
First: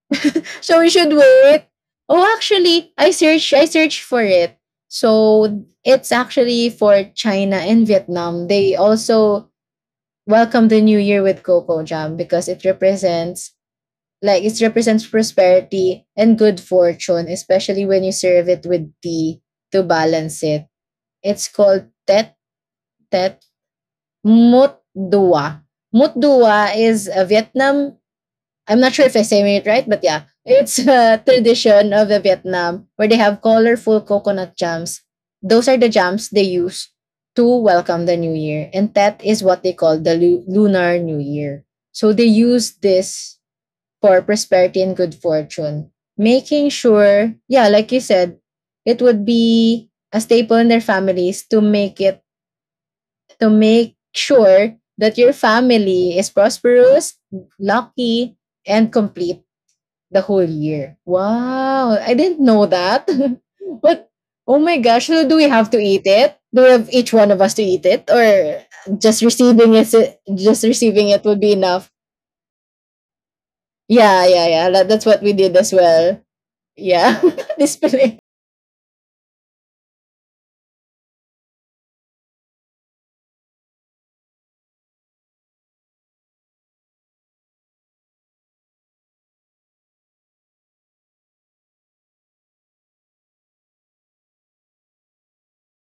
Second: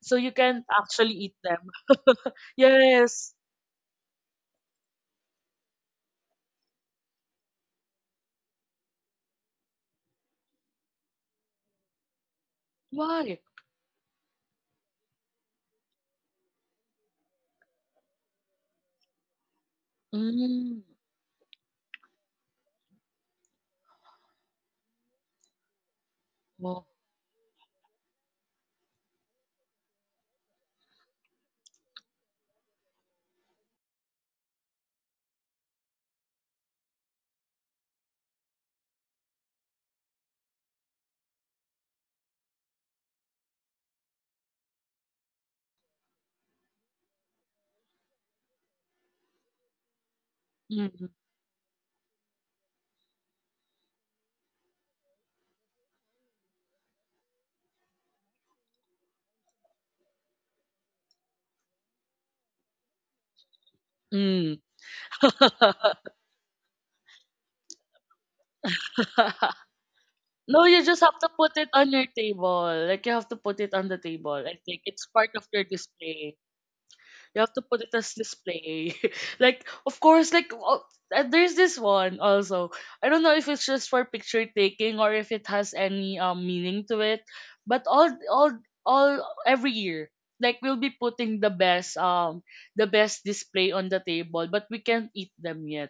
Speaker 1: So you can't
Speaker 2: So we should
Speaker 1: actually eat them.
Speaker 2: wait. Oh, actually, I
Speaker 1: Yes.
Speaker 2: searched I searched for it. So it's actually for China and Vietnam. They also welcome the new year with cocoa jam because it
Speaker 1: Why?
Speaker 2: represents like it represents prosperity and good fortune, especially when you serve it with tea to balance it.
Speaker 1: Mm.
Speaker 2: It's called Tet Tet Mut Dua. Mut Dua
Speaker 1: Well,
Speaker 2: is a Vietnam. I'm not sure if I say it right, but yeah, it's a tradition of the Vietnam where they have colorful coconut jams. Those are the jams they use to welcome the new year, and that is what they call the lu- lunar new year. So they use this for prosperity and good fortune. Making sure, yeah, like you said, it would be a staple in their
Speaker 1: mm,
Speaker 2: families to make it to make sure that your family is prosperous, lucky, and complete the whole year. Wow, I didn't know that. But
Speaker 1: mm.
Speaker 2: oh my gosh, so do we have to eat it? Do we have each one of us to eat it, or just receiving it?
Speaker 1: No,
Speaker 2: Just
Speaker 1: you just
Speaker 2: receiving
Speaker 1: have to
Speaker 2: it would
Speaker 1: put
Speaker 2: be
Speaker 1: it on
Speaker 2: enough.
Speaker 1: your table. Like, you have to put it on the
Speaker 2: Yeah,
Speaker 1: table.
Speaker 2: yeah,
Speaker 1: I
Speaker 2: yeah.
Speaker 1: think
Speaker 2: That,
Speaker 1: it's
Speaker 2: that's what
Speaker 1: part
Speaker 2: we
Speaker 1: of
Speaker 2: did
Speaker 1: your
Speaker 2: as well.
Speaker 1: display.
Speaker 2: Yeah,
Speaker 1: You have to put it as
Speaker 2: display.
Speaker 1: display. Like, of course, like oh, uh, there's this one also. I don't know if it's just for picture taking or if it has any um meaning to it. But all all all every year, like, we'll be putting the best, um the best display on the table, but we can't eat them yet.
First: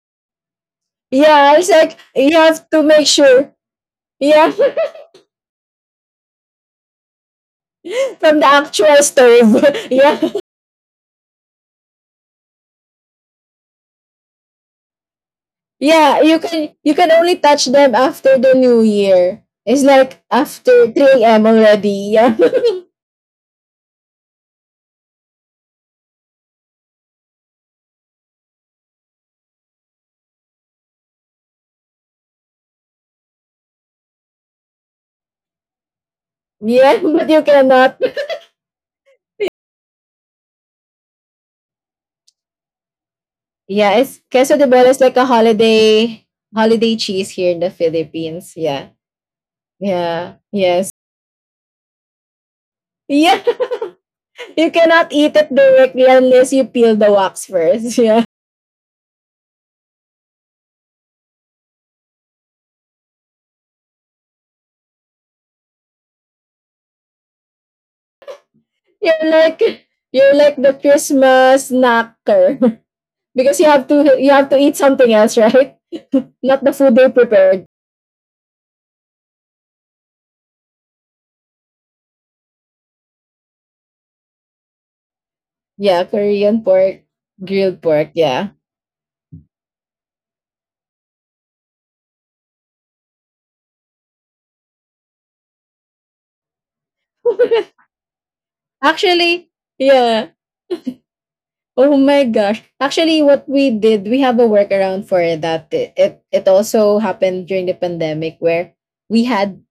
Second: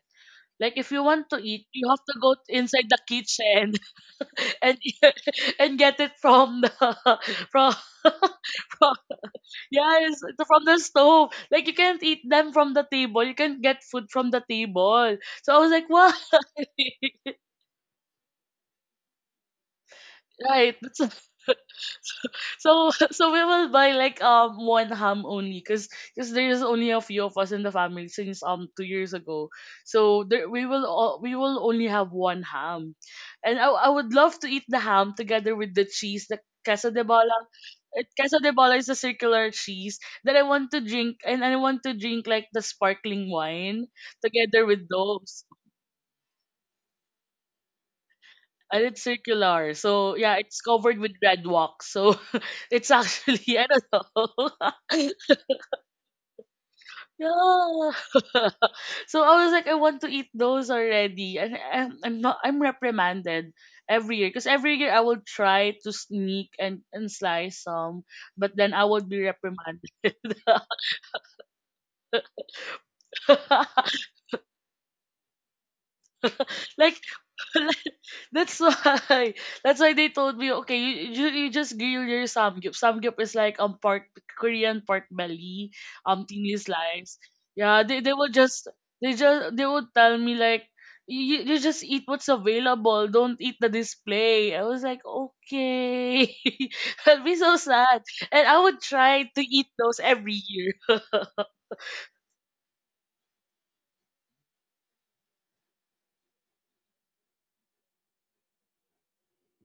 Speaker 1: Like, if you want to
Speaker 2: Yeah,
Speaker 1: eat,
Speaker 2: it's
Speaker 1: you
Speaker 2: like
Speaker 1: have to go
Speaker 2: you have to
Speaker 1: inside the
Speaker 2: make sure.
Speaker 1: kitchen
Speaker 2: Yeah,
Speaker 1: and and get it from the from
Speaker 2: from the
Speaker 1: from.
Speaker 2: actual stove.
Speaker 1: Yes,
Speaker 2: Yeah,
Speaker 1: it's from the stove. Like, you can't eat them from the table. You can't get food from the table. So I was like, why?
Speaker 2: yeah. You can you can only touch them after the new year. It's like
Speaker 1: Right.
Speaker 2: after
Speaker 1: That's
Speaker 2: three a m already. Yeah,
Speaker 1: so so we will buy like um one ham only, because because there is only a few of us in the family since um two years ago, so there we will all, we will only have one ham, and I, I would love to eat the ham together with the cheese, the casa
Speaker 2: yeah,
Speaker 1: de
Speaker 2: but
Speaker 1: bola,
Speaker 2: you cannot.
Speaker 1: it- Casa de Bola is a circular cheese, that I want to drink, and I want to drink like the sparkling wine
Speaker 2: Yeah, it's queso
Speaker 1: together
Speaker 2: de
Speaker 1: with
Speaker 2: bola is like a
Speaker 1: those.
Speaker 2: holiday holiday cheese here in the Philippines.
Speaker 1: And
Speaker 2: Yeah,
Speaker 1: it's circular, so yeah,
Speaker 2: yeah,
Speaker 1: it's
Speaker 2: yes.
Speaker 1: covered with red wax. So it's
Speaker 2: Yeah,
Speaker 1: actually I don't know.
Speaker 2: you cannot eat it directly unless you peel the wax
Speaker 1: Yeah.
Speaker 2: first. Yeah.
Speaker 1: So I was like, I want to eat those already, and I'm, I'm not. I'm reprimanded every year because every year I will try to sneak and and slice some, but then I would be
Speaker 2: You're like
Speaker 1: reprimanded.
Speaker 2: you're like the Christmas snacker because you have to you have to eat something else, right? Not the food
Speaker 1: like
Speaker 2: they prepared.
Speaker 1: that's why that's why they told me, okay, you you, you just grill your samgyup. Samgyup is like um part Korean part belly
Speaker 2: Yeah,
Speaker 1: um thingy
Speaker 2: Korean pork,
Speaker 1: slice.
Speaker 2: grilled
Speaker 1: Yeah, they,
Speaker 2: pork.
Speaker 1: they would
Speaker 2: Yeah.
Speaker 1: just they just they would tell me like, you, you just eat what's available, don't eat the display. I was like, okay. I'd be so sad, and I would try to
Speaker 2: Actually,
Speaker 1: eat those
Speaker 2: yeah.
Speaker 1: every year.
Speaker 2: Oh my gosh. Actually, what we did, we have a workaround for that. It, it it also happened during the pandemic where we had,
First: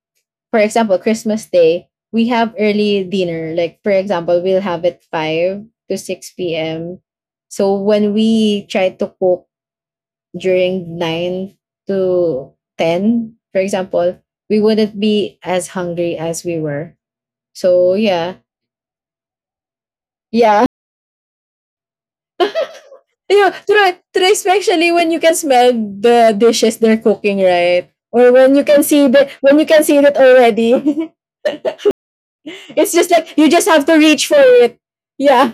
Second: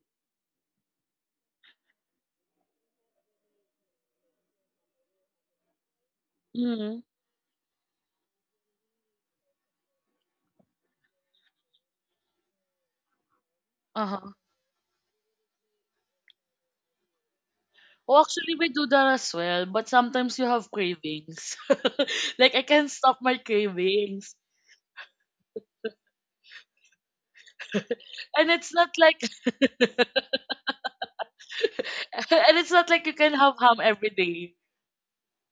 Speaker 2: for example, Christmas Day, we have early dinner. Like, for example, we'll have it five to six p m.
Speaker 1: Mm-hmm.
Speaker 2: So when we try to cook during nine to ten, for example, we wouldn't be as hungry as we were. So
Speaker 1: Oh,
Speaker 2: yeah.
Speaker 1: actually, we do that as well, but sometimes you
Speaker 2: Yeah.
Speaker 1: have cravings. Like, I can't stop my
Speaker 2: You know, try, try,
Speaker 1: cravings,
Speaker 2: especially when you can smell the dishes they're cooking, right? Or
Speaker 1: and
Speaker 2: when you
Speaker 1: it's
Speaker 2: can
Speaker 1: not
Speaker 2: see
Speaker 1: like
Speaker 2: the when you can see it already.
Speaker 1: and it's not
Speaker 2: It's
Speaker 1: like
Speaker 2: just
Speaker 1: you
Speaker 2: like
Speaker 1: can
Speaker 2: you
Speaker 1: have
Speaker 2: just
Speaker 1: ham
Speaker 2: have to
Speaker 1: every
Speaker 2: reach for
Speaker 1: day,
Speaker 2: it. Yeah.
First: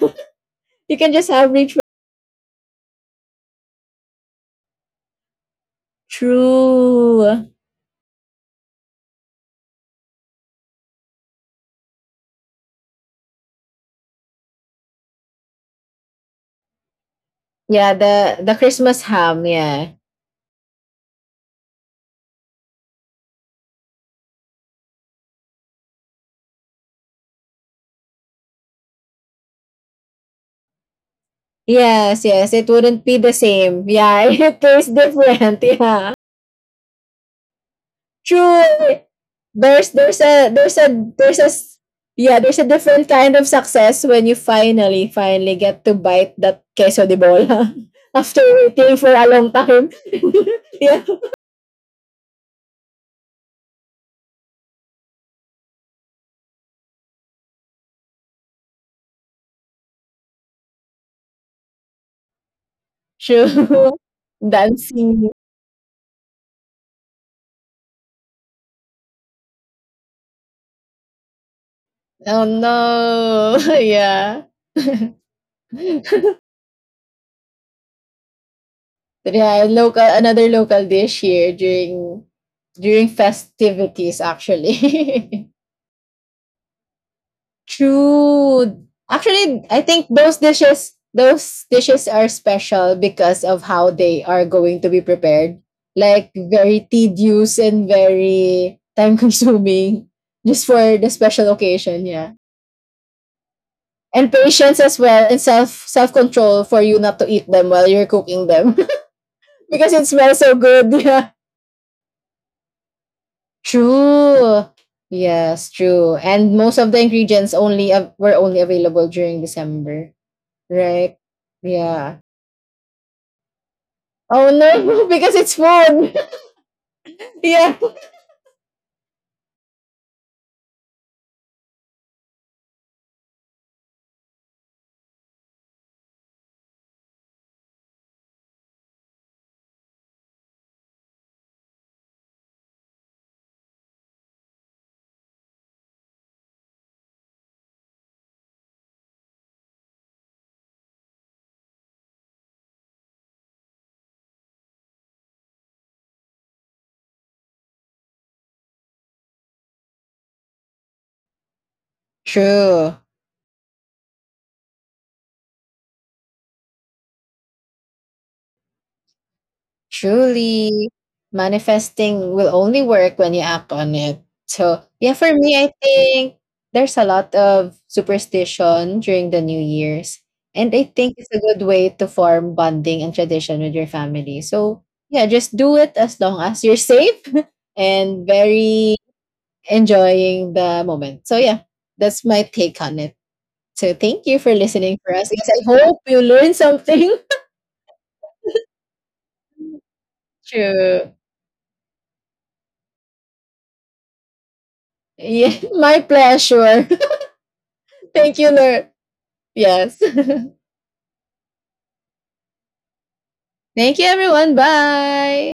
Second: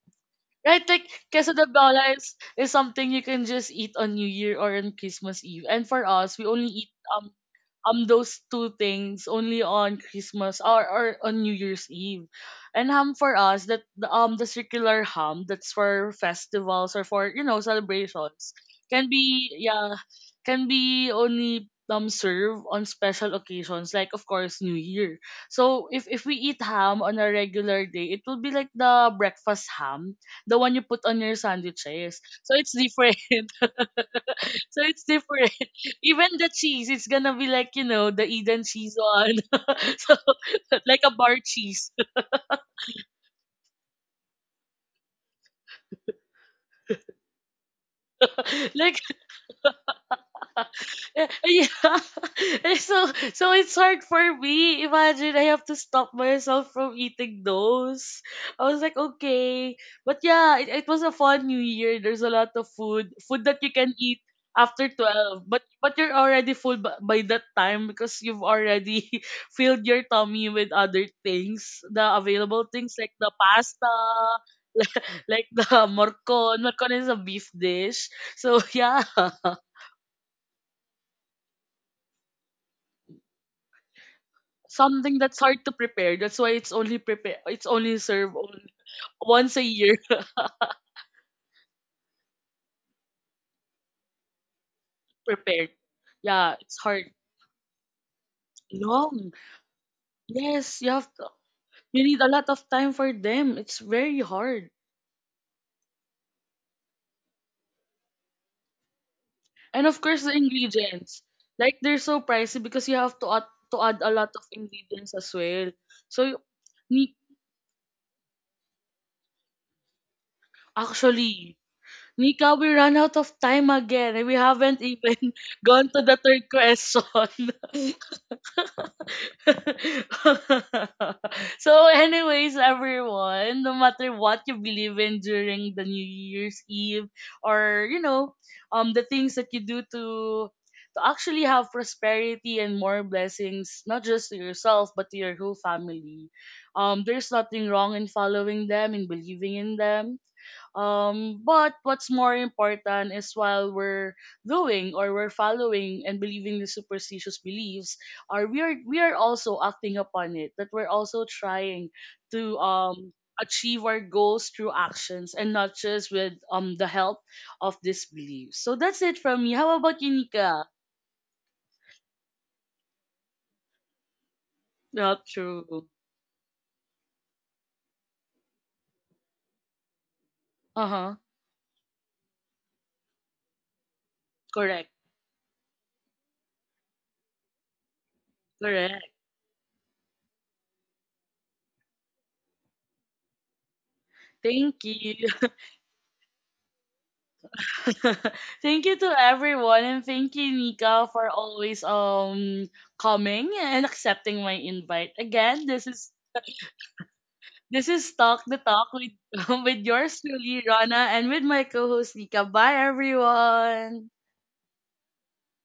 Speaker 1: right?
Speaker 2: You
Speaker 1: Like,
Speaker 2: can just have
Speaker 1: queso de
Speaker 2: rich.
Speaker 1: bola is is something you can just eat on New Year or on Christmas Eve, and for us, we only eat um,
Speaker 2: True.
Speaker 1: um those two things only on Christmas or, or on New Year's Eve. And ham for us, that the um the circular ham, that's for festivals or for, you know,
Speaker 2: Yeah, the
Speaker 1: celebrations,
Speaker 2: the
Speaker 1: can
Speaker 2: Christmas
Speaker 1: be,
Speaker 2: ham.
Speaker 1: yeah,
Speaker 2: Yeah.
Speaker 1: can be only um served on special occasions, like, of course, New Year. So if if we eat ham on a regular day, it will be like the breakfast ham, the one you put on your sandwiches.
Speaker 2: Yes,
Speaker 1: So
Speaker 2: yes.
Speaker 1: it's
Speaker 2: It wouldn't
Speaker 1: different.
Speaker 2: be the same. Yeah, it
Speaker 1: So
Speaker 2: tastes
Speaker 1: it's different.
Speaker 2: different. Yeah.
Speaker 1: Even the cheese, it's gonna be like, you know, the Eden cheese
Speaker 2: True.
Speaker 1: one.
Speaker 2: There's
Speaker 1: So
Speaker 2: there's a there's a
Speaker 1: like a bar
Speaker 2: there's a s-
Speaker 1: cheese.
Speaker 2: yeah there's a different kind of success when you finally finally get to bite that queso de bola after
Speaker 1: like
Speaker 2: waiting for a long time. Yeah.
Speaker 1: Eh, Yeah. Eh, So so it's hard for me. Imagine, I have to stop myself from eating those. I was like, okay. But yeah, it, it was a fun new year. There's a lot of food. Food that you can
Speaker 2: True.
Speaker 1: eat after
Speaker 2: Dancing.
Speaker 1: twelve. But but you're already full by, by that time because you've already filled your tummy with other things. The
Speaker 2: Oh
Speaker 1: available things, like the
Speaker 2: no.
Speaker 1: pasta,
Speaker 2: yeah.
Speaker 1: like the morcon. Morcon is a beef dish. So yeah.
Speaker 2: But yeah, local another local dish here during during festivities,
Speaker 1: Something that's
Speaker 2: actually.
Speaker 1: hard to prepare. That's why it's only prepare it's only served on,
Speaker 2: True.
Speaker 1: once a
Speaker 2: Actually, I
Speaker 1: year,
Speaker 2: think those dishes those dishes are special because of how they are going to be prepared.
Speaker 1: prepared.
Speaker 2: Like,
Speaker 1: Yeah, it's
Speaker 2: very
Speaker 1: hard.
Speaker 2: tedious and very time
Speaker 1: Long.
Speaker 2: consuming just
Speaker 1: Yes, you
Speaker 2: for
Speaker 1: have
Speaker 2: the
Speaker 1: to,
Speaker 2: special
Speaker 1: you
Speaker 2: occasion,
Speaker 1: need a
Speaker 2: yeah.
Speaker 1: lot of time for them. It's very
Speaker 2: And
Speaker 1: hard.
Speaker 2: patience as well, and self self control for you not to eat them while you're cooking them
Speaker 1: And
Speaker 2: because
Speaker 1: of
Speaker 2: it
Speaker 1: course the
Speaker 2: smells so good.
Speaker 1: ingredients. Like, they're so pricey because you have to add to add a lot of
Speaker 2: True.
Speaker 1: ingredients as well.
Speaker 2: Yes, true.
Speaker 1: So
Speaker 2: And most of the
Speaker 1: ni
Speaker 2: ingredients only av- were only available during December, right?
Speaker 1: actually,
Speaker 2: Yeah.
Speaker 1: Nika, we ran out of time again and we
Speaker 2: Oh
Speaker 1: haven't
Speaker 2: no,
Speaker 1: even
Speaker 2: because it's
Speaker 1: gone to the
Speaker 2: food.
Speaker 1: third question.
Speaker 2: Yeah.
Speaker 1: So, anyways, everyone, no matter what you believe in during the New Year's Eve, or, you know, um, the things that you do to to actually have prosperity and more blessings, not just to yourself but to your whole family. Um, there's nothing wrong in following them and believing in them. Um, but what's more important is, while we're doing or we're following and believing the superstitious beliefs, are we are we are also acting upon it? That we're also trying to
Speaker 2: True.
Speaker 1: um achieve our goals through actions and not just with um the help of these beliefs. So that's it from me. How about you, Nika?
Speaker 2: Truly, manifesting will only work when you act on it. So, yeah,
Speaker 1: Not
Speaker 2: for me, I
Speaker 1: true.
Speaker 2: think there's a lot of superstition during the New Year's. And
Speaker 1: Uh
Speaker 2: I
Speaker 1: huh.
Speaker 2: think it's a good way to form bonding and tradition with your family. So,
Speaker 1: Correct.
Speaker 2: yeah, just do it as long as you're safe and very
Speaker 1: Correct.
Speaker 2: enjoying the moment. So, yeah, that's my take on it. So, thank you for
Speaker 1: Thank
Speaker 2: listening for
Speaker 1: you.
Speaker 2: us. Yes, I hope you learned something.
Speaker 1: Thank you to everyone, and thank you, Nika,
Speaker 2: True.
Speaker 1: for always um coming and accepting my invite.
Speaker 2: Yeah,
Speaker 1: Again, this
Speaker 2: my
Speaker 1: is
Speaker 2: pleasure.
Speaker 1: this is Talk
Speaker 2: Thank you,
Speaker 1: the Talk
Speaker 2: Lord.
Speaker 1: with with
Speaker 2: Yes.
Speaker 1: yours truly, Rana, and with my co-host Nika. Bye,
Speaker 2: Thank
Speaker 1: everyone.
Speaker 2: you, everyone. Bye.